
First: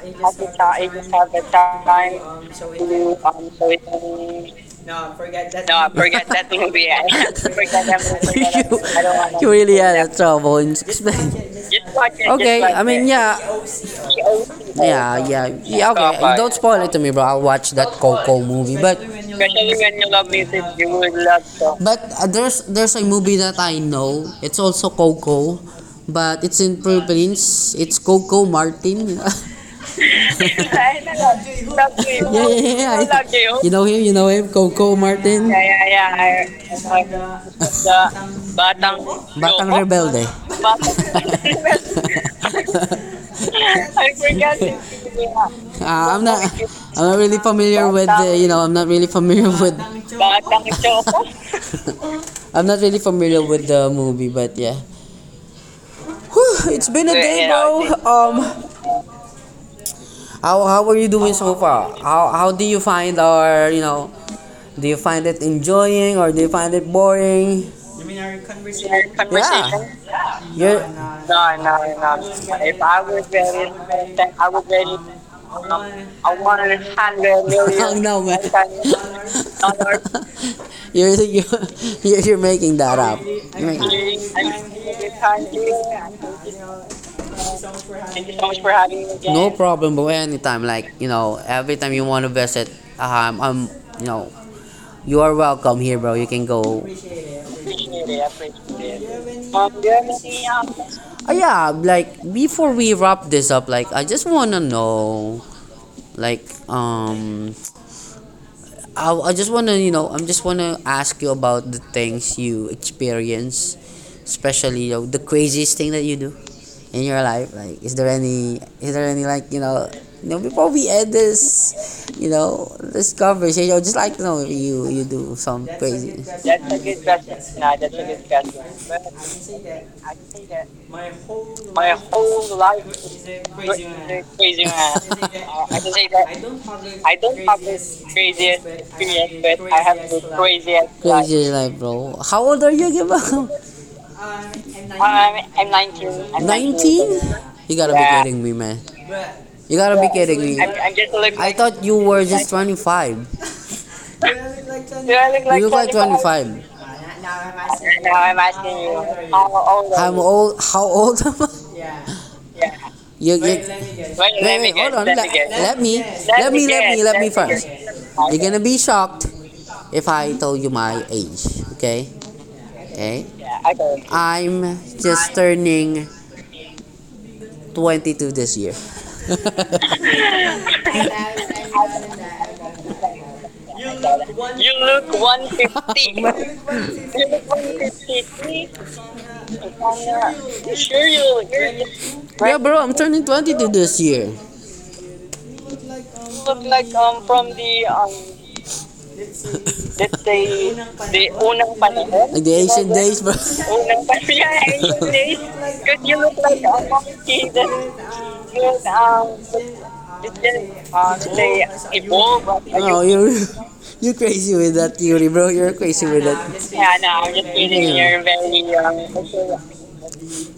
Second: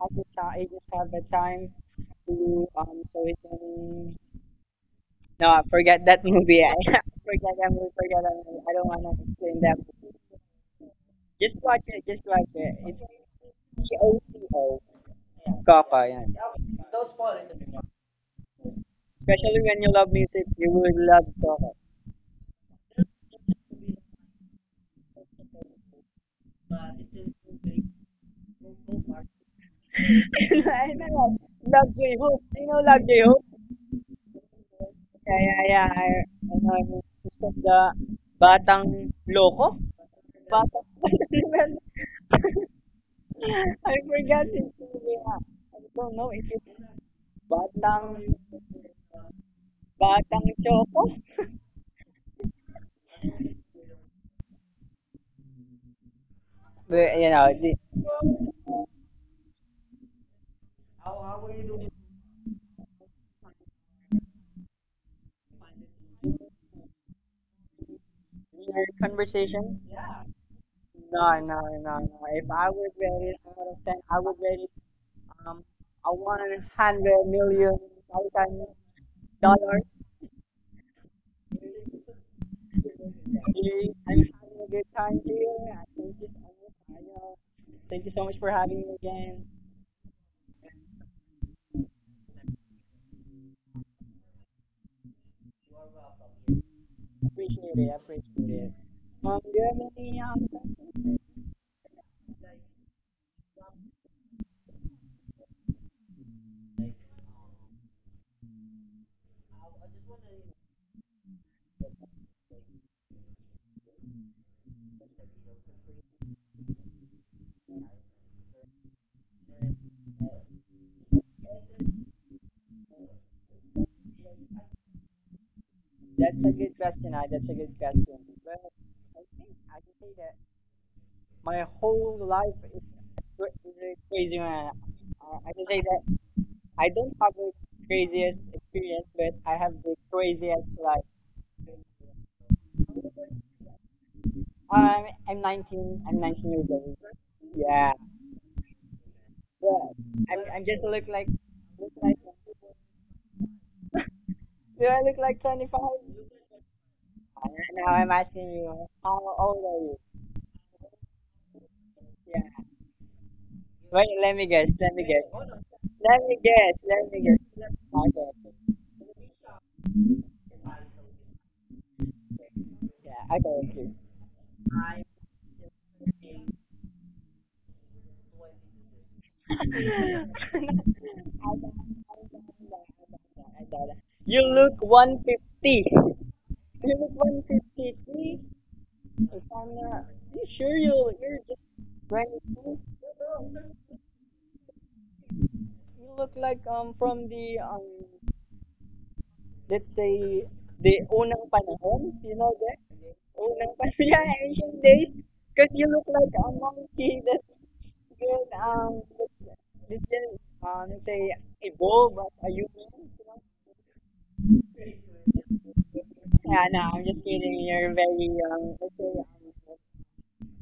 Speaker 2: has the time. He just have the
Speaker 1: the
Speaker 2: time
Speaker 1: time
Speaker 2: to, so
Speaker 1: to,
Speaker 2: he
Speaker 1: so he
Speaker 2: can.
Speaker 1: can.
Speaker 2: No, I forget that
Speaker 1: Forget that.
Speaker 2: movie. I forget that
Speaker 1: Forget
Speaker 2: movie. Forget that
Speaker 1: that.
Speaker 2: movie. I
Speaker 1: You,
Speaker 2: don't
Speaker 1: I
Speaker 2: wanna
Speaker 1: don't want, you
Speaker 2: explain that
Speaker 1: really
Speaker 2: movie.
Speaker 1: had trouble in six.
Speaker 2: Just watch it, just watch
Speaker 1: Okay,
Speaker 2: it.
Speaker 1: I
Speaker 2: It's
Speaker 1: mean, yeah,
Speaker 2: Coco.
Speaker 1: yeah, yeah, yeah.
Speaker 2: Coco, yan.
Speaker 1: Okay, don't spoil it to me, bro. I'll watch that Coco movie, but
Speaker 2: Especially when you love music, you
Speaker 1: you
Speaker 2: will
Speaker 1: would
Speaker 2: love
Speaker 1: love to.
Speaker 2: Coco.
Speaker 1: But, there's a movie that I know. It's also Coco, but it's in Philippines. It's Coco Martin.
Speaker 2: I know, love
Speaker 1: Yeah,
Speaker 2: J-Hope. You know love
Speaker 1: yeah,
Speaker 2: J-Hope?
Speaker 1: yeah. You know him, Coco
Speaker 2: Yeah,
Speaker 1: Martin.
Speaker 2: yeah,
Speaker 1: Yeah,
Speaker 2: yeah.
Speaker 1: yeah,
Speaker 2: I,
Speaker 1: yeah.
Speaker 2: I know, I'm just
Speaker 1: Know
Speaker 2: from
Speaker 1: The
Speaker 2: the
Speaker 1: the bat- Batang
Speaker 2: Batang Loko?
Speaker 1: Loco, rebelde.
Speaker 2: Batang,
Speaker 1: Bat- I
Speaker 2: I forgot
Speaker 1: forgot
Speaker 2: his name.
Speaker 1: his name.
Speaker 2: I
Speaker 1: Uh,
Speaker 2: don't know
Speaker 1: I'm
Speaker 2: if
Speaker 1: not
Speaker 2: it's
Speaker 1: I'm not really familiar with
Speaker 2: Batang,
Speaker 1: the, you know, I'm not really familiar with Batang
Speaker 2: Choco?
Speaker 1: Choco. I'm not really familiar with the movie, but yeah. Whew, it's
Speaker 2: But,
Speaker 1: been a
Speaker 2: you know,
Speaker 1: day,
Speaker 2: the,
Speaker 1: bro. How are you doing so far? How do you find our, you know? Do you find it enjoying or do you find it boring?
Speaker 2: your
Speaker 1: Your, yeah,
Speaker 2: conversation,
Speaker 1: conversation? You're
Speaker 2: no,
Speaker 1: no,
Speaker 2: no, no,
Speaker 1: no,
Speaker 2: no. If
Speaker 1: no.
Speaker 2: I
Speaker 1: If
Speaker 2: would
Speaker 1: I
Speaker 2: rate
Speaker 1: was
Speaker 2: it out of
Speaker 1: very,
Speaker 2: 10, I would
Speaker 1: then I
Speaker 2: rate it,
Speaker 1: was ready.
Speaker 2: um,
Speaker 1: Um,
Speaker 2: a
Speaker 1: a 100
Speaker 2: 100 million
Speaker 1: million hung now, man.
Speaker 2: thousand
Speaker 1: Percent.
Speaker 2: dollars
Speaker 1: Not. You're you you're making that up.
Speaker 2: Really, I'm having a good time
Speaker 1: I'm
Speaker 2: here, and thank you so
Speaker 1: really kind.
Speaker 2: much, Ariel. Thank you so much
Speaker 1: Thank you
Speaker 2: for
Speaker 1: so much
Speaker 2: having
Speaker 1: for
Speaker 2: me
Speaker 1: having me
Speaker 2: again.
Speaker 1: again. No again. Problem, bro. Anytime, like, every time you want to visit, I'm, you know, you are welcome here, bro. You can go. Appreciate
Speaker 2: Appreciate it I
Speaker 1: it.
Speaker 2: appreciate it.
Speaker 1: Appreciate
Speaker 2: Do
Speaker 1: it.
Speaker 2: you have
Speaker 1: Do you have
Speaker 2: any,
Speaker 1: any, next
Speaker 2: questions?
Speaker 1: Yeah, like before we wrap this up, like I just wanna know, like, I'm just want to ask you about the things you experience, especially, the craziest thing that you do in your life. Like, is there any, like, before we end this, this conversation, I would just like to know if you do some crazy.
Speaker 2: That's a good question. I That's a good
Speaker 1: Nah, that's
Speaker 2: question,
Speaker 1: a good
Speaker 2: but
Speaker 1: question. But
Speaker 2: I think I can say
Speaker 1: I
Speaker 2: that
Speaker 1: can say that
Speaker 2: my
Speaker 1: my
Speaker 2: whole life
Speaker 1: whole
Speaker 2: is,
Speaker 1: life is
Speaker 2: is a crazy man.
Speaker 1: crazy, man.
Speaker 2: I can
Speaker 1: I
Speaker 2: say that
Speaker 1: can say that
Speaker 2: I don't have the craziest experience, but I have the craziest
Speaker 1: crazy as
Speaker 2: life.
Speaker 1: life. Craziest life, bro. How old are you, Giba?
Speaker 2: I'm
Speaker 1: I'm
Speaker 2: 19.
Speaker 1: 19.
Speaker 2: I'm 19
Speaker 1: I'm 19.
Speaker 2: years old.
Speaker 1: 19? You
Speaker 2: Yeah,
Speaker 1: gotta be, yeah, kidding me, man.
Speaker 2: but
Speaker 1: You gotta be
Speaker 2: I'm
Speaker 1: kidding
Speaker 2: I'm
Speaker 1: me. I'm,
Speaker 2: just look
Speaker 1: I'm just
Speaker 2: like
Speaker 1: look I like.
Speaker 2: look
Speaker 1: Thought you
Speaker 2: like
Speaker 1: were just 25.
Speaker 2: do I
Speaker 1: Do
Speaker 2: look
Speaker 1: I
Speaker 2: like
Speaker 1: look like? You like
Speaker 2: 25?
Speaker 1: look like 25? 25.
Speaker 2: Now I'm asking you, how
Speaker 1: I'm
Speaker 2: old are you?
Speaker 1: old. I'm old. Old. How old am I?
Speaker 2: Yeah.
Speaker 1: Wait,
Speaker 2: Wait, let me guess.
Speaker 1: let me, wait,
Speaker 2: Let me
Speaker 1: guess. Hold guess on.
Speaker 2: guess.
Speaker 1: Let me. Let, guess, let me
Speaker 2: Let
Speaker 1: guess,
Speaker 2: me
Speaker 1: let me, me,
Speaker 2: guess.
Speaker 1: let guess, me, let
Speaker 2: Let
Speaker 1: me,
Speaker 2: me
Speaker 1: let me
Speaker 2: guess.
Speaker 1: first guess. You're, okay, gonna
Speaker 2: Okay.
Speaker 1: be shocked if I tell you my age, okay?
Speaker 2: Yeah.
Speaker 1: Okay? Yeah,
Speaker 2: Okay. Okay.
Speaker 1: okay. I'm just turning 22 this year.
Speaker 2: I got that, I got that, I got that. You
Speaker 1: You
Speaker 2: look
Speaker 1: look,
Speaker 2: 150. You look
Speaker 1: you look
Speaker 2: 153.
Speaker 1: 153.
Speaker 2: If I'm not,
Speaker 1: You
Speaker 2: you sure you
Speaker 1: sure
Speaker 2: you're just
Speaker 1: yeah,
Speaker 2: 22?
Speaker 1: bro, I'm turning 22 this year. You
Speaker 2: You look like,
Speaker 1: look like
Speaker 2: from the,
Speaker 1: from the
Speaker 2: let's say
Speaker 1: let's say
Speaker 2: the
Speaker 1: the
Speaker 2: unang
Speaker 1: unang
Speaker 2: panahon, you
Speaker 1: panahon.
Speaker 2: know
Speaker 1: Like the
Speaker 2: that?
Speaker 1: ancient days, bro.
Speaker 2: Unang pan
Speaker 1: Unang
Speaker 2: Yeah,
Speaker 1: panahon.
Speaker 2: ancient
Speaker 1: Yeah,
Speaker 2: days.
Speaker 1: ancient days.
Speaker 2: Because you look
Speaker 1: Because you
Speaker 2: like
Speaker 1: look
Speaker 2: a
Speaker 1: like a
Speaker 2: monkey that's
Speaker 1: monkey that
Speaker 2: good
Speaker 1: that
Speaker 2: that's just
Speaker 1: that
Speaker 2: let's say
Speaker 1: they
Speaker 2: evolve as a
Speaker 1: evolve.
Speaker 2: human,
Speaker 1: Oh,
Speaker 2: you
Speaker 1: you're
Speaker 2: know?
Speaker 1: you crazy with that theory, bro. You're crazy with that.
Speaker 2: Yeah, no,
Speaker 1: Yeah,
Speaker 2: I'm just
Speaker 1: no, I'm just
Speaker 2: kidding. You're
Speaker 1: kidding. you're
Speaker 2: very,
Speaker 1: very
Speaker 2: let's
Speaker 1: um
Speaker 2: say,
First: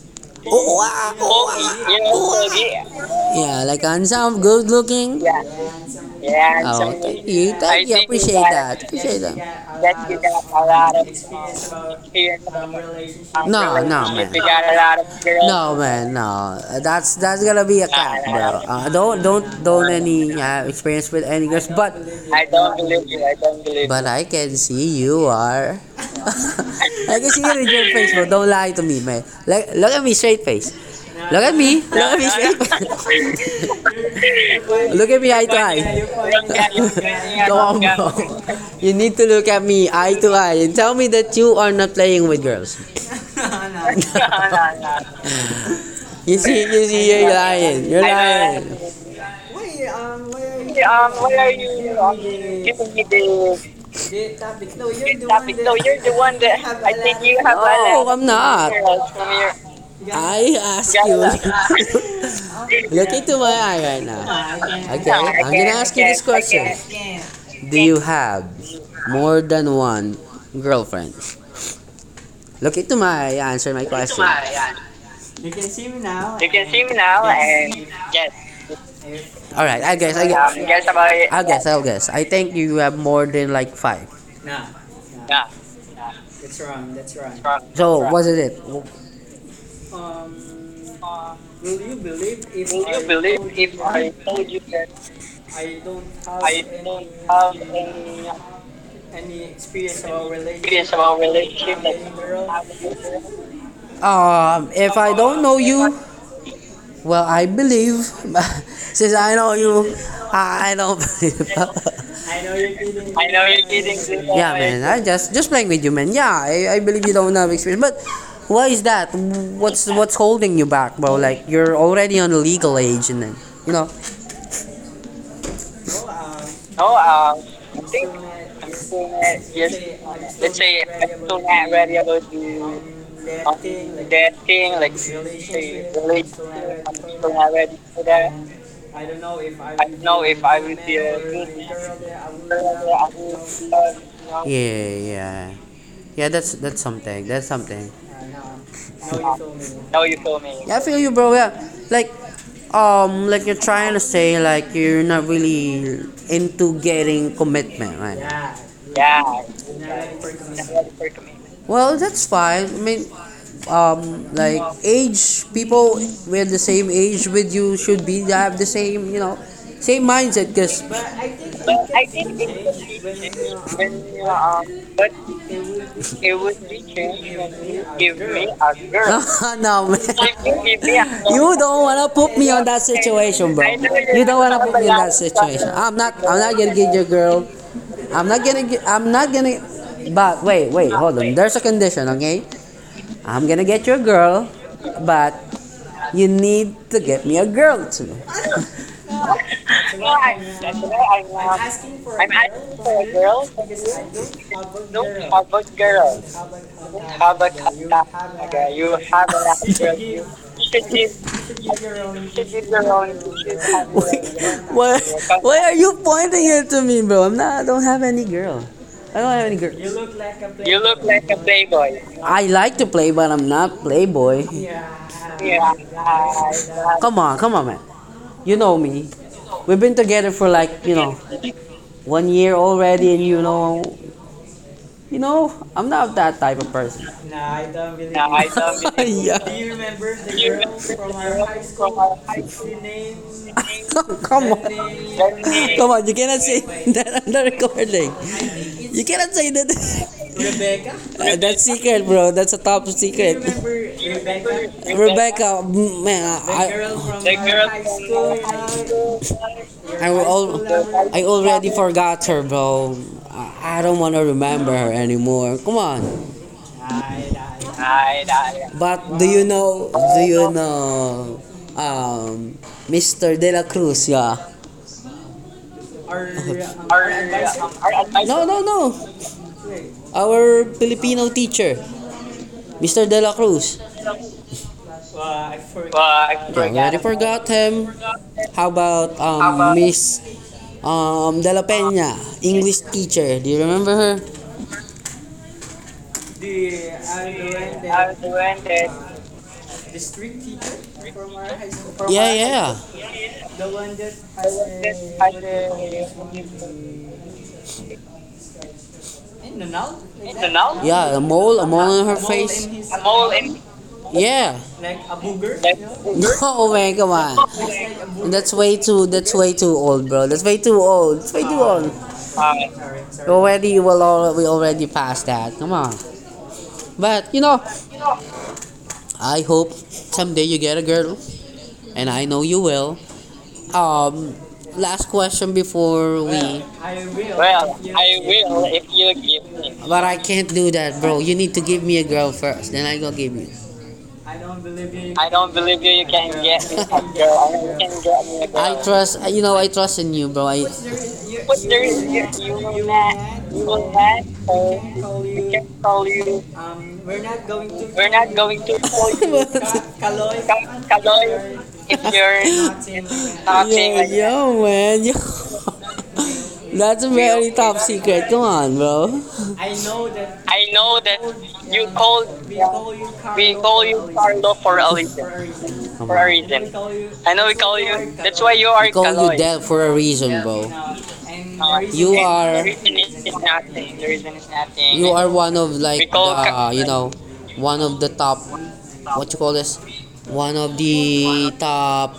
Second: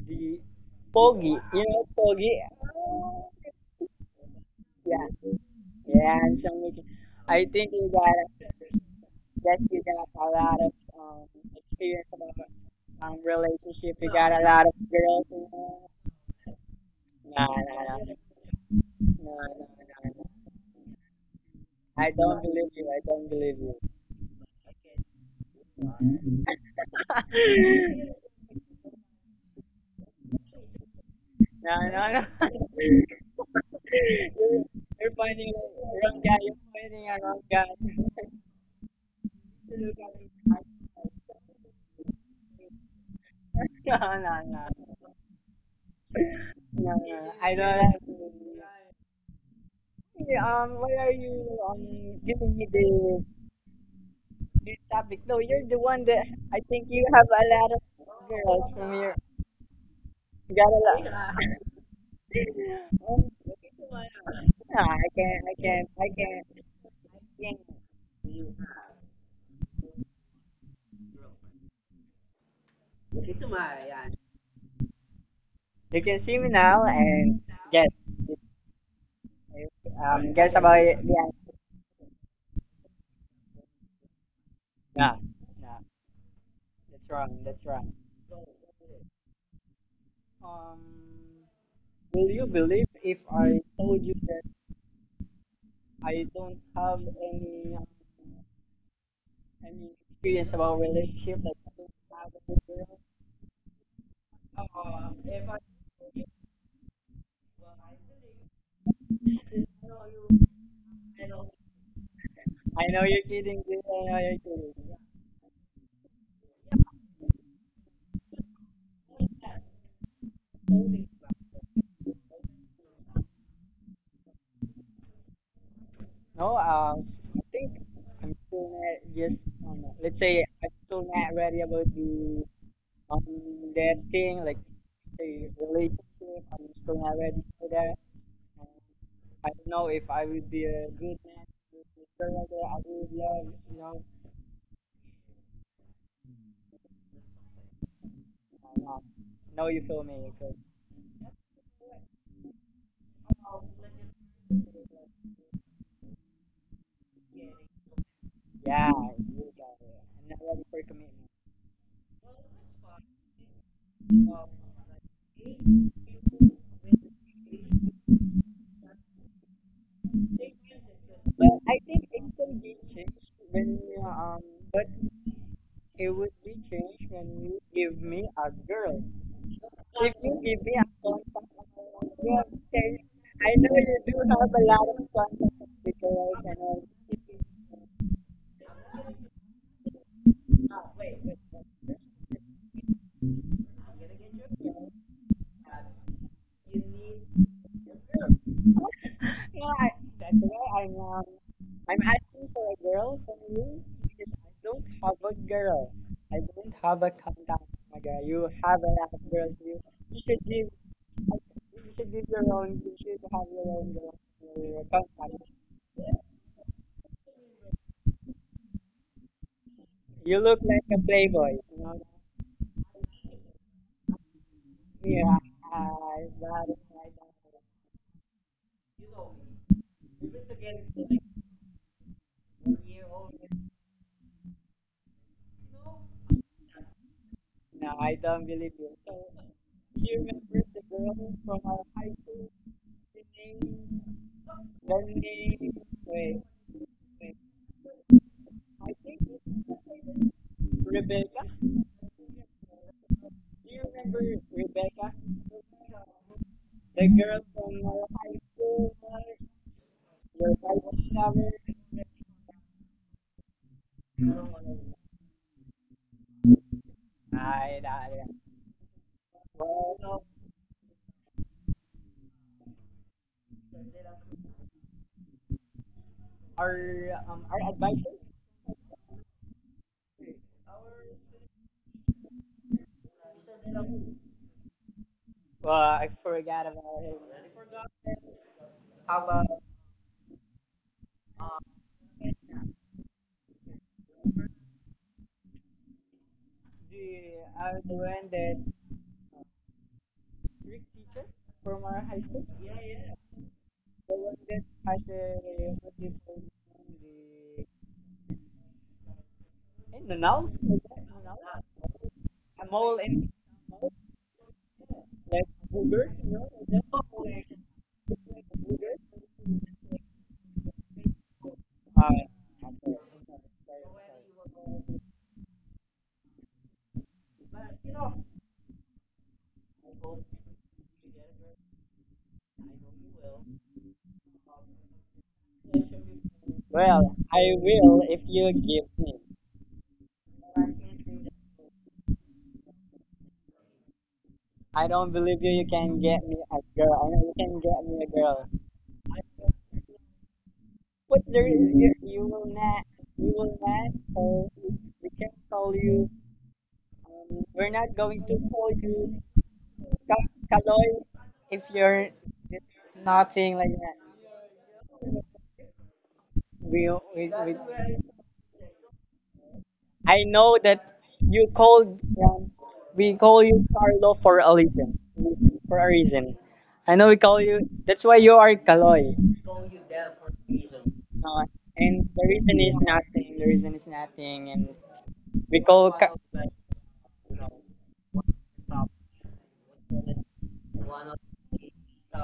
Speaker 2: the
Speaker 1: oh, wow.
Speaker 2: Poggy,
Speaker 1: Oh,
Speaker 2: you know,
Speaker 1: yeah,
Speaker 2: Poggy.
Speaker 1: oh, yeah. Yeah, like handsome, good
Speaker 2: Yeah,
Speaker 1: looking. Yeah,
Speaker 2: yeah, handsome
Speaker 1: yeah. Oh,
Speaker 2: looking.
Speaker 1: thank
Speaker 2: I
Speaker 1: you.
Speaker 2: think you
Speaker 1: Thank you.
Speaker 2: got
Speaker 1: Appreciate
Speaker 2: it,
Speaker 1: that. Appreciate that.
Speaker 2: that you
Speaker 1: That you
Speaker 2: got a
Speaker 1: got
Speaker 2: lot
Speaker 1: a
Speaker 2: of,
Speaker 1: lot of
Speaker 2: um, experience about,
Speaker 1: experience. No,
Speaker 2: relationship.
Speaker 1: no,
Speaker 2: You
Speaker 1: man.
Speaker 2: got
Speaker 1: You
Speaker 2: a
Speaker 1: got
Speaker 2: lot of
Speaker 1: a lot of
Speaker 2: girls in
Speaker 1: girls. No,
Speaker 2: there.
Speaker 1: man, no. That's
Speaker 2: Nah,
Speaker 1: gonna be a
Speaker 2: nah, nah.
Speaker 1: cap, bro.
Speaker 2: No,
Speaker 1: Don't
Speaker 2: no, no,
Speaker 1: don't
Speaker 2: no,
Speaker 1: don't
Speaker 2: no, no.
Speaker 1: any experience with any girls, but
Speaker 2: I don't
Speaker 1: I
Speaker 2: believe
Speaker 1: don't
Speaker 2: you. I
Speaker 1: believe you.
Speaker 2: don't believe you.
Speaker 1: But I can see you are. I can see it in your face, bro. Don't lie to me, man. Look, look at me, straight face. Look at
Speaker 2: No,
Speaker 1: me. Look
Speaker 2: no,
Speaker 1: at
Speaker 2: no.
Speaker 1: me, straight face.
Speaker 2: you're,
Speaker 1: Look
Speaker 2: you're
Speaker 1: at me, eye
Speaker 2: finding
Speaker 1: to
Speaker 2: a wrong
Speaker 1: eye.
Speaker 2: guy. You're finding a wrong
Speaker 1: Go on,
Speaker 2: guy.
Speaker 1: bro. You need to look at
Speaker 2: You
Speaker 1: me,
Speaker 2: look
Speaker 1: eye
Speaker 2: at him.
Speaker 1: to eye, and tell me that you are not playing with girls.
Speaker 2: No, no, no.
Speaker 1: you see, you
Speaker 2: No,
Speaker 1: see, you're
Speaker 2: no. I don't
Speaker 1: lying.
Speaker 2: have
Speaker 1: You're
Speaker 2: to.
Speaker 1: lying.
Speaker 2: Yeah, why are
Speaker 1: Why are
Speaker 2: you,
Speaker 1: you
Speaker 2: giving me
Speaker 1: giving me
Speaker 2: the...
Speaker 1: the?
Speaker 2: your topic. No, you're the
Speaker 1: You're
Speaker 2: one
Speaker 1: the
Speaker 2: that,
Speaker 1: one
Speaker 2: I
Speaker 1: that
Speaker 2: think you have
Speaker 1: you
Speaker 2: a
Speaker 1: have
Speaker 2: lot
Speaker 1: no, I'm
Speaker 2: of girls
Speaker 1: not.
Speaker 2: from your... You
Speaker 1: I ask
Speaker 2: got a
Speaker 1: you.
Speaker 2: lot.
Speaker 1: Look
Speaker 2: Um,
Speaker 1: into my eye right now.
Speaker 2: no, I
Speaker 1: Okay,
Speaker 2: can't.
Speaker 1: I'm
Speaker 2: I
Speaker 1: gonna
Speaker 2: can't.
Speaker 1: ask you
Speaker 2: I
Speaker 1: this
Speaker 2: can't.
Speaker 1: question. Do you have more than one girlfriend? Look into my eye, answer my question.
Speaker 2: You can see me now
Speaker 1: Team now.
Speaker 2: and guess.
Speaker 1: All right,
Speaker 2: Guess about it, the answer.
Speaker 1: I guess. I think you have more than like five.
Speaker 2: Nah,
Speaker 1: Yeah.
Speaker 2: nah. That's wrong. That's wrong.
Speaker 1: So what is it?
Speaker 2: Um, will you believe if
Speaker 1: Believe
Speaker 2: I
Speaker 1: if
Speaker 2: told
Speaker 1: I
Speaker 2: you that I don't have
Speaker 1: have
Speaker 2: any, um,
Speaker 1: any
Speaker 2: any experience about
Speaker 1: questions about
Speaker 2: relationship? Like,
Speaker 1: religion.
Speaker 2: I don't
Speaker 1: If
Speaker 2: have
Speaker 1: I
Speaker 2: any
Speaker 1: don't
Speaker 2: girl.
Speaker 1: know you, well, I believe. Since I know you, I don't believe.
Speaker 2: I know you're
Speaker 1: I know
Speaker 2: kidding,
Speaker 1: you're
Speaker 2: dude.
Speaker 1: kidding.
Speaker 2: I know you're
Speaker 1: Yeah,
Speaker 2: kidding.
Speaker 1: man. I just playing with you, man. Yeah, I believe you don't have experience, but why is that? What's holding you back, bro? Like you're already on a legal age, and then you know.
Speaker 2: No,
Speaker 1: No,
Speaker 2: I think
Speaker 1: I think
Speaker 2: I'm still
Speaker 1: I'm saying
Speaker 2: not just
Speaker 1: that you're
Speaker 2: let's say I'm still not ready about
Speaker 1: ready about
Speaker 2: the,
Speaker 1: the
Speaker 2: that thing, like
Speaker 1: dating, like
Speaker 2: the
Speaker 1: late,
Speaker 2: relationship.
Speaker 1: some
Speaker 2: I'm still not
Speaker 1: people
Speaker 2: ready
Speaker 1: are
Speaker 2: for
Speaker 1: ready
Speaker 2: that.
Speaker 1: for that.
Speaker 2: And I don't know if I
Speaker 1: No, if
Speaker 2: would
Speaker 1: I
Speaker 2: be
Speaker 1: will.
Speaker 2: a good man with this girl that I would love, you know.
Speaker 1: Yeah, yeah. Yeah, that's something. That's something.
Speaker 2: And, no, you feel
Speaker 1: Now you
Speaker 2: me?
Speaker 1: feel
Speaker 2: Cause
Speaker 1: me. Now you feel me. Yeah, I feel you, bro. Yeah, like, like you're trying to say like you're not really into getting commitment, right? Yeah.
Speaker 2: yeah,
Speaker 1: Yeah.
Speaker 2: you got
Speaker 1: You're not
Speaker 2: it.
Speaker 1: ready
Speaker 2: I'm
Speaker 1: for
Speaker 2: not ready for
Speaker 1: commitment.
Speaker 2: commitment.
Speaker 1: Well, that's fine. I mean,
Speaker 2: Um,
Speaker 1: like age, people with the same age with you should be have the same, you know, same mindset. Cause
Speaker 2: but I think it can be
Speaker 1: change when
Speaker 2: changed
Speaker 1: you're,
Speaker 2: when
Speaker 1: when
Speaker 2: you, but
Speaker 1: you're what
Speaker 2: it would
Speaker 1: it would be it
Speaker 2: be
Speaker 1: would be
Speaker 2: changed
Speaker 1: changed if
Speaker 2: when you
Speaker 1: you
Speaker 2: give
Speaker 1: changed give
Speaker 2: me
Speaker 1: you
Speaker 2: a
Speaker 1: a give me
Speaker 2: girl.
Speaker 1: girl. A girl. No, man.
Speaker 2: If you give me
Speaker 1: If you give me a
Speaker 2: a contact
Speaker 1: girl, you don't
Speaker 2: of
Speaker 1: wanna
Speaker 2: a
Speaker 1: put
Speaker 2: girl,
Speaker 1: me on that
Speaker 2: okay? I
Speaker 1: situation, bro.
Speaker 2: know
Speaker 1: I know
Speaker 2: you do
Speaker 1: you're You don't not
Speaker 2: have a
Speaker 1: wanna gonna put
Speaker 2: lot
Speaker 1: me in
Speaker 2: of
Speaker 1: that me
Speaker 2: contacts of
Speaker 1: situation. Something.
Speaker 2: the
Speaker 1: I'm not.
Speaker 2: girls
Speaker 1: I'm
Speaker 2: and
Speaker 1: not gonna
Speaker 2: all.
Speaker 1: get your girl. I'm not gonna get. I'm not gonna. But wait, wait, hold on. There's a condition, okay? I'm gonna get your girl, but you need to get me a girl too.
Speaker 2: No, I...
Speaker 1: No,
Speaker 2: that's
Speaker 1: I'm not.
Speaker 2: why I'm
Speaker 1: No,
Speaker 2: um,
Speaker 1: I'm not.
Speaker 2: I'm asking for a
Speaker 1: Po,
Speaker 2: girl from
Speaker 1: girl?
Speaker 2: you, because I don't
Speaker 1: No,
Speaker 2: have a
Speaker 1: how about
Speaker 2: girl. I
Speaker 1: girls?
Speaker 2: don't have a
Speaker 1: How about,
Speaker 2: contact of girl. You
Speaker 1: okay,
Speaker 2: have a
Speaker 1: you
Speaker 2: lot of
Speaker 1: have a
Speaker 2: girls.
Speaker 1: lot
Speaker 2: You
Speaker 1: of girls.
Speaker 2: you should give
Speaker 1: You should give your own.
Speaker 2: your own. You
Speaker 1: Should have
Speaker 2: should have
Speaker 1: your
Speaker 2: your own
Speaker 1: own.
Speaker 2: girl. Your
Speaker 1: Why,
Speaker 2: contact.
Speaker 1: why are you pointing it to me, bro? I'm not. I don't have any girl. I don't have any girl.
Speaker 2: You look like
Speaker 1: You
Speaker 2: a
Speaker 1: look like a
Speaker 2: playboy. You know.
Speaker 1: playboy. I like to play, but I'm not playboy.
Speaker 2: Yeah, I,
Speaker 1: Yeah.
Speaker 2: that is my
Speaker 1: Come on, come
Speaker 2: daughter.
Speaker 1: on, man. You know me. We've been together for like you know 1 year already, and you know, you know, I'm not that type of person.
Speaker 2: No, I don't
Speaker 1: I
Speaker 2: believe
Speaker 1: love
Speaker 2: you.
Speaker 1: it.
Speaker 2: So,
Speaker 1: Yeah.
Speaker 2: do you remember the girl from our high school? The name,
Speaker 1: Come on.
Speaker 2: the
Speaker 1: Name?
Speaker 2: name,
Speaker 1: Come on, you
Speaker 2: wait,
Speaker 1: cannot say, wait, wait, that on
Speaker 2: wait.
Speaker 1: the recording. I think
Speaker 2: I
Speaker 1: it's. You
Speaker 2: think
Speaker 1: cannot say that.
Speaker 2: it's Rebecca.
Speaker 1: That's
Speaker 2: Do
Speaker 1: secret, bro. That's a top, do you
Speaker 2: you
Speaker 1: secret.
Speaker 2: remember Rebecca?
Speaker 1: Rebecca, mm, man,
Speaker 2: The girl from our high school,
Speaker 1: School. Will high school
Speaker 2: your Bible
Speaker 1: lover. I
Speaker 2: shower.
Speaker 1: already forgot her, bro. I don't want to remember her anymore. Come on.
Speaker 2: I, I,
Speaker 1: I die. But
Speaker 2: well,
Speaker 1: do you know, um, Mr. De La Cruz, yeah?
Speaker 2: our
Speaker 1: Our
Speaker 2: advisor.
Speaker 1: advice, no, no, no. Our Filipino teacher, Mr. De La Cruz.
Speaker 2: Well,
Speaker 1: But
Speaker 2: I
Speaker 1: I
Speaker 2: forgot
Speaker 1: forgot. Yeah, I
Speaker 2: about him. I
Speaker 1: forgot him.
Speaker 2: forgot.
Speaker 1: How about
Speaker 2: How about
Speaker 1: Miss De La Peña, English teacher? Do you remember her?
Speaker 2: the, the one that Greek teacher from our high school?
Speaker 1: Yeah,
Speaker 2: Yeah, yeah.
Speaker 1: yeah,
Speaker 2: The one that has a, what do you call it? The, Nanaw? Like that,
Speaker 1: yeah. A mole
Speaker 2: Nanaw?
Speaker 1: on her
Speaker 2: A
Speaker 1: face.
Speaker 2: mole,
Speaker 1: A
Speaker 2: and
Speaker 1: mole in, yeah.
Speaker 2: like booger, you know,
Speaker 1: Oh
Speaker 2: like
Speaker 1: man, come on.
Speaker 2: that. Like a booger.
Speaker 1: That's way too old, bro. That's way too old. It's way too old.
Speaker 2: Uh,
Speaker 1: Uh, Already, we already passed that. Come on. But you know, I hope someday you get a girl, and I know you will. Um, Last question before we.
Speaker 2: well, I will if you
Speaker 1: Will
Speaker 2: give
Speaker 1: if you
Speaker 2: me.
Speaker 1: give me. But I can't do that, bro. You need to give me a girl first, then I go give you.
Speaker 2: I don't
Speaker 1: I
Speaker 2: believe you.
Speaker 1: don't
Speaker 2: You
Speaker 1: believe you.
Speaker 2: can
Speaker 1: You
Speaker 2: get
Speaker 1: can
Speaker 2: me a
Speaker 1: get me
Speaker 2: girl.
Speaker 1: a
Speaker 2: I know you
Speaker 1: girl. I
Speaker 2: can
Speaker 1: know you
Speaker 2: get me
Speaker 1: can
Speaker 2: a
Speaker 1: get me
Speaker 2: girl.
Speaker 1: a girl. I girl. Trust. You know, I trust in you, bro. I But
Speaker 2: But there is,
Speaker 1: there
Speaker 2: you,
Speaker 1: is here, you
Speaker 2: you will not,
Speaker 1: will not,
Speaker 2: or we
Speaker 1: so
Speaker 2: can
Speaker 1: we can
Speaker 2: call you,
Speaker 1: call you.
Speaker 2: we're not
Speaker 1: We're
Speaker 2: going to
Speaker 1: not going
Speaker 2: call
Speaker 1: to call
Speaker 2: you,
Speaker 1: you,
Speaker 2: Ka-
Speaker 1: Kaloy,
Speaker 2: Kaloy, if
Speaker 1: if
Speaker 2: you're,
Speaker 1: you're
Speaker 2: it's nothing like
Speaker 1: not
Speaker 2: that.
Speaker 1: saying like that. Yo, man, yo.
Speaker 2: We,
Speaker 1: That's a
Speaker 2: we,
Speaker 1: very top
Speaker 2: we,
Speaker 1: secret. Come on, bro.
Speaker 2: I know that you
Speaker 1: That's
Speaker 2: called, we call you Carlo for a reason, for a
Speaker 1: for a
Speaker 2: reason.
Speaker 1: reason.
Speaker 2: I know we call you, that's why you are Kaloy.
Speaker 1: You dead for a reason.
Speaker 2: Uh, and
Speaker 1: You
Speaker 2: the reason
Speaker 1: are-
Speaker 2: is
Speaker 1: The reason
Speaker 2: nothing,
Speaker 1: is
Speaker 2: the reason is
Speaker 1: nothing. The reason
Speaker 2: nothing,
Speaker 1: is
Speaker 2: and
Speaker 1: nothing. You are
Speaker 2: we
Speaker 1: one of
Speaker 2: call,
Speaker 1: like the, you know, one of the top, what you call this? One of the top.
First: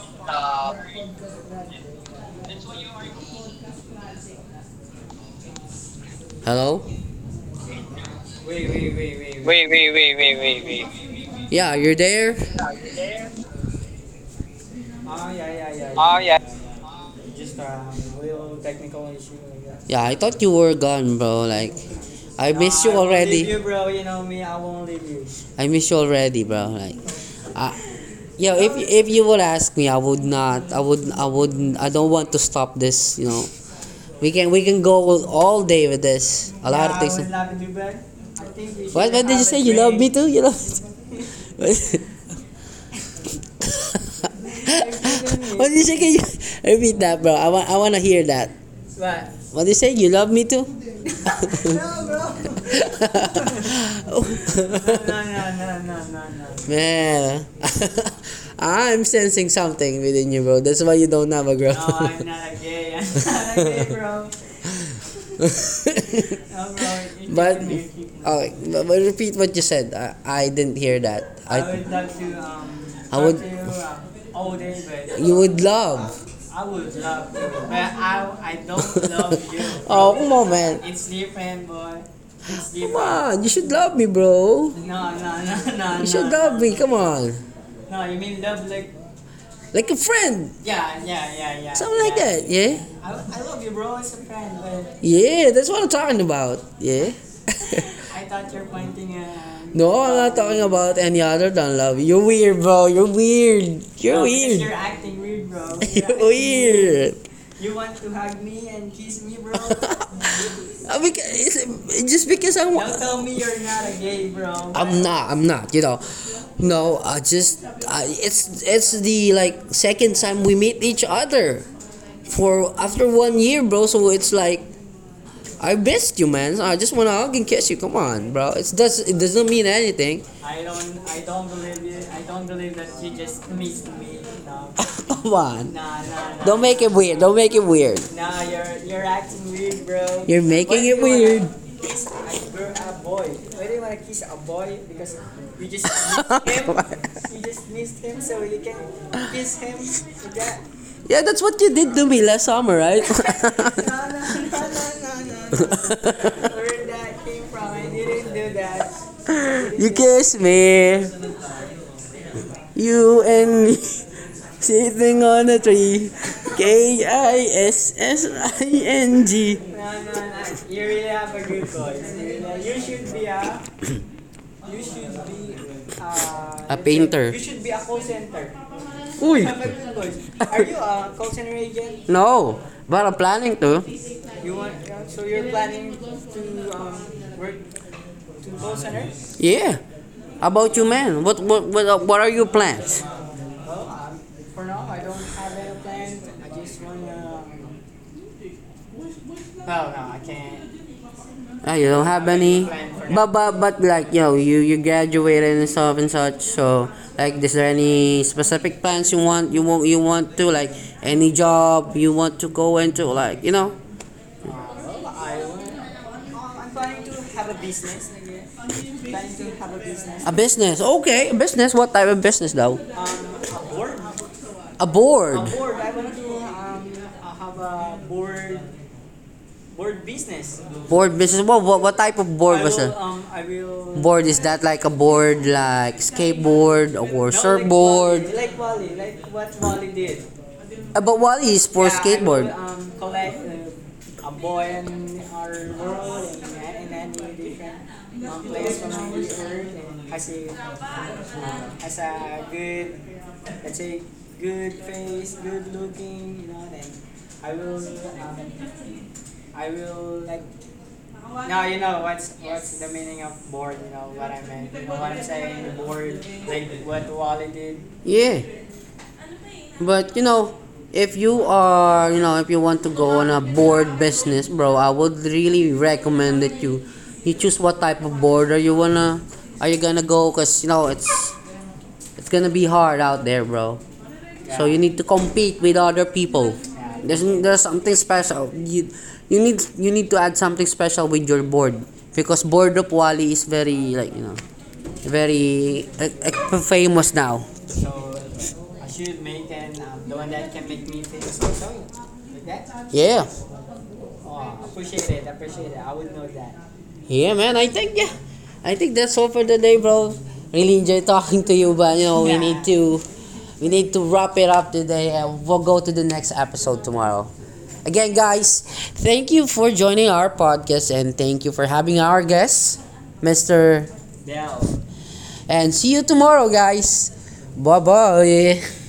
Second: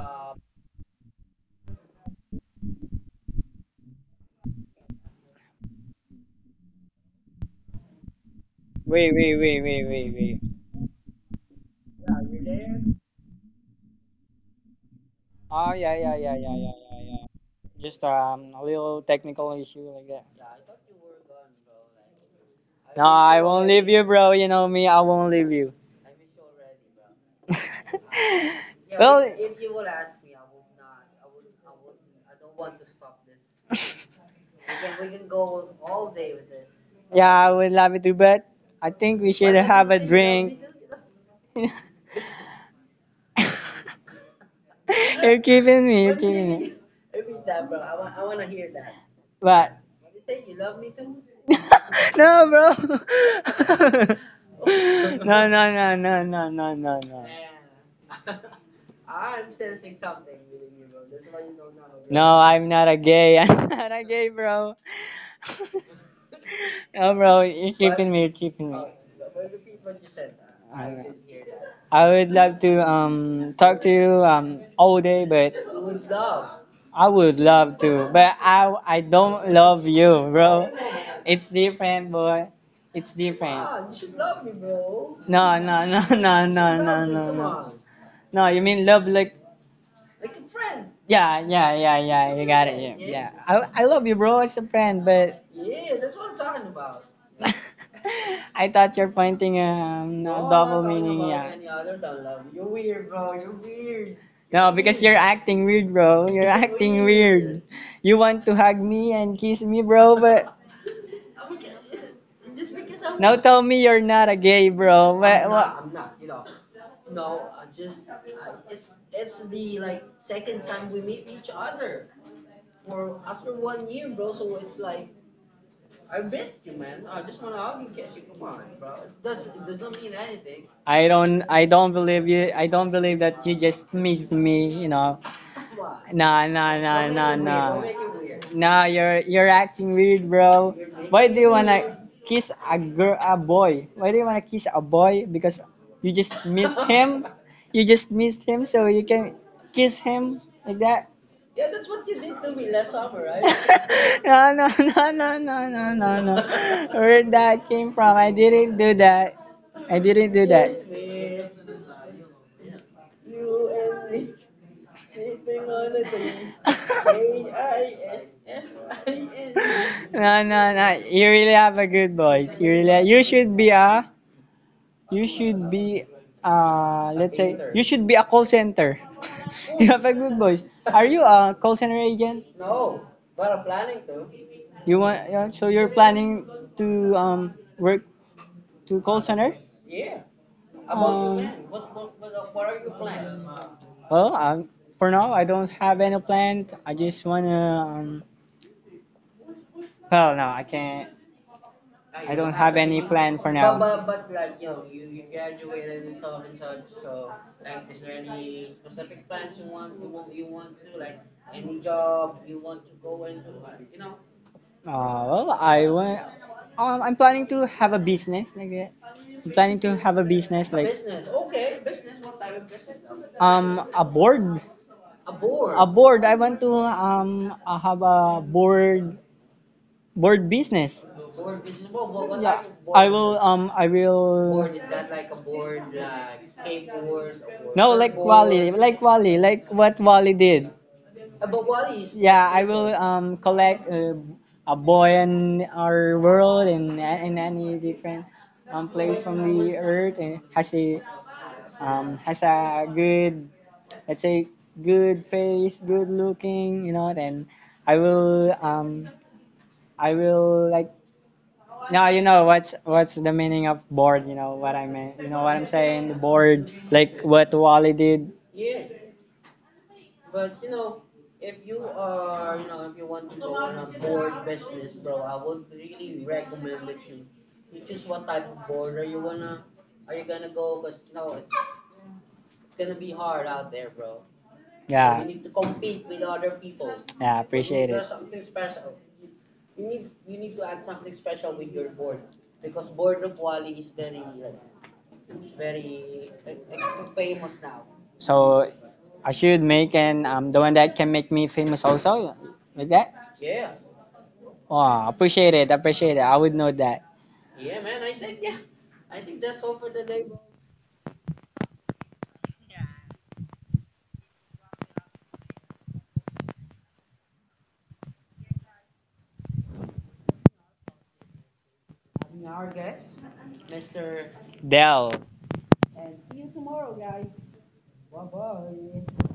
Speaker 1: Hello?
Speaker 2: wait, wait, wait, wait,
Speaker 1: Wait,
Speaker 2: wait,
Speaker 1: wait, wait,
Speaker 2: wait.
Speaker 1: wait, wait. Yeah, you're there?
Speaker 2: Oh, yeah, yeah,
Speaker 1: Oh
Speaker 2: yeah,
Speaker 1: yeah.
Speaker 2: yeah, yeah, yeah, yeah. Just, a little technical issue, like that.
Speaker 1: Yeah, I thought you were gone, bro. Like, I
Speaker 2: No,
Speaker 1: miss you.
Speaker 2: I won't leave you, bro. You know me, I won't leave you.
Speaker 1: I miss you already, bro. Like, yeah. If you would ask me, I would not. I would. I would. I don't want to stop this. You know, we can go all day with this. A
Speaker 2: Yeah,
Speaker 1: lot yeah, of
Speaker 2: I
Speaker 1: things.
Speaker 2: would love you too, but I think we should.
Speaker 1: Oh, you know.
Speaker 2: You're keeping me,
Speaker 1: Repeat that, bro. I want. I want to hear that.
Speaker 2: but
Speaker 1: What do you say? You love me too?
Speaker 2: no, bro.
Speaker 1: Oh,
Speaker 2: No, no, no, no, no, no, no, no.
Speaker 1: man, I'm sensing something within you, bro. That's why you don't have a girl.
Speaker 2: No, I'm not a gay. I'm not a gay, bro. No,
Speaker 1: No,
Speaker 2: bro,
Speaker 1: bro.
Speaker 2: you're keeping me. You're keeping
Speaker 1: But repeat what you said. I didn't hear that. I,
Speaker 2: I would
Speaker 1: I
Speaker 2: love to,
Speaker 1: I
Speaker 2: talk to
Speaker 1: would.
Speaker 2: you, all day, but
Speaker 1: You would love,
Speaker 2: I would love to, but I don't love you, bro.
Speaker 1: man.
Speaker 2: It's different, boy. It's
Speaker 1: Come
Speaker 2: different.
Speaker 1: on, you should love me, bro.
Speaker 2: No, no, no, no,
Speaker 1: Come on,
Speaker 2: no. You mean love like?
Speaker 1: like a friend.
Speaker 2: Yeah, yeah, yeah, yeah. I love you, bro, as a friend, but
Speaker 1: Yeah, that's what I'm talking about. Yeah.
Speaker 2: I thought you're pointing.
Speaker 1: No, I'm not talking about any other than love. You're weird, bro. You're weird. You're
Speaker 2: No,
Speaker 1: weird.
Speaker 2: you're acting weird, bro. You're, you want to hug me and kiss me, bro, but
Speaker 1: Uh, beca- just because I want,
Speaker 2: tell
Speaker 1: no,
Speaker 2: me you're not a gay, bro.
Speaker 1: you know, no, I just I, it's the like second time we meet each other for after 1 year, bro. So it's like I missed you, man. I just wanna hug and kiss you. Come on, bro. It doesn't mean anything.
Speaker 2: I don't believe you. I don't believe that you just missed me. You know.
Speaker 1: Come on,
Speaker 2: No, no,
Speaker 1: make it weird. Don't make it weird.
Speaker 2: no. You're acting weird, bro. Why
Speaker 1: Making
Speaker 2: do
Speaker 1: it
Speaker 2: you
Speaker 1: weird.
Speaker 2: wanna kiss a girl, a boy? Why do you wanna kiss a boy? Because you just mi- you just missed him, so you can kiss him, like that.
Speaker 1: Yeah, that's what you did to me last summer, right?
Speaker 2: No, no, no, no, no, no, no. Where that came from? I didn't do that. I didn't
Speaker 1: You
Speaker 2: do.
Speaker 1: kiss me, you and me, sitting on a tree. KISSING.
Speaker 2: No, no, no. You really have a good voice. You really. You should be a. You should be. Uh.
Speaker 1: A painter.
Speaker 2: You should be a call center. You
Speaker 1: Uy!
Speaker 2: have a good voice. Are you a call center agent?
Speaker 1: No, but I'm planning to.
Speaker 2: You want? Yeah, so you're planning to, work to call center?
Speaker 1: Yeah. About you, man. What are your plans?
Speaker 2: Well, for now, I don't have any plan. I just wanna. Well, no, I can't.
Speaker 1: Ah, you don't have any.
Speaker 2: And,
Speaker 1: But like you know, you graduated and stuff and such. So like, is there any specific plans you want? You want you want to like any job you want to go into? Like you know.
Speaker 2: well, I want. I'm planning to have a business, like that. I'm planning to have a business.
Speaker 1: Yes, okay, business. What type of business though?
Speaker 2: A board.
Speaker 1: A
Speaker 2: A
Speaker 1: board.
Speaker 2: board. I want to, have a board business.
Speaker 1: Board business. What type of board was that?
Speaker 2: I will,
Speaker 1: Not like a board like skateboard or surfboard.
Speaker 2: like Wally, like what Wally did.
Speaker 1: But what is for
Speaker 2: Yeah, I
Speaker 1: skateboard?
Speaker 2: will collect, a boy in our world and, in any different, place from the earth, and has a good, let's say, good face, good looking, you know. Then I will um I will, like, now you know what's the meaning of bored. You know what I mean. You know what I'm saying. Bored like what Wally did.
Speaker 1: Yeah. But you know, if you are, you know, if you want to go on a board business, bro, I would really recommend that you choose what type of board are you wanna are you gonna go cuz you know, it's gonna be hard out there, bro. So
Speaker 2: Yeah,
Speaker 1: you need to compete with other people.
Speaker 2: yeah.
Speaker 1: There's something special. You you need to add something special with your board because board of Wally is very like, you know, very famous now.
Speaker 2: So I should make, and, the one that can make me famous also, like that.
Speaker 1: Yeah.
Speaker 2: Oh, appreciate it, appreciate it. I would know that.
Speaker 1: Yeah, man. I think yeah, I think that's all for the day, bro. Really enjoy talking to you, but you know we need to wrap it up today, and we'll go to the next episode tomorrow. Again, guys, thank you for joining our podcast, and thank you for having our guest, Mister.
Speaker 2: Dell,
Speaker 1: And see you tomorrow, guys. Bye bye.